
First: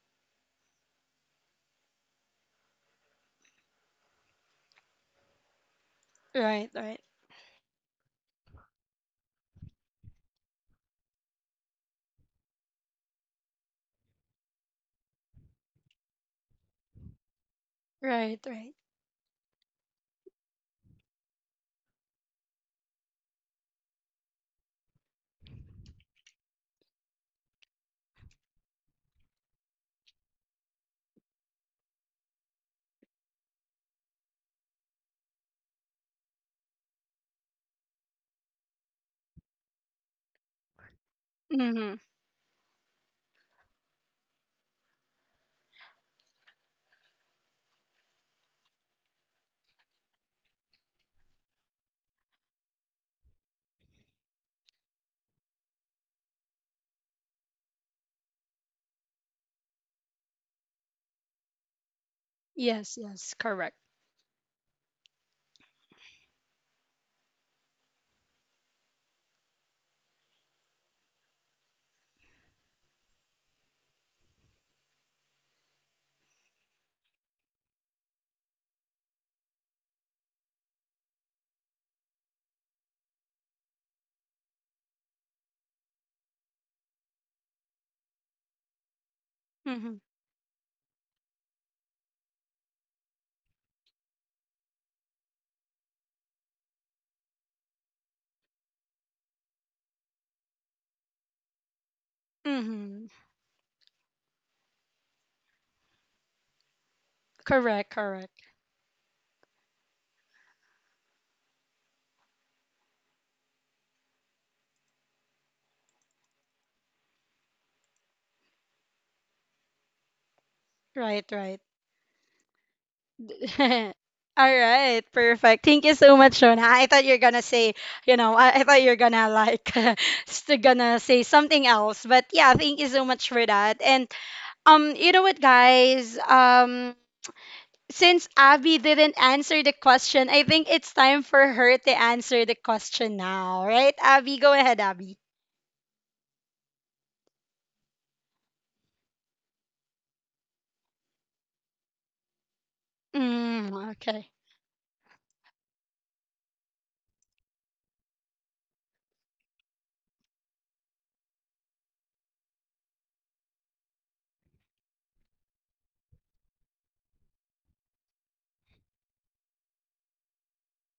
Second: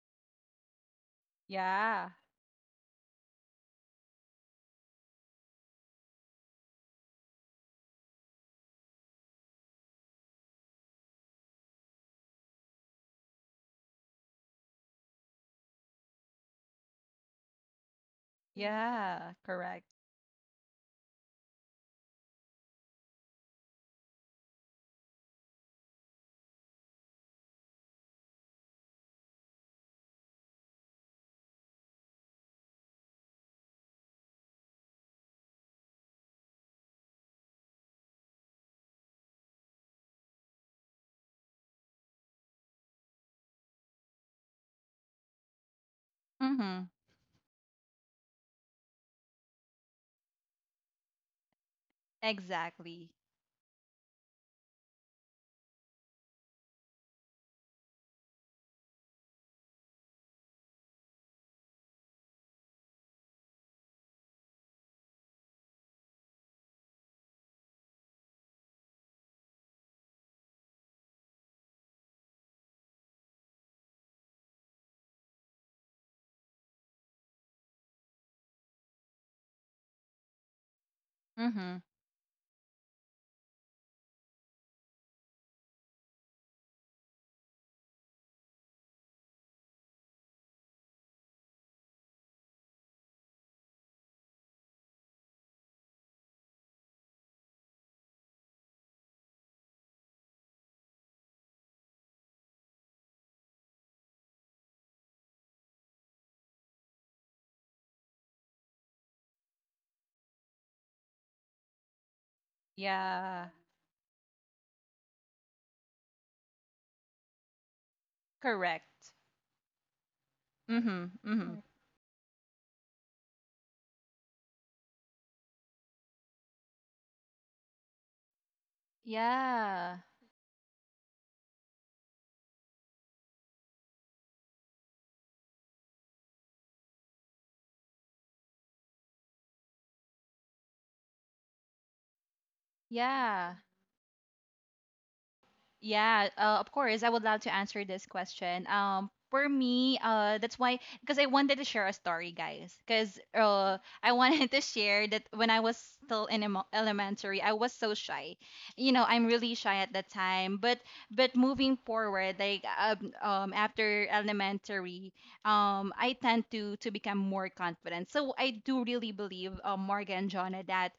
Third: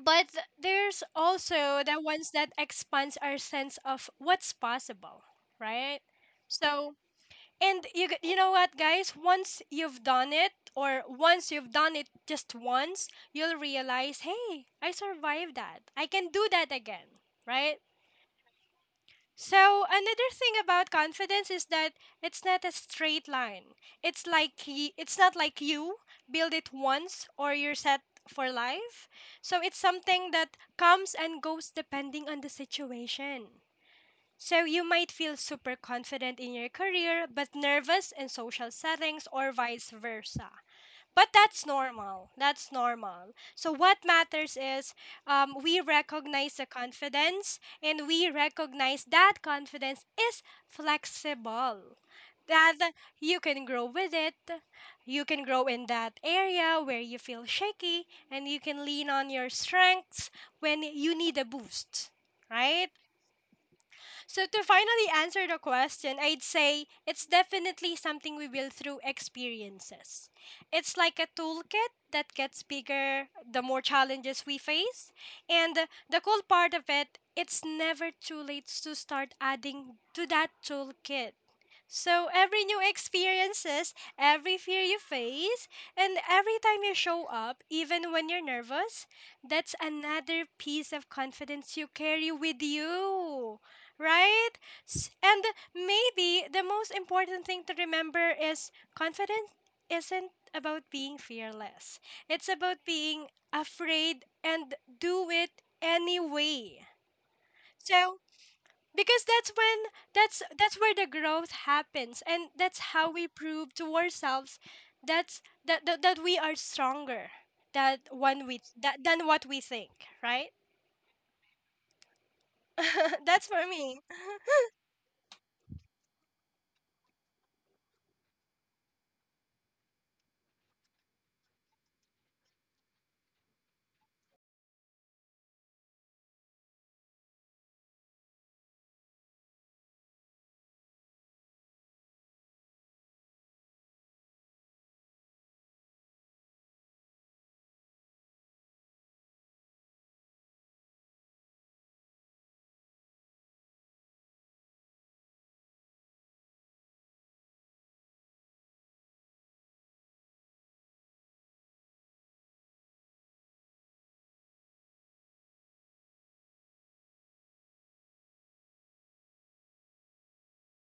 [SPEAKER 3] but there's also the
[SPEAKER 2] Yeah.
[SPEAKER 3] ones that expands our sense of what's possible, right?
[SPEAKER 1] Right,
[SPEAKER 3] So
[SPEAKER 1] right.
[SPEAKER 3] and you know what, guys, once you've done it just once, you'll realize, hey, I survived that, I can do that again, right?
[SPEAKER 1] Right, right.
[SPEAKER 2] Yeah.
[SPEAKER 3] So,
[SPEAKER 2] Correct.
[SPEAKER 3] another thing about confidence is that it's not a straight line. It's like it's not like you build it once or you're set for life. So, it's something that comes and goes depending on the situation. So, you might feel super confident in your career but nervous in social settings or vice versa. But that's
[SPEAKER 1] Mm-hmm.
[SPEAKER 3] normal. That's normal. So what matters is we recognize the
[SPEAKER 2] Mhm.
[SPEAKER 3] confidence and we recognize that confidence is flexible. That
[SPEAKER 2] Exactly.
[SPEAKER 3] you can grow with it. You can grow in that area where you feel shaky and you can lean on your strengths when you need a boost, right?
[SPEAKER 1] Yes, yes, correct.
[SPEAKER 3] So, to finally answer the question, I'd say it's definitely something we build through experiences. It's like a toolkit that gets bigger the more challenges we face. And the cool part of it, it's never too late to start adding to that toolkit.
[SPEAKER 2] Mhm.
[SPEAKER 3] So every new experiences, every fear you face, and every time you show up, even when you're nervous, that's
[SPEAKER 1] Mm-hmm.
[SPEAKER 3] another piece of confidence you carry with you. Right? And maybe the most important thing to remember is confidence isn't about being fearless. It's about
[SPEAKER 1] Mm-hmm.
[SPEAKER 3] being afraid and do it anyway.
[SPEAKER 1] Correct,
[SPEAKER 3] So
[SPEAKER 1] correct.
[SPEAKER 3] because that's where the growth happens and that's how we
[SPEAKER 2] Yeah.
[SPEAKER 3] prove to ourselves that we are stronger that one we
[SPEAKER 2] Correct.
[SPEAKER 3] that than what we think, right?
[SPEAKER 2] Mhm.
[SPEAKER 1] Right,
[SPEAKER 2] Mhm.
[SPEAKER 1] right.
[SPEAKER 2] Mm.
[SPEAKER 3] That's for me.
[SPEAKER 1] All right, perfect. Thank you so much, Shona. I thought you're gonna say, you know, I thought you're gonna like
[SPEAKER 2] Yeah.
[SPEAKER 1] gonna say something else. But yeah, thank you so much for that. And you know what, guys? Since Abby didn't answer the question, I think it's time for her to answer the question
[SPEAKER 2] Yeah.
[SPEAKER 1] now, right? Abby, go ahead, Abby.
[SPEAKER 2] Yeah, of course, I would love to answer this question. For me, that's why, because I wanted to share a story, guys. Because
[SPEAKER 1] Mm,
[SPEAKER 2] I
[SPEAKER 1] okay.
[SPEAKER 2] wanted to share that when I was still in elementary, I was so shy. You know, I'm really shy at that time. But moving forward, like after elementary, I tend to become more confident. So I do really believe, Morgan, Jonna, that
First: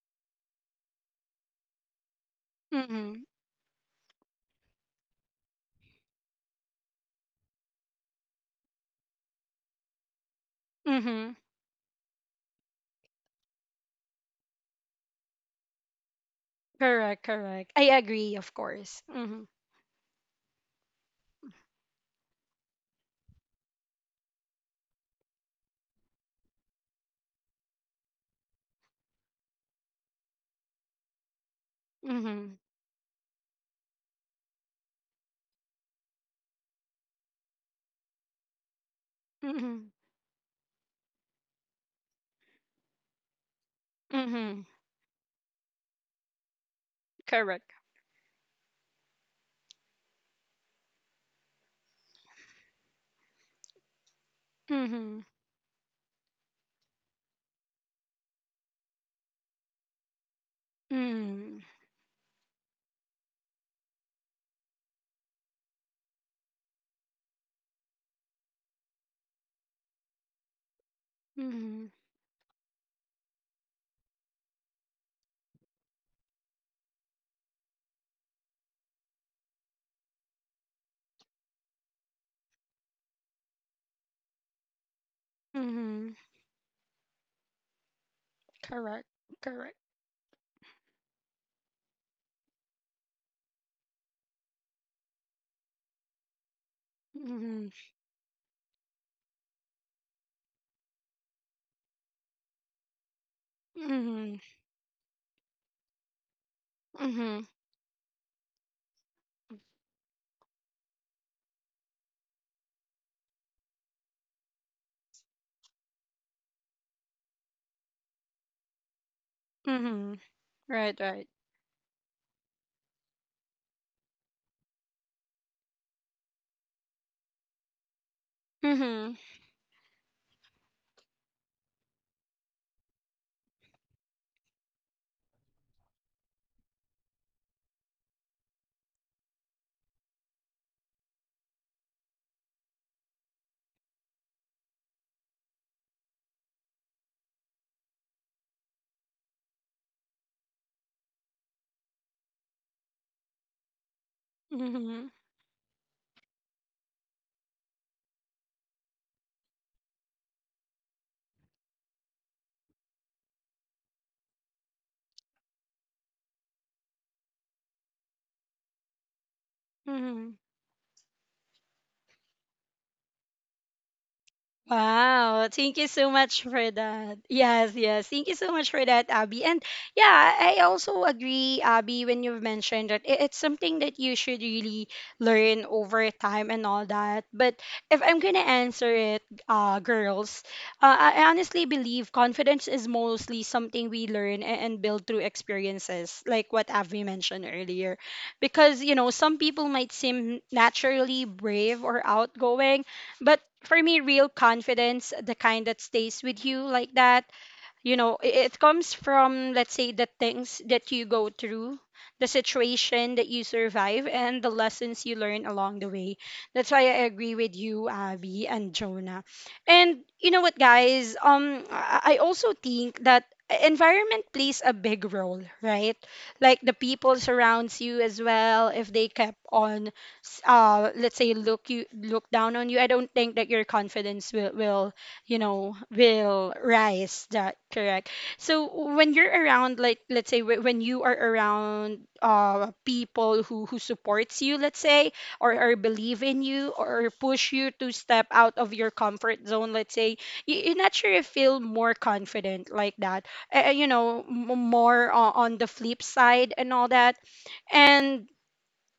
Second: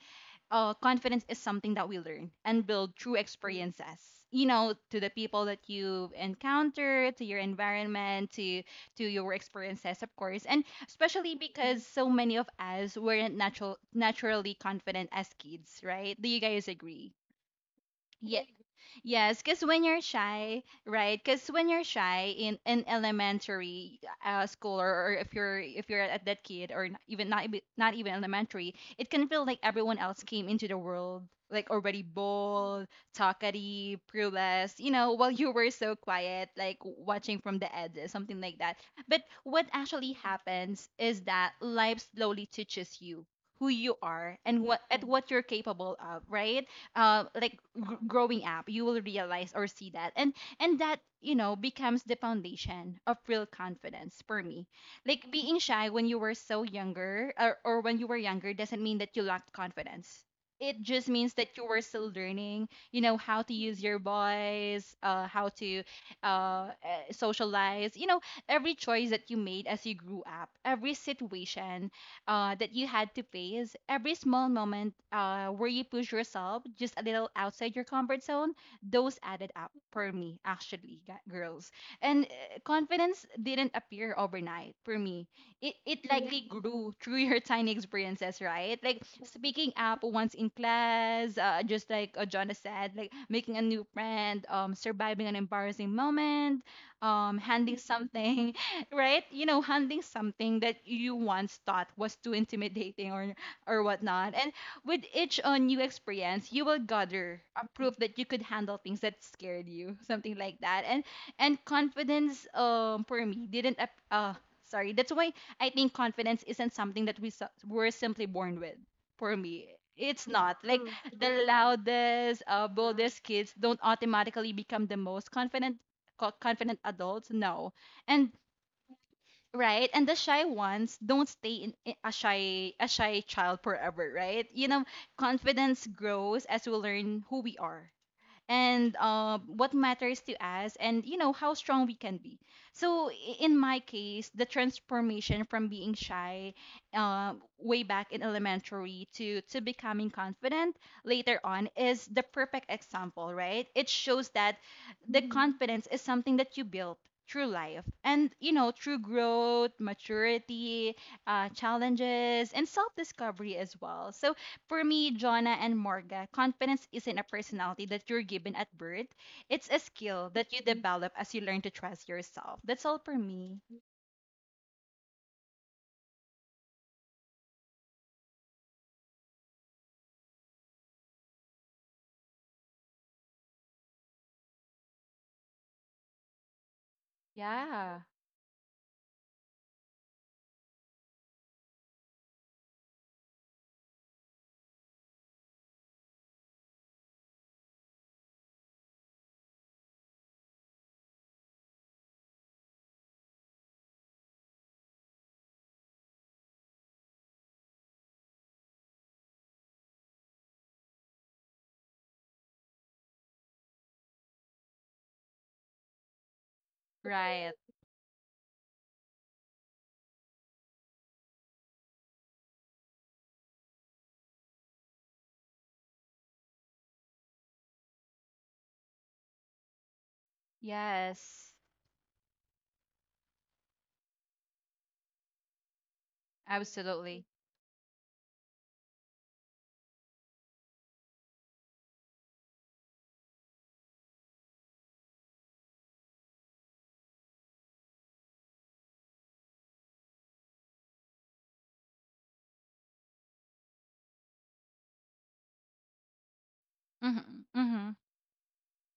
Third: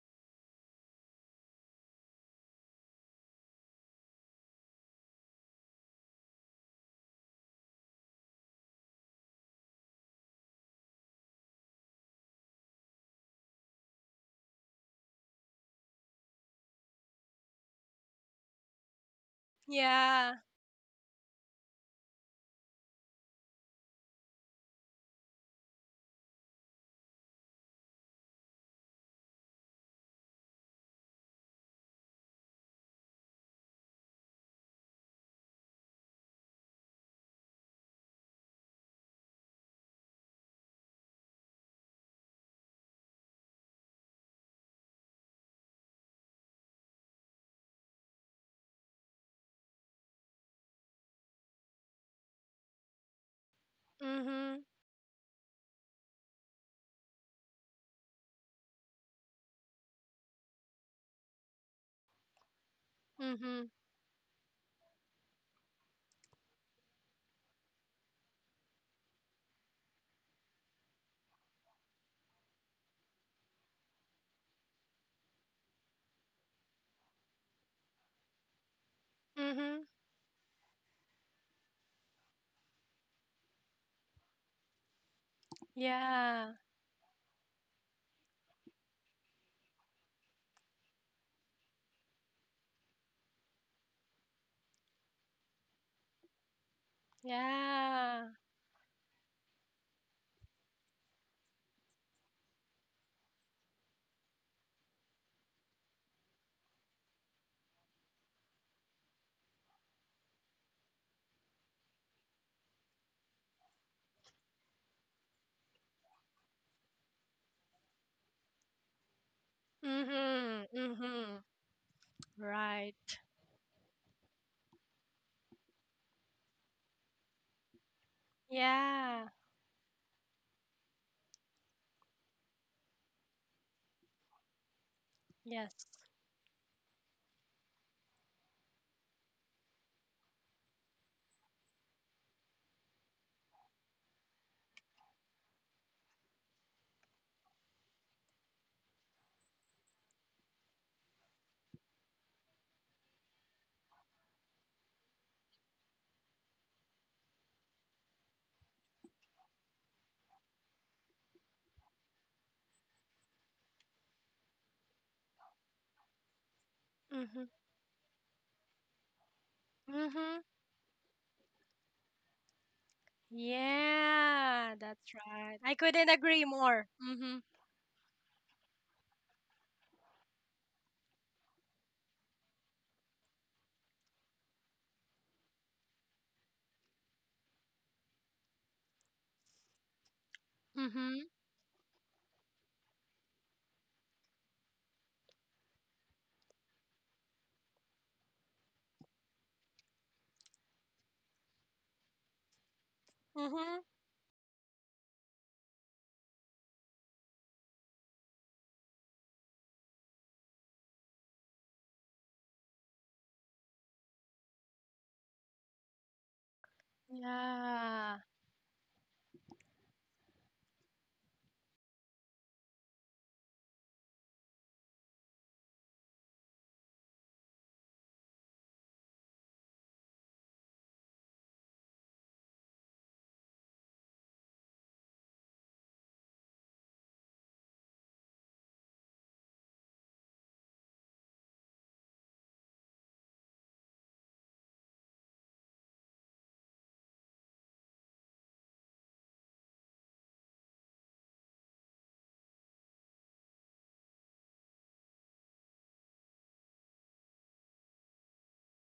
[SPEAKER 2] confidence is something that we learn and build through
[SPEAKER 1] Mm-hmm.
[SPEAKER 2] experiences. You know, to the people that you encounter, to your environment, to your experiences, of course. And
[SPEAKER 1] Mm-hmm.
[SPEAKER 2] especially because so many of us weren't naturally confident as kids, right? Do you guys agree?
[SPEAKER 1] Correct, correct. I agree,
[SPEAKER 2] Yeah.
[SPEAKER 1] of course.
[SPEAKER 2] Yes,
[SPEAKER 1] Mm-hmm.
[SPEAKER 2] because when you're
[SPEAKER 3] Yeah.
[SPEAKER 2] shy, right? Because when you're shy in elementary, school, or if you're at that kid, or not even elementary, it can feel like everyone else came into the world like already
[SPEAKER 1] Mm-hmm.
[SPEAKER 2] bold, talkative, clueless, you know, while you were so quiet, like watching from the edges. Something like that. But what
[SPEAKER 1] Mm-hmm.
[SPEAKER 2] actually happens is that life slowly teaches you who you are
[SPEAKER 1] Mm-hmm.
[SPEAKER 2] and what at what you're capable of, right? Like,
[SPEAKER 1] Correct.
[SPEAKER 2] growing up, you will realize or see that, and that, you know, becomes the foundation of real confidence for
[SPEAKER 3] Mhm.
[SPEAKER 2] me.
[SPEAKER 1] Mm-hmm.
[SPEAKER 2] Like, being shy when you were so younger, or when you were younger, doesn't mean that you lacked confidence. It just means that
[SPEAKER 1] Mm-hmm.
[SPEAKER 2] you were still learning, you know, how to
[SPEAKER 3] Mhm.
[SPEAKER 2] use your voice, how to socialize. You know, every choice that you made as you grew up, every
[SPEAKER 1] Mm-hmm.
[SPEAKER 2] situation that you had to face, every small moment where you push yourself just a little outside your comfort zone, those added up
[SPEAKER 3] Mhm.
[SPEAKER 2] for me, actually, girls. And confidence didn't appear overnight for me. It
[SPEAKER 1] Mm-hmm.
[SPEAKER 2] Yeah. likely
[SPEAKER 3] Yeah,
[SPEAKER 2] grew through your tiny experiences, right? Like
[SPEAKER 1] Correct.
[SPEAKER 2] speaking
[SPEAKER 1] Correct.
[SPEAKER 2] up once in class, just like, Jonah said, like, making a new friend, surviving an embarrassing moment,
[SPEAKER 1] Mm-hmm.
[SPEAKER 2] handling
[SPEAKER 3] yeah.
[SPEAKER 2] something right? You know, handling something that you once thought was too intimidating, or whatnot.
[SPEAKER 1] Mm-hmm.
[SPEAKER 2] And with each new experience, you will
[SPEAKER 1] Mm-hmm.
[SPEAKER 2] gather a proof that you could handle things that scared you, something like that. And confidence, for me, didn't ap- sorry. That's why I think confidence isn't something that were simply born with. For me,
[SPEAKER 1] Mm-hmm.
[SPEAKER 2] it's not
[SPEAKER 3] Mhm.
[SPEAKER 2] like
[SPEAKER 1] Right, right.
[SPEAKER 3] Mhm.
[SPEAKER 2] the loudest,
[SPEAKER 3] Right.
[SPEAKER 2] boldest kids don't automatically become the most confident adults. No. And
[SPEAKER 1] Mm-hmm.
[SPEAKER 3] Yeah.
[SPEAKER 2] right, and the shy ones don't stay in a shy child forever, right? You know, confidence
[SPEAKER 3] Yes.
[SPEAKER 2] grows as we learn who we are, and what matters to us, and you know, how strong we can be. So in my case, the transformation from being shy, way back in elementary, to becoming confident later on, is the perfect example, right? It shows that
[SPEAKER 1] Mm-hmm.
[SPEAKER 2] the confidence is something that you built through life, and, you know, through growth, maturity, challenges and self-discovery as well. So for me, Jonna and Morga, confidence isn't a
[SPEAKER 3] Mhm.
[SPEAKER 2] personality that you're given at birth. It's a
[SPEAKER 1] Mm-hmm.
[SPEAKER 2] skill
[SPEAKER 3] Mhm.
[SPEAKER 2] that you develop as you learn to trust yourself. That's all for me.
[SPEAKER 3] Yeah, that's
[SPEAKER 1] Wow,
[SPEAKER 3] right. I
[SPEAKER 1] thank you
[SPEAKER 3] couldn't
[SPEAKER 1] so much
[SPEAKER 3] agree
[SPEAKER 1] for
[SPEAKER 3] more.
[SPEAKER 1] that.
[SPEAKER 3] Mhm.
[SPEAKER 1] Yes, yes. Thank you so much for that, Abby. And yeah, I also agree, Abby, when you've mentioned that it's something that you should really learn over time and all that. But if I'm gonna answer it, girls, I
[SPEAKER 3] Mhm.
[SPEAKER 1] honestly believe confidence is mostly something we learn and build through experiences, like what Abby mentioned earlier. Because, you know, some people might seem naturally brave or outgoing, but for
[SPEAKER 3] Mm-hmm.
[SPEAKER 1] me real confidence the kind that stays with you like that you know it comes from let's say the things that you go through, the situation that you survive and the lessons you learn along the way. That's why I agree with
[SPEAKER 2] Right.
[SPEAKER 1] you
[SPEAKER 3] Yeah.
[SPEAKER 1] Abby and Jonah. And you know what guys, I also think that environment plays a big role, right? Like the people surrounds you as well, if they kept on let's say
[SPEAKER 2] Yes.
[SPEAKER 1] look you look down on you, I don't think that your confidence will you know will rise
[SPEAKER 2] Absolutely.
[SPEAKER 1] that correct. So when you're around like let's say when you are around people who supports you let's say, or believe in you or push you to step out of your comfort zone let's say, you naturally feel more confident like that, you know more on the flip side and all that.
[SPEAKER 2] Mm-hmm. Mm-hmm.
[SPEAKER 1] And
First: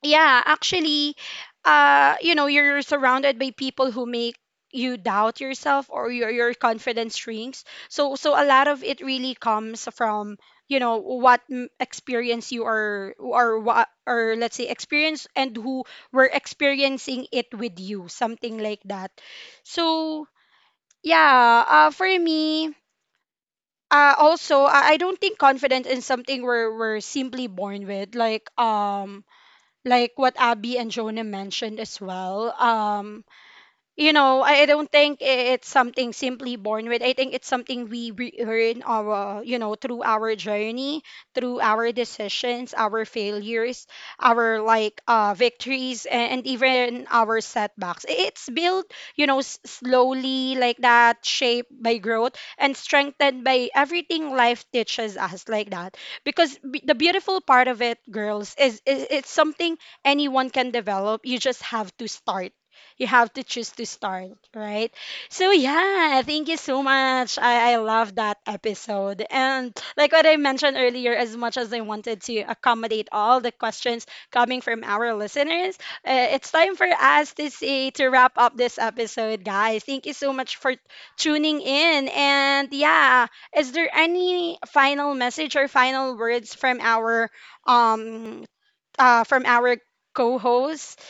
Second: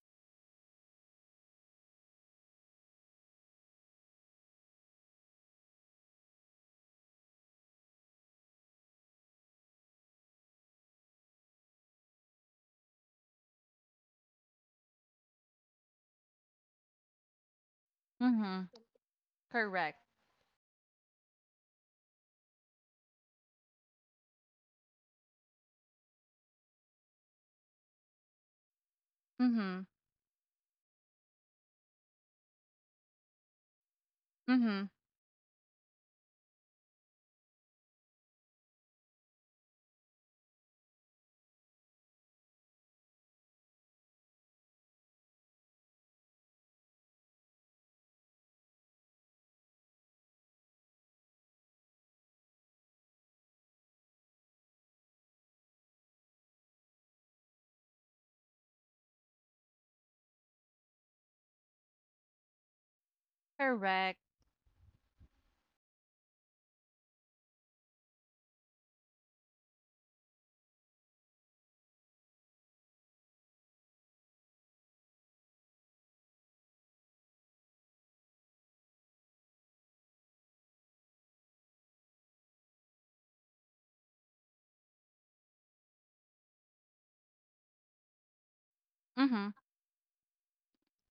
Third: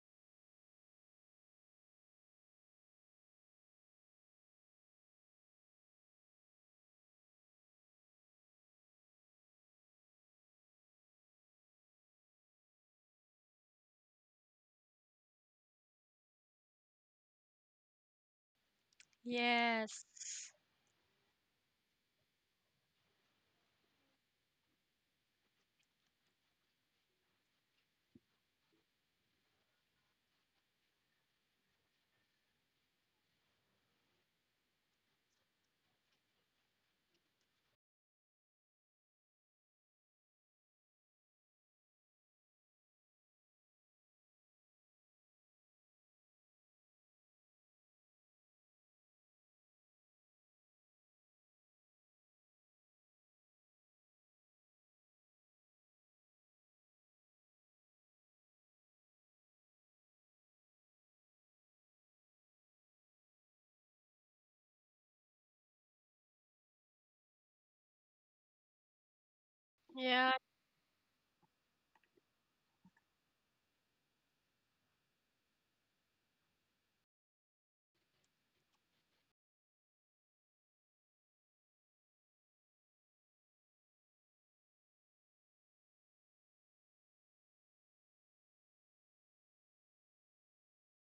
[SPEAKER 1] yeah, actually, you know, you're surrounded by people who make you doubt yourself or your confidence shrinks. So so a lot of it really comes from you know what mm, experience you are or what or let's say experience and who were experiencing it with you, something
[SPEAKER 2] Hmm.
[SPEAKER 1] like that.
[SPEAKER 2] Correct.
[SPEAKER 3] Yes.
[SPEAKER 1] So yeah, for me. Also, I don't think confidence is something we're simply born with.
[SPEAKER 2] Mm-hmm.
[SPEAKER 1] Like what Abby and Jonah mentioned as well. You know, I
[SPEAKER 2] Mm-hmm.
[SPEAKER 1] don't think it's something simply born with. I think it's something we earn our, you know, through our journey, through our decisions, our failures, our like victories, and even our setbacks. It's built, you know, slowly like that, shaped by growth and strengthened by everything life teaches us like that. Because the beautiful part of it, girls, is it's something anyone can develop. You just have to start, you have to choose to
[SPEAKER 2] Correct.
[SPEAKER 1] start, right? So yeah, thank you so much. I love that episode. And like what
[SPEAKER 3] Yeah.
[SPEAKER 1] I mentioned earlier, as much as I wanted to accommodate all the questions coming from our listeners, it's time for us to say to wrap up this episode, guys. Thank you so much for tuning in. And yeah, is there any final message or final words um from
[SPEAKER 2] Mm-hmm.
[SPEAKER 1] our co-host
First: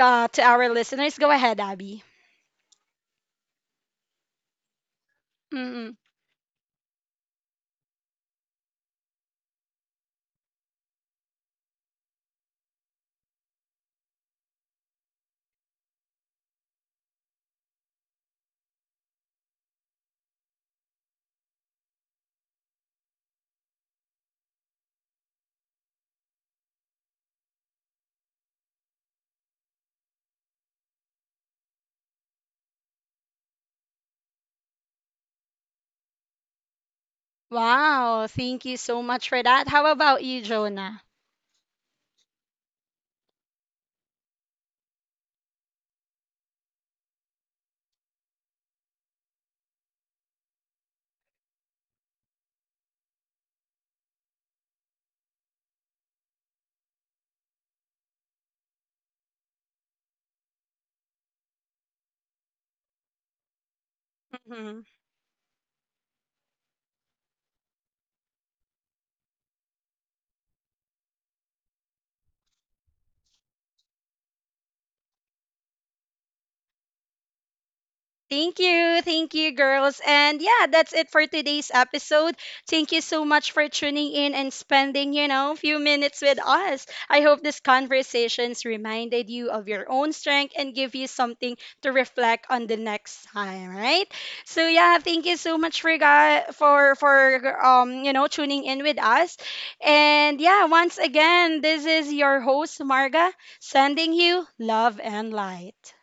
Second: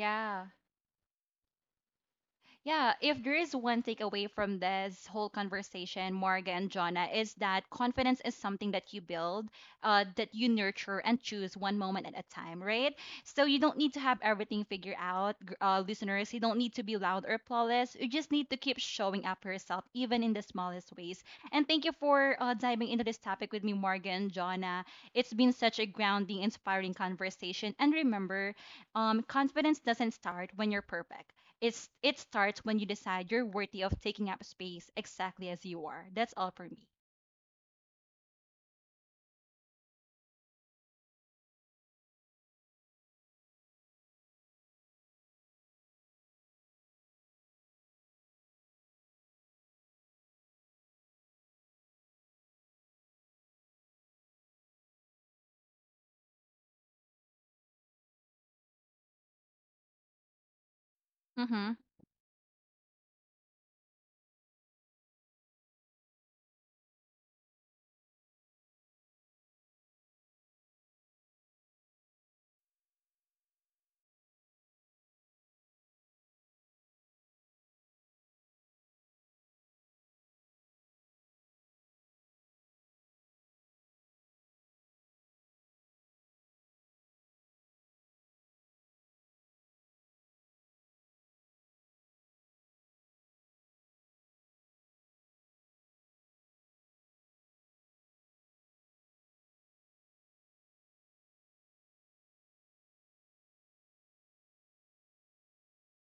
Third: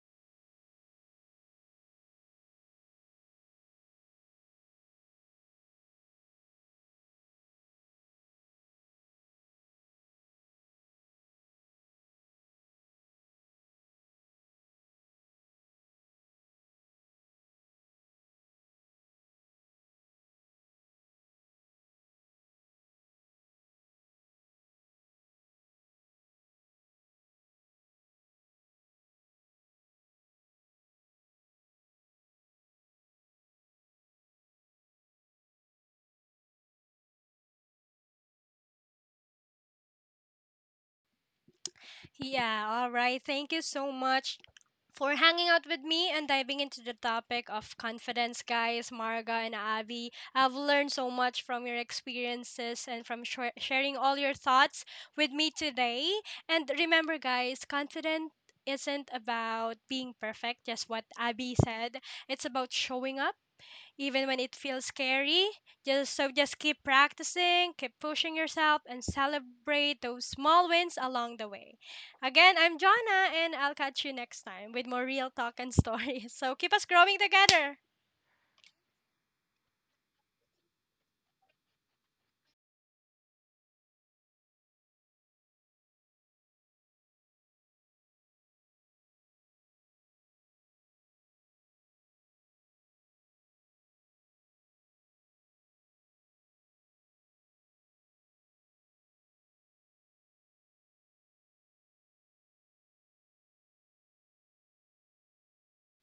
[SPEAKER 1] to our listeners. Go ahead, Abby.
[SPEAKER 2] Yeah, if there is one takeaway from this whole
[SPEAKER 1] Mm-mm.
[SPEAKER 2] conversation, Marga and Jonna, is that confidence is something that you build, that you nurture and choose one moment at a time, right? So you don't need to have everything figured out, listeners. You don't need to be loud or flawless. You just need to keep showing up for yourself, even in the smallest ways. And thank you for diving into this topic with me, Marga and Jonna. It's been such a grounding, inspiring conversation. And remember, confidence doesn't start when you're perfect. It starts when you decide you're worthy of taking up space exactly as you are. That's all for me.
[SPEAKER 1] Wow, thank you so much for that. How about you, Jonah?
[SPEAKER 3] Yeah. All right. Thank you so much for hanging out with me and diving into the topic of confidence, guys, Marga and Abby. I've learned so much from your experiences and from sharing all your thoughts with me today. And remember, guys, confident isn't about being perfect, just what Abby
[SPEAKER 2] Mm-hmm.
[SPEAKER 3] said. It's about showing up even when it feels scary. Just keep practicing, keep pushing yourself and celebrate those small wins along the way. Again, I'm Jonna and I'll catch you next time with more real talk and stories. So keep us growing together.
[SPEAKER 1] Thank you. Thank you, girls. And yeah, that's it for today's episode. Thank you so much for tuning in and spending, you know, a few minutes with us. I hope these conversations reminded you of your own strength and give you something to reflect on the next time, right? So yeah, thank you so much for you know, tuning in with us. And yeah, once again, this is your host Marga sending you love and light.